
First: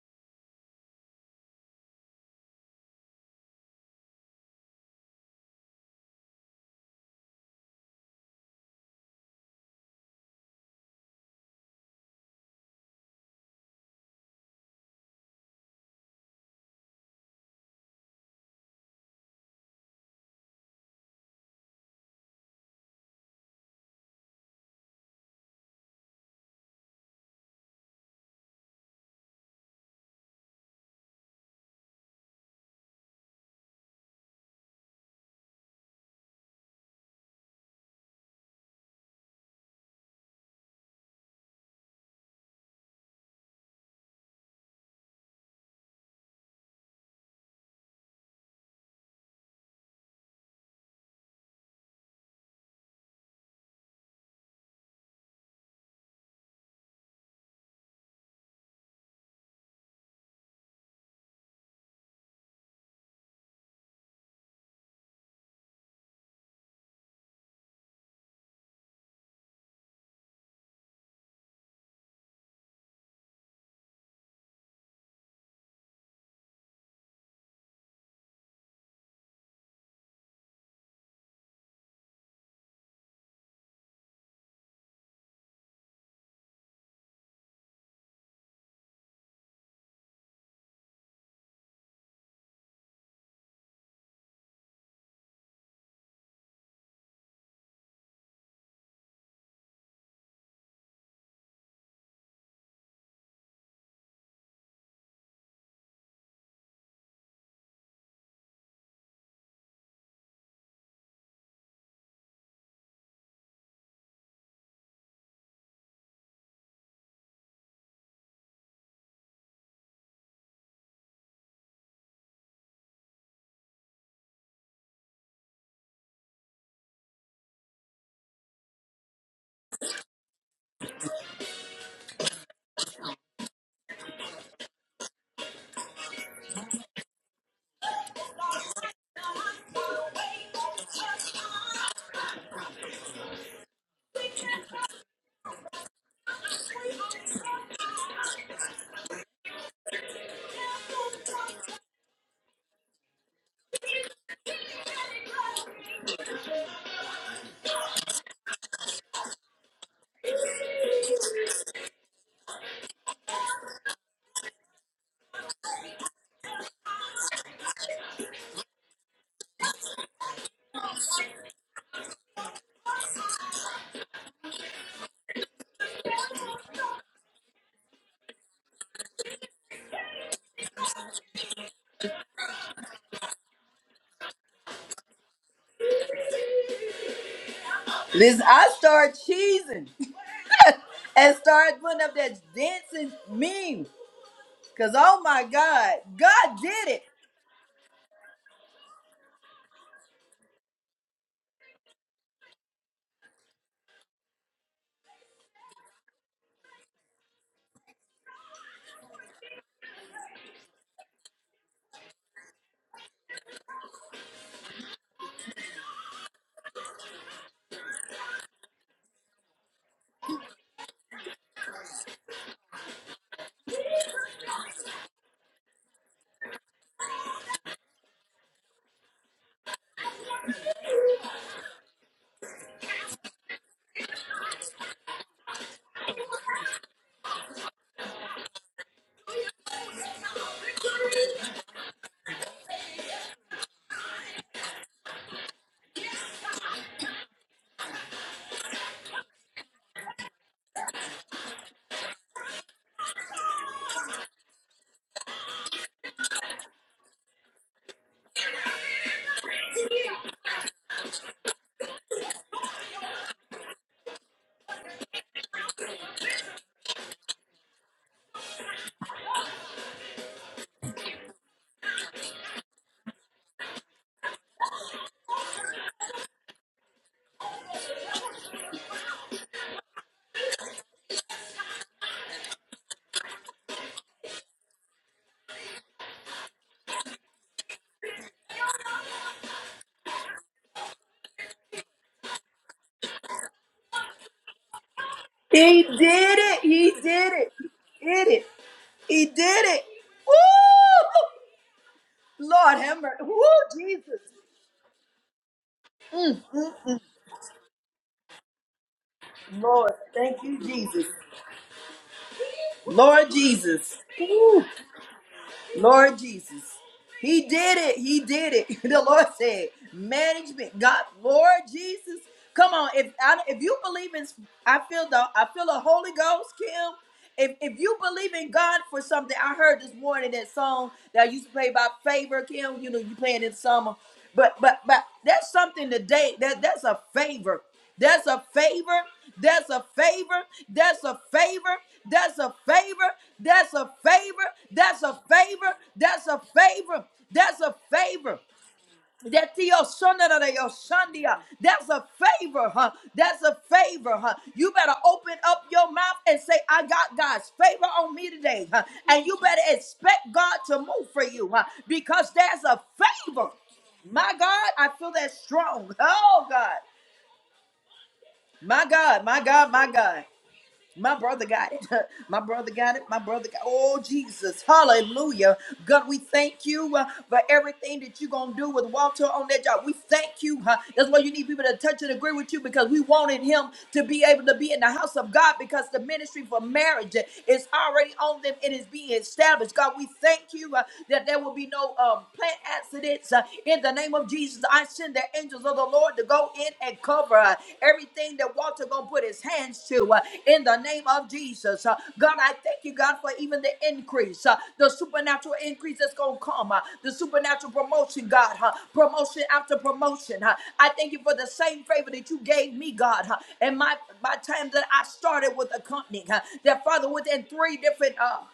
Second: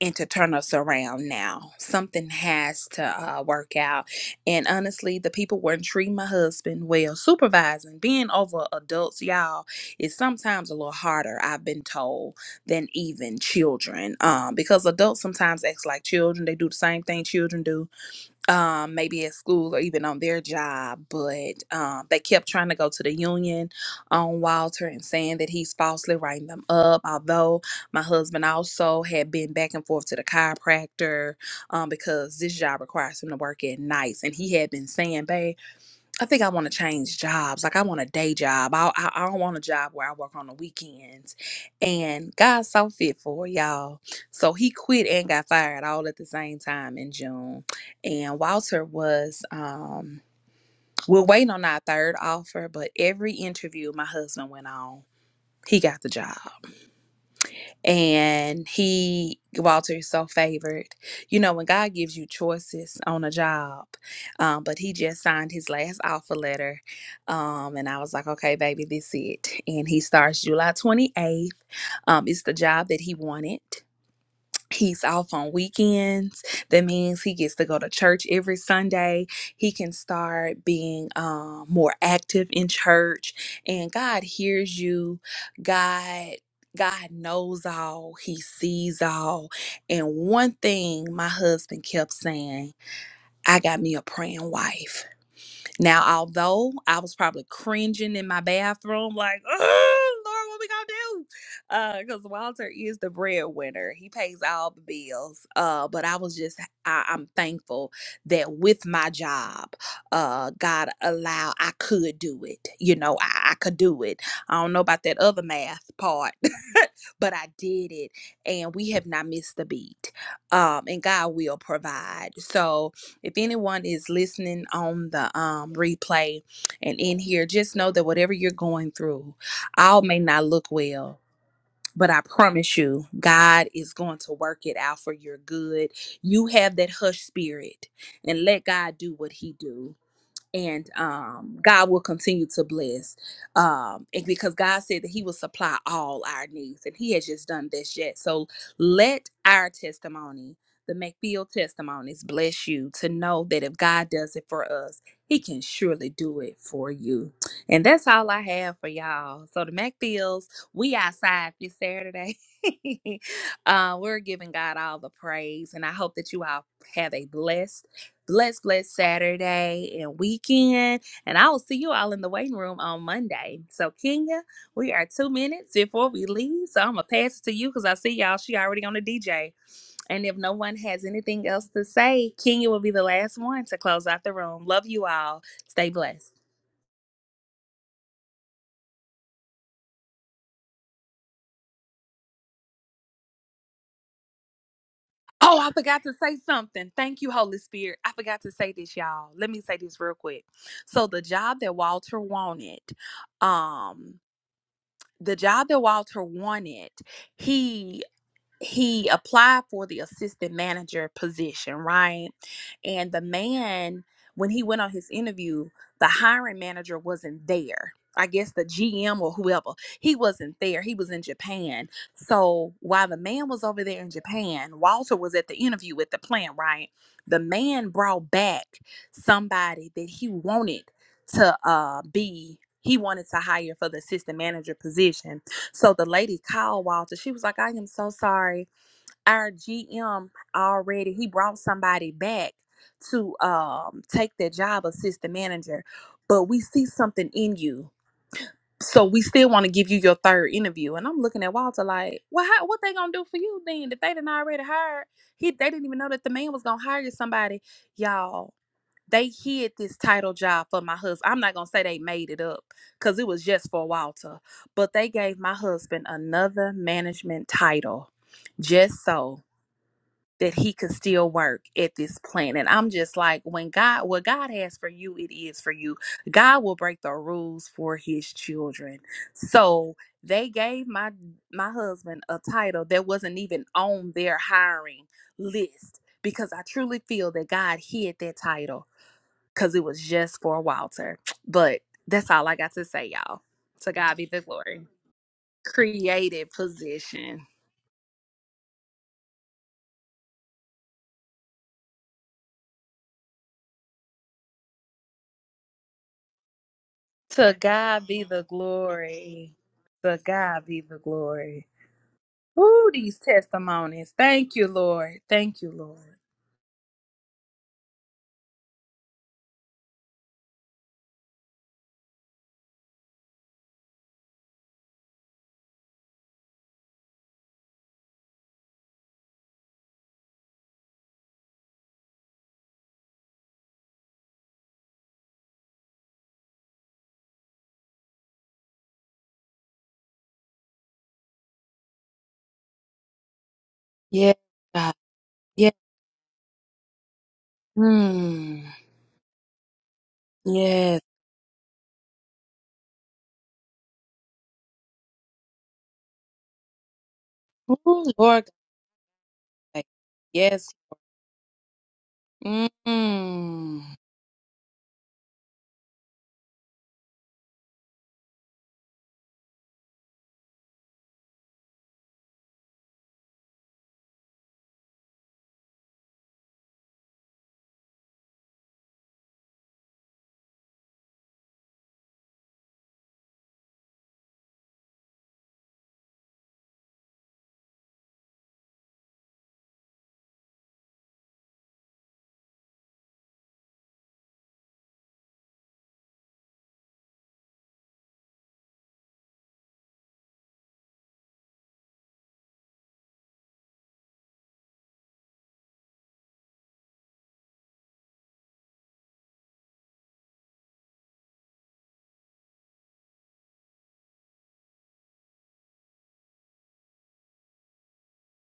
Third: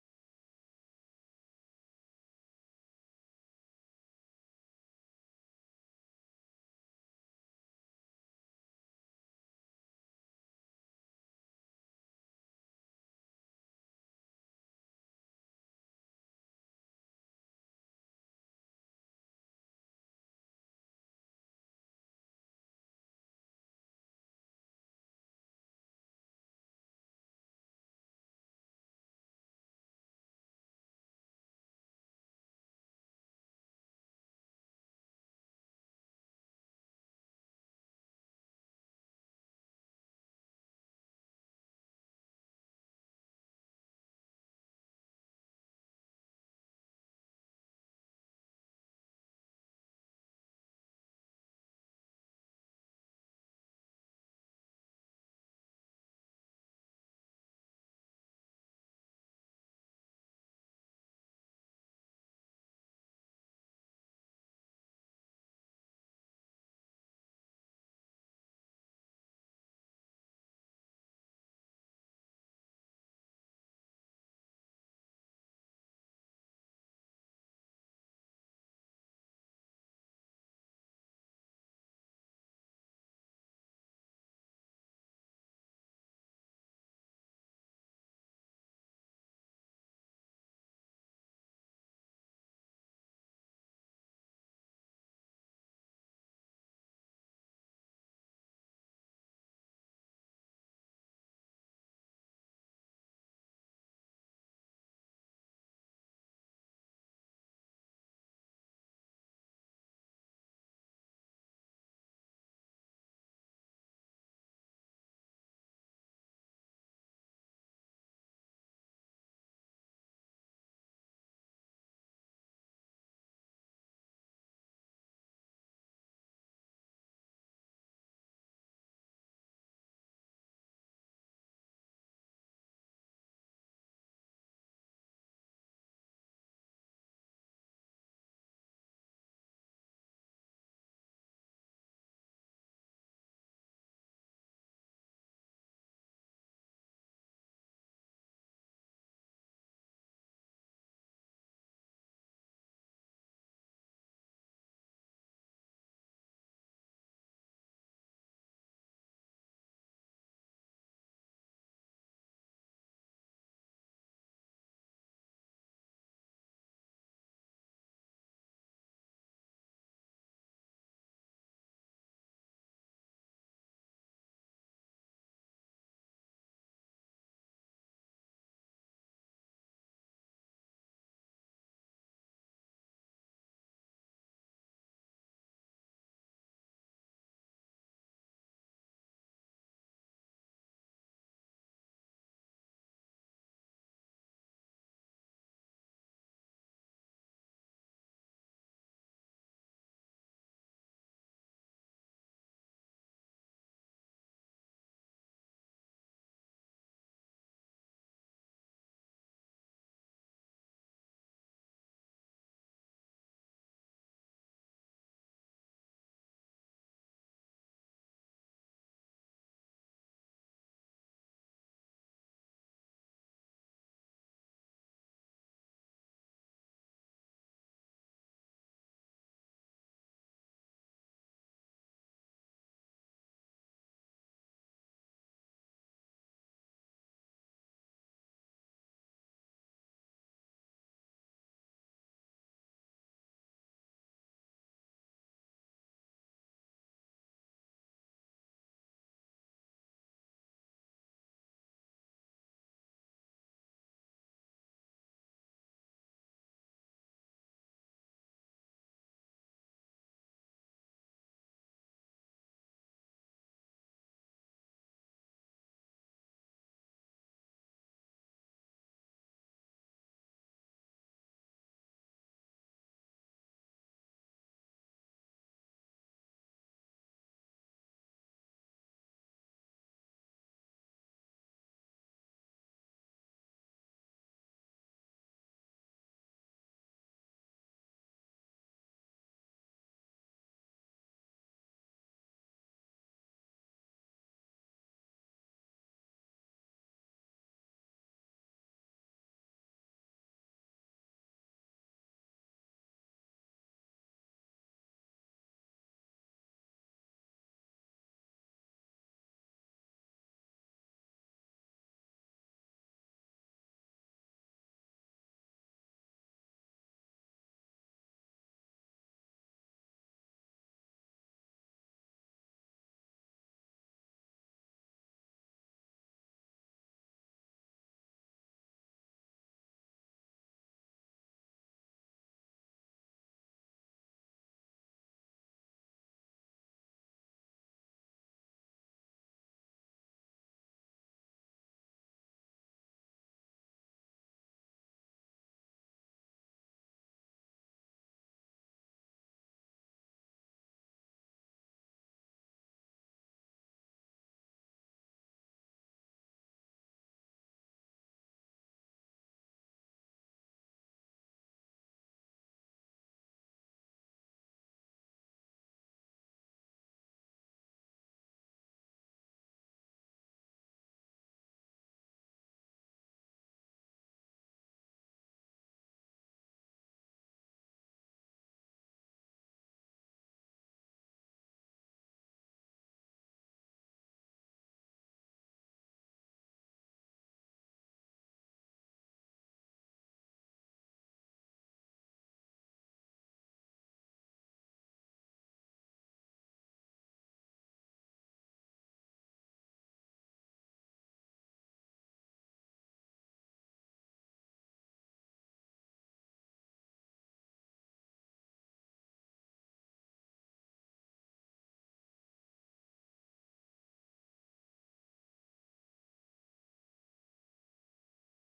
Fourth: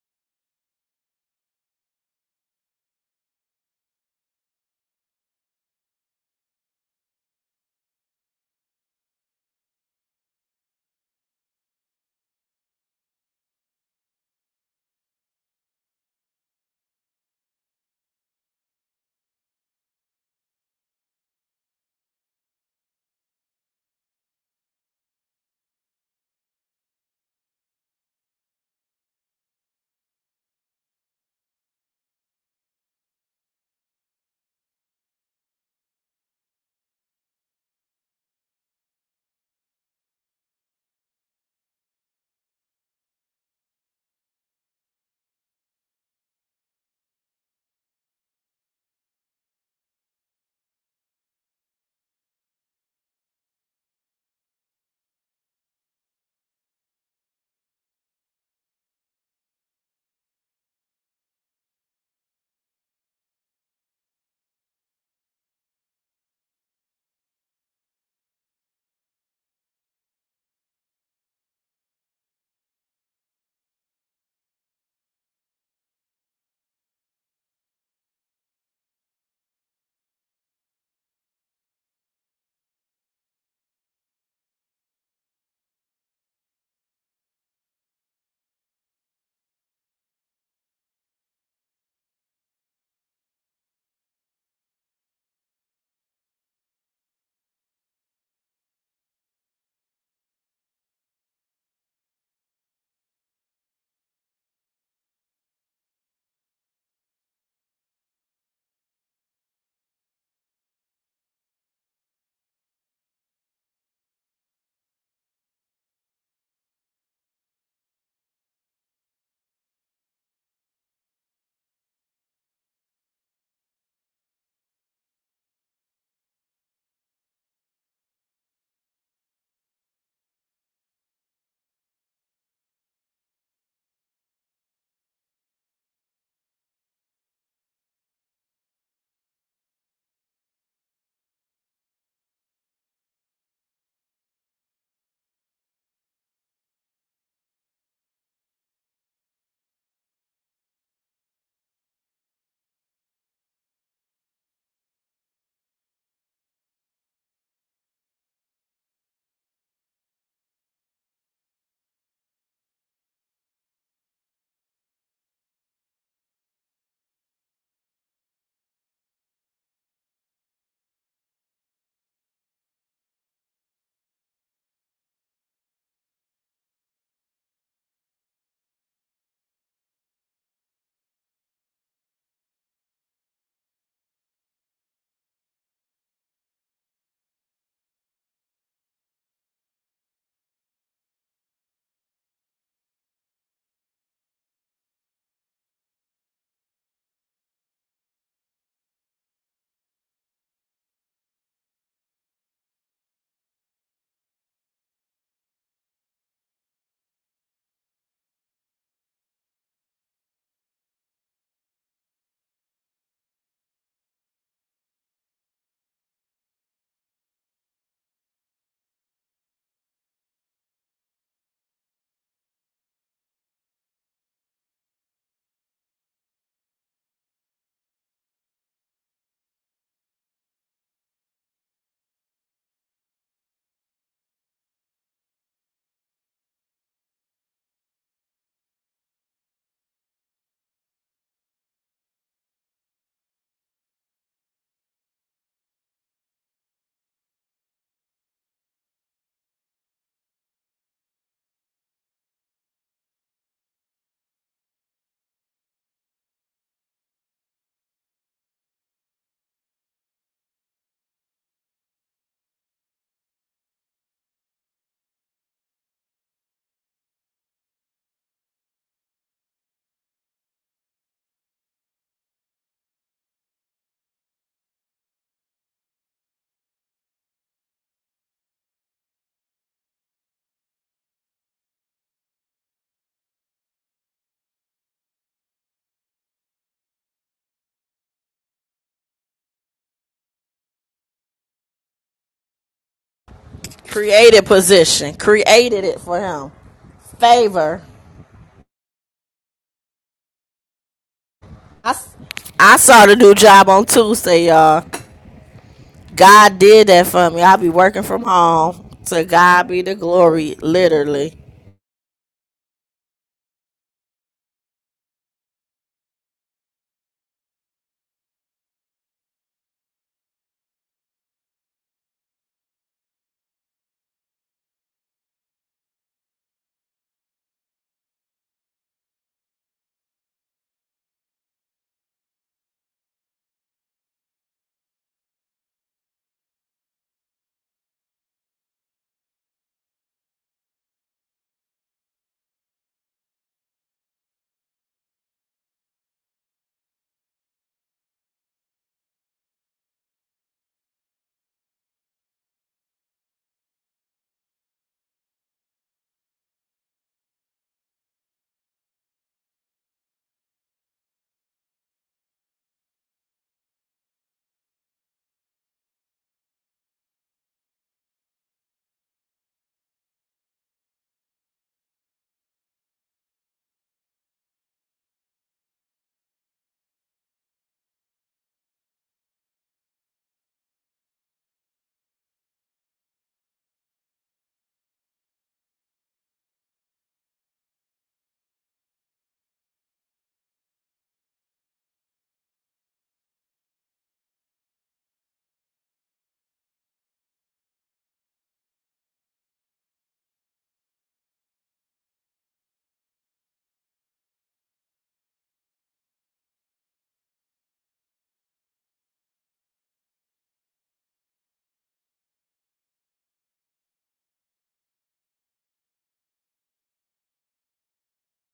[SPEAKER 2] and to turn us around now. Something has to uh, work out. And honestly, the people weren't treating my husband well. Supervising, being over adults, y'all, is sometimes a little harder, I've been told, than even children. Um, because adults sometimes act like children. They do the same thing children do um, maybe at school or even on their job, but um, they kept trying to go to the union on Walter and saying that he's falsely writing them up. Although my husband also had been back and forth to the chiropractor um, because this job requires him to work at nights, and he had been saying, "Babe." I think I want to change jobs. Like I want a day job. I, I I don't want a job where I work on the weekends. And God's so faithful, y'all. So he quit and got fired all at the same time in June. And Walter was um we're waiting on our third offer, but every interview my husband went on, he got the job and he Walter is so favored. You know, when God gives you choices on a job, um, but he just signed his last offer letter, um, and I was like, okay, baby, this it. And he starts July 28th. Um, it's the job that he wanted. He's off on weekends. That means he gets to go to church every Sunday. He can start being um, more active in church, and God hears you. God. God knows all, He sees all. And one thing my husband kept saying, I got me a praying wife. Now, although I was probably cringing in my bathroom, like, oh, Lord, what we gonna do? Because Walter is the breadwinner, he pays all the bills. Uh, but I was just, I, I'm thankful that with my job, uh, God allowed I could do it. You know, I, I could do it. I don't know about that other math part, but I did it, and we have not missed a beat. Um, and God will provide. So, if anyone is listening on the um, replay and in here, just know that whatever you're going through, all may not look well. But I promise you, God is going to work it out for your good. You have that hush spirit and let God do what he do and um, God will continue to bless. Um, and because God said that He will supply all our needs, and He has just done this yet. So let our testimony, the McField testimonies, bless you to know that if God does it for us, He can surely do it for you. And that's all I have for y'all. So the McFields, we outside this Saturday. uh, we're giving God all the praise, and I hope that you all have a blessed blessed, blessed Saturday and weekend. And I will see you all in the waiting room on Monday. So, Kenya, we are two minutes before we leave. So, I'm going to pass it to you because I see y'all. She already on the DJ. And if no one has anything else to say, Kenya will be the last one to close out the room. Love you all. Stay blessed.
[SPEAKER 1] Listen, I start cheesing. and start putting up that dancing meme. Cause oh my
[SPEAKER 2] Oh, I
[SPEAKER 1] God,
[SPEAKER 2] forgot to say
[SPEAKER 1] God did
[SPEAKER 2] something.
[SPEAKER 1] it.
[SPEAKER 2] Thank you, Holy Spirit. I forgot to say this, y'all. Let me say this real quick. So the job that Walter wanted, um, the job that Walter wanted, he he applied for the assistant manager position, right? And the man, when he went on his interview, the hiring manager wasn't there. I guess the GM or whoever, he wasn't there. He was in Japan. So while the man was over there in Japan, Walter was at the interview at the plant, right? The man brought back somebody that he wanted to uh, be, he wanted to hire for the assistant manager position so the lady called Walter. She was like, I am so sorry. Our GM already, he brought somebody back to um take their job assistant manager, but we see something in you. So we still want to give you your third interview. And I'm looking at Walter like, well, how, what they gonna do for you then? If they didn't already hire, he they didn't even know that the man was gonna hire somebody. Y'all, they hid this title job for my husband. I'm not gonna say they made it up because it was just for Walter, but they gave my husband another management title just so that he could still work at this plant. And I'm just like, when God, what God has for you, it is for you. God will break the rules for his children. So they gave my my husband a title that wasn't even on their hiring list because I truly feel that God hid that title because it was just for Walter. But that's all I got to say, y'all. To God be the
[SPEAKER 4] Created
[SPEAKER 2] glory.
[SPEAKER 4] position.
[SPEAKER 1] He
[SPEAKER 4] Created it for
[SPEAKER 1] did
[SPEAKER 2] Created
[SPEAKER 4] him.
[SPEAKER 1] it. He did
[SPEAKER 2] position.
[SPEAKER 1] it.
[SPEAKER 4] Favor.
[SPEAKER 1] He did it. He did it. Woo!
[SPEAKER 4] I I
[SPEAKER 1] Lord
[SPEAKER 4] saw the
[SPEAKER 1] Hammer.
[SPEAKER 4] new
[SPEAKER 1] Woo,
[SPEAKER 4] job on
[SPEAKER 1] Jesus.
[SPEAKER 4] Tuesday, y'all. God did that for me.
[SPEAKER 2] To
[SPEAKER 4] I'll be working
[SPEAKER 2] God be
[SPEAKER 4] from
[SPEAKER 2] the
[SPEAKER 4] home. To
[SPEAKER 2] glory.
[SPEAKER 4] God be
[SPEAKER 1] Lord,
[SPEAKER 4] the
[SPEAKER 2] To
[SPEAKER 1] thank
[SPEAKER 4] glory,
[SPEAKER 1] you,
[SPEAKER 2] God be the
[SPEAKER 1] Jesus.
[SPEAKER 4] literally.
[SPEAKER 2] glory. Ooh, these
[SPEAKER 1] Lord Jesus.
[SPEAKER 2] testimonies. Thank
[SPEAKER 1] Woo.
[SPEAKER 2] you, Lord. Thank you, Lord.
[SPEAKER 1] Lord Jesus. He did it. He did it. The Lord said, management. God, Lord Jesus. Come on. If I, if you believe in, I feel the I feel the Holy Ghost, Kim. If, if you believe in God for something, I heard this morning that song that I used to play by favor, Kim. You know, you playing in summer. but but but but that's something today. That that's a favor. That's a favor. That's a favor. That's a favor. That's a favor. That's a
[SPEAKER 2] Yes,
[SPEAKER 1] favor.
[SPEAKER 2] God.
[SPEAKER 1] That's a favor.
[SPEAKER 2] Yes.
[SPEAKER 1] That's a favor. That's a favor.
[SPEAKER 2] Mm.
[SPEAKER 1] That the Osunda da your
[SPEAKER 2] Yes.
[SPEAKER 1] Sundia, that's a favor, huh? That's a favor, huh? You better open up your mouth and say, I got God's favor
[SPEAKER 2] Ooh,
[SPEAKER 1] on me
[SPEAKER 2] Lord
[SPEAKER 1] today, huh? And you better
[SPEAKER 2] God.
[SPEAKER 1] expect God
[SPEAKER 2] Yes.
[SPEAKER 1] to move for you, huh? Because there's a favor.
[SPEAKER 2] Mm.
[SPEAKER 1] My God, I feel that strong. Oh God. My God, my God, my God. My brother got it. My brother got it. My brother got Oh, Jesus. Hallelujah. God, we thank you uh, for everything that you're going to do with Walter on that job. We thank you. huh? That's why you need people to touch and agree with you because we wanted him to be able to be in the house of God because the ministry for marriage is already on them and is being established. God, we thank you uh, that there will be no um, plant accidents uh, in the name of Jesus. I send the angels of the Lord to go in and cover uh, everything that Walter gonna put his hands to uh, in the name of Jesus. Uh, God, I thank you, God, for even the increase, uh, the supernatural increase that's gonna come, uh, the supernatural promotion, God, huh? promotion after promotion. huh? I thank you for the same favor that you gave me, God, huh? and my my time that I started with a company. huh? That Father, within three different. uh,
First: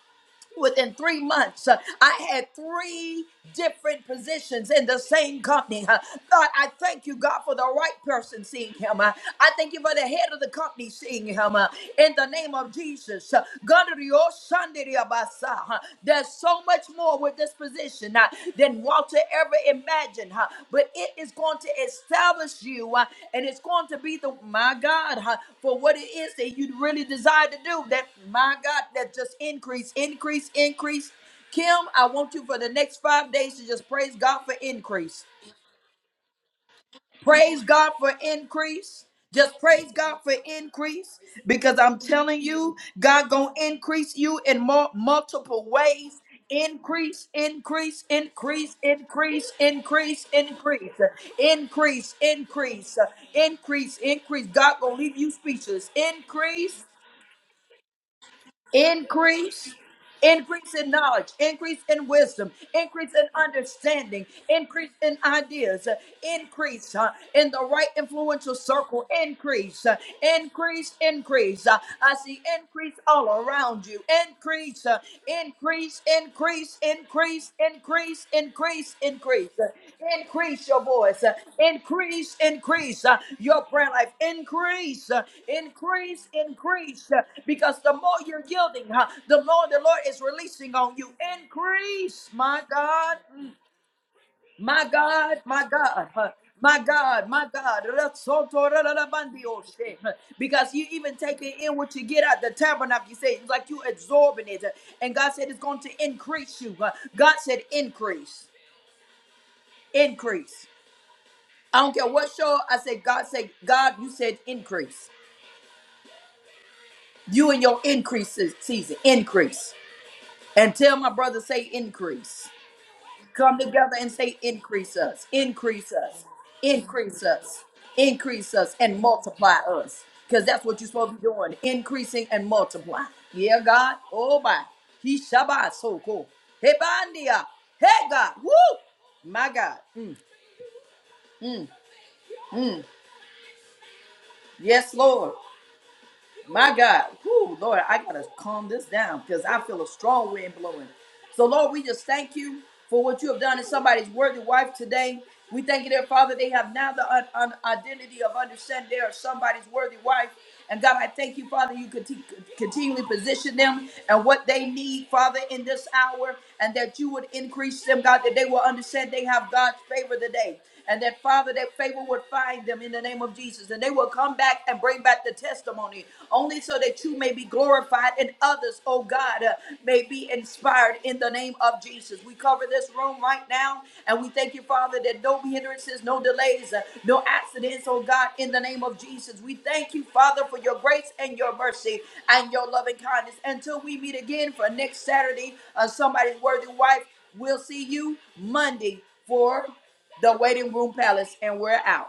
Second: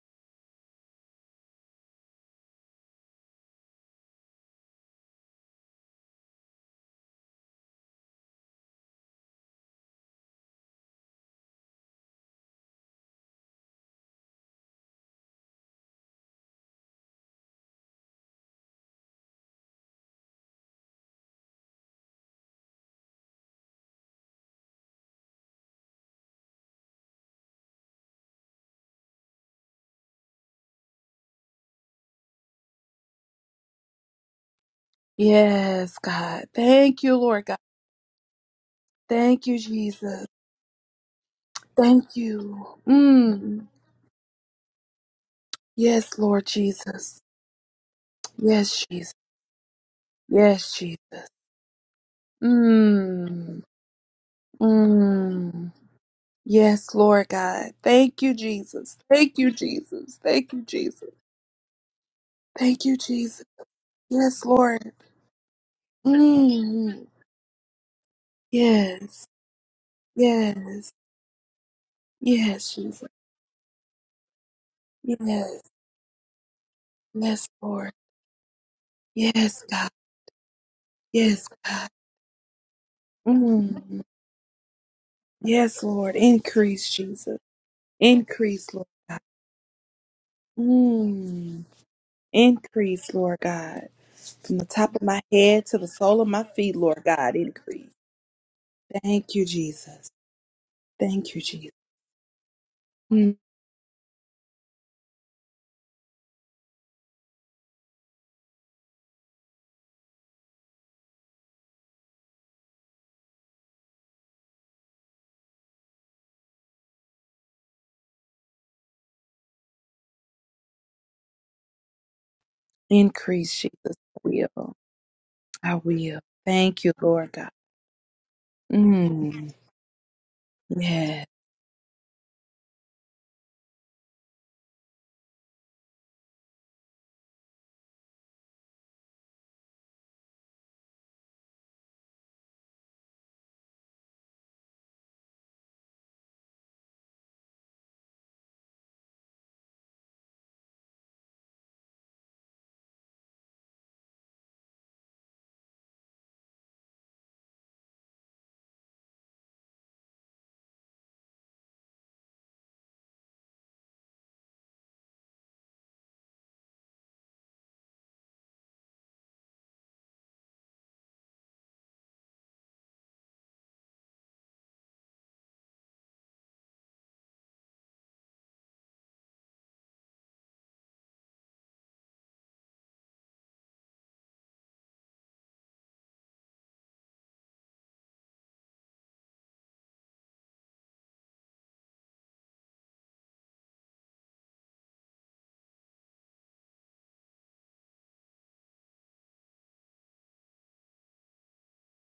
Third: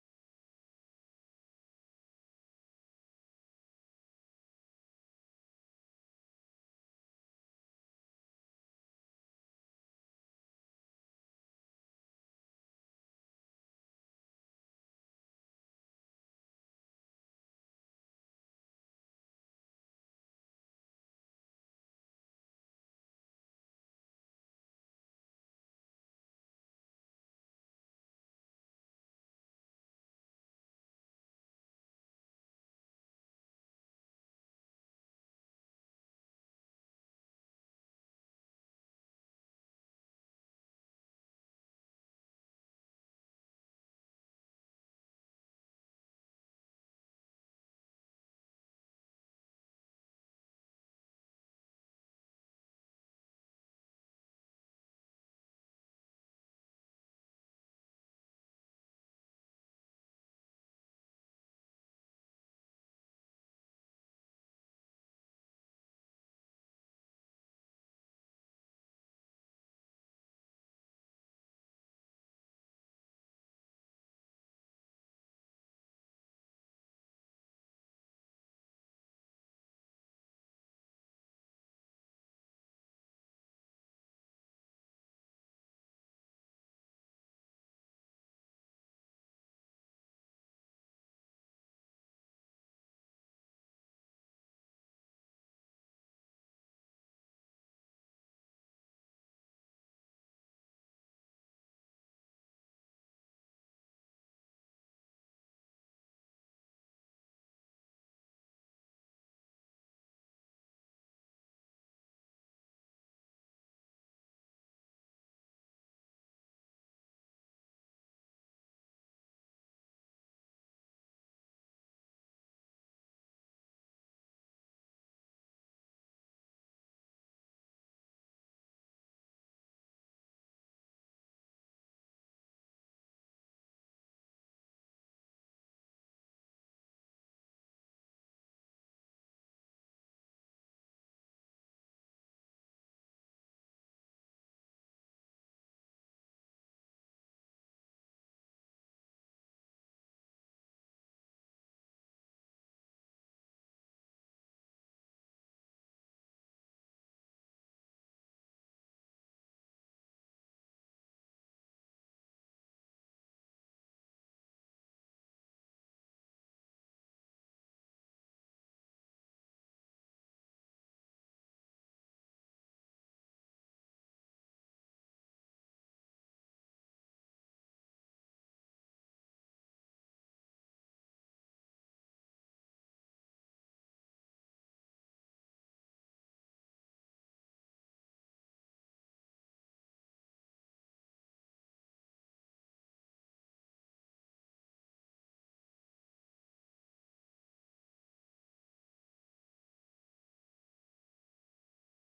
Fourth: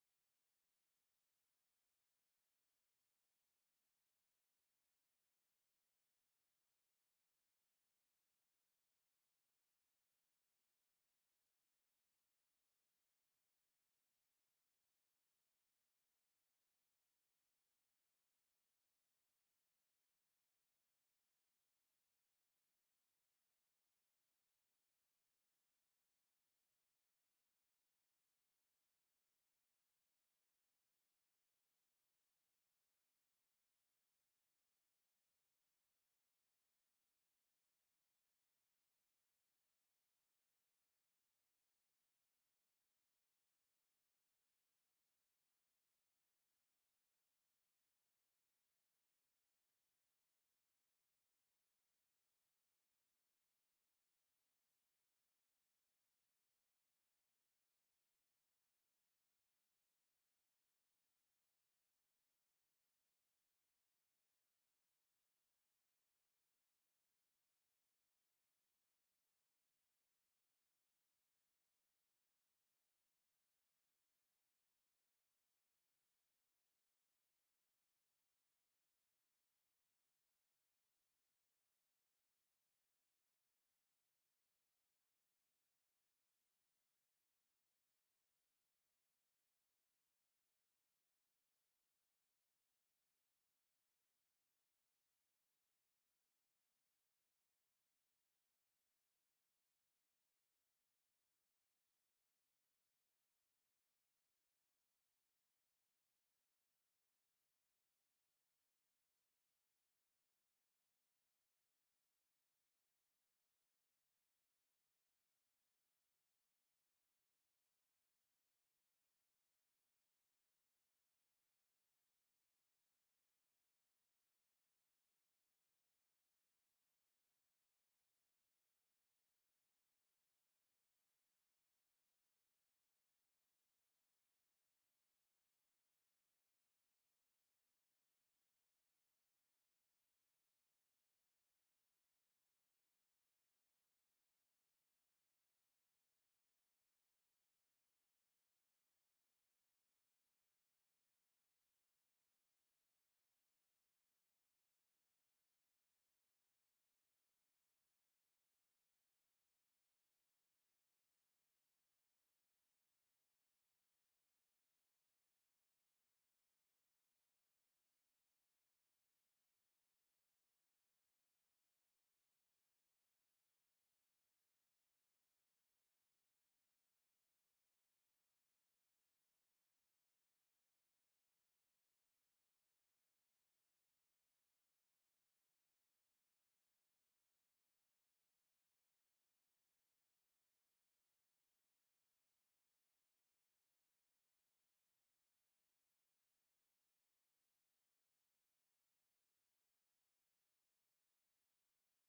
[SPEAKER 1] Within three months, uh, I had three different positions in the same company. Uh, God, I thank you, God, for the right person seeing him. Uh, I thank you for the head of the company seeing him. uh, in the name of Jesus. Uh, God, your son, did he about, uh, There's so much more with this position position uh, than Walter ever imagined, huh? but it is going to establish you uh, and it's going to be the, my God, huh, for what it is that you really desire to do. That, my God, that just increase, increase, increase. Kim, I want you for the next five days to just praise God for increase.
[SPEAKER 2] Yes, God. Thank you, Lord God.
[SPEAKER 1] Praise God for increase.
[SPEAKER 2] Thank you,
[SPEAKER 1] Just praise God
[SPEAKER 2] Jesus.
[SPEAKER 1] for increase because I'm
[SPEAKER 2] Thank
[SPEAKER 1] telling you,
[SPEAKER 2] you.
[SPEAKER 1] God gonna
[SPEAKER 2] Mm.
[SPEAKER 1] increase you in more multiple
[SPEAKER 2] Yes,
[SPEAKER 1] ways.
[SPEAKER 2] Lord Jesus.
[SPEAKER 1] Increase, increase, increase,
[SPEAKER 2] Yes, Jesus.
[SPEAKER 1] increase, increase,
[SPEAKER 2] Yes,
[SPEAKER 1] increase,
[SPEAKER 2] Jesus.
[SPEAKER 1] increase, increase,
[SPEAKER 2] Mmm.
[SPEAKER 1] increase, increase. God gonna leave you
[SPEAKER 2] Mmm.
[SPEAKER 1] speechless. Increase
[SPEAKER 2] Yes, Lord God. Thank you, Jesus. Thank you,
[SPEAKER 1] Increase,
[SPEAKER 2] Jesus. Thank you,
[SPEAKER 1] increase in
[SPEAKER 2] Jesus.
[SPEAKER 1] knowledge, increase in wisdom,
[SPEAKER 2] Thank you,
[SPEAKER 1] increase in
[SPEAKER 2] Jesus.
[SPEAKER 1] understanding,
[SPEAKER 2] Yes,
[SPEAKER 1] increase
[SPEAKER 2] Lord.
[SPEAKER 1] in ideas, uh, increase
[SPEAKER 2] Mmm.
[SPEAKER 1] uh, in the right influential circle,
[SPEAKER 2] Yes.
[SPEAKER 1] increase, uh,
[SPEAKER 2] Yes.
[SPEAKER 1] increase, increase. Uh, I see
[SPEAKER 2] Yes,
[SPEAKER 1] increase
[SPEAKER 2] Jesus.
[SPEAKER 1] all around you, increase, uh,
[SPEAKER 2] Yes.
[SPEAKER 1] increase increase,
[SPEAKER 2] Yes,
[SPEAKER 1] increase,
[SPEAKER 2] Lord.
[SPEAKER 1] increase, increase, increase.
[SPEAKER 2] Yes,
[SPEAKER 1] Increase
[SPEAKER 2] God.
[SPEAKER 1] Increase your voice.
[SPEAKER 2] Yes, God.
[SPEAKER 1] Increase, increase uh, your prayer
[SPEAKER 2] Mmm.
[SPEAKER 1] life. Increase, uh,
[SPEAKER 2] Yes, Lord.
[SPEAKER 1] increase,
[SPEAKER 2] Increase,
[SPEAKER 1] increase. uh,
[SPEAKER 2] Jesus.
[SPEAKER 1] Because the more you're
[SPEAKER 2] Increase, Lord
[SPEAKER 1] yielding, huh,
[SPEAKER 2] God.
[SPEAKER 1] the more the Lord is releasing on you.
[SPEAKER 2] Mmm.
[SPEAKER 1] Increase, my
[SPEAKER 2] Increase,
[SPEAKER 1] God.
[SPEAKER 2] Lord God. From the
[SPEAKER 1] My
[SPEAKER 2] top of my
[SPEAKER 1] God,
[SPEAKER 2] head
[SPEAKER 1] my
[SPEAKER 2] to the
[SPEAKER 1] God,
[SPEAKER 2] sole of
[SPEAKER 1] huh,
[SPEAKER 2] my feet,
[SPEAKER 1] my
[SPEAKER 2] Lord
[SPEAKER 1] God,
[SPEAKER 2] God,
[SPEAKER 1] my God.
[SPEAKER 2] increase. Thank you,
[SPEAKER 1] Rasotorarabandiyoshe,
[SPEAKER 2] Jesus.
[SPEAKER 1] huh, Because you even
[SPEAKER 2] Thank you,
[SPEAKER 1] take it
[SPEAKER 2] Jesus.
[SPEAKER 1] in what you get out the tabernacle. You say
[SPEAKER 2] Mm.
[SPEAKER 1] it's like you absorbing it. huh, And God said it's going to increase you. huh. God said increase, increase. I don't care what show. I said God said God. You said increase. You and your increase se- season increase. And tell my brother say increase.
[SPEAKER 2] Increase,
[SPEAKER 1] Come
[SPEAKER 2] Jesus.
[SPEAKER 1] together and
[SPEAKER 2] I
[SPEAKER 1] say,
[SPEAKER 2] will.
[SPEAKER 1] increase us,
[SPEAKER 2] I
[SPEAKER 1] increase
[SPEAKER 2] will.
[SPEAKER 1] us,
[SPEAKER 2] Thank you,
[SPEAKER 1] increase
[SPEAKER 2] Lord God.
[SPEAKER 1] us, increase us, and multiply
[SPEAKER 2] Mm.
[SPEAKER 1] us. Because that's what you're supposed
[SPEAKER 2] Yes.
[SPEAKER 1] to be doing, increasing and multiply. Yeah, God. Oh, my. He Shabbat so cool. Hey, Bandia. Hey, God. Woo. My God. Mm. Yes, Lord. My God, whoo, Lord, I gotta calm this down because I feel a strong wind blowing. So, Lord, we just thank you for what you have done in somebody's worthy wife today. We thank you, dear Father, they have now the un- un- identity of understanding they are somebody's worthy wife. And God, I thank you, Father, you conti- continually position them and what they need, Father, in this hour, and that you would increase them, God, that they will understand they have God's favor today. And that, Father, that favor would find them in the name of Jesus. And they will come come back and bring back the testimony, only so that you may be glorified and others, oh God, uh, may be inspired in the name of Jesus. We cover this room right now and we thank you, Father, that no hindrances, no delays, uh, no accidents, oh God, in the name of Jesus. We thank you, Father, for your grace and your mercy and your loving kindness. Until we meet again for next Saturday, uh, somebody's worthy wife, we'll see you Monday for the waiting room palace, and we're out.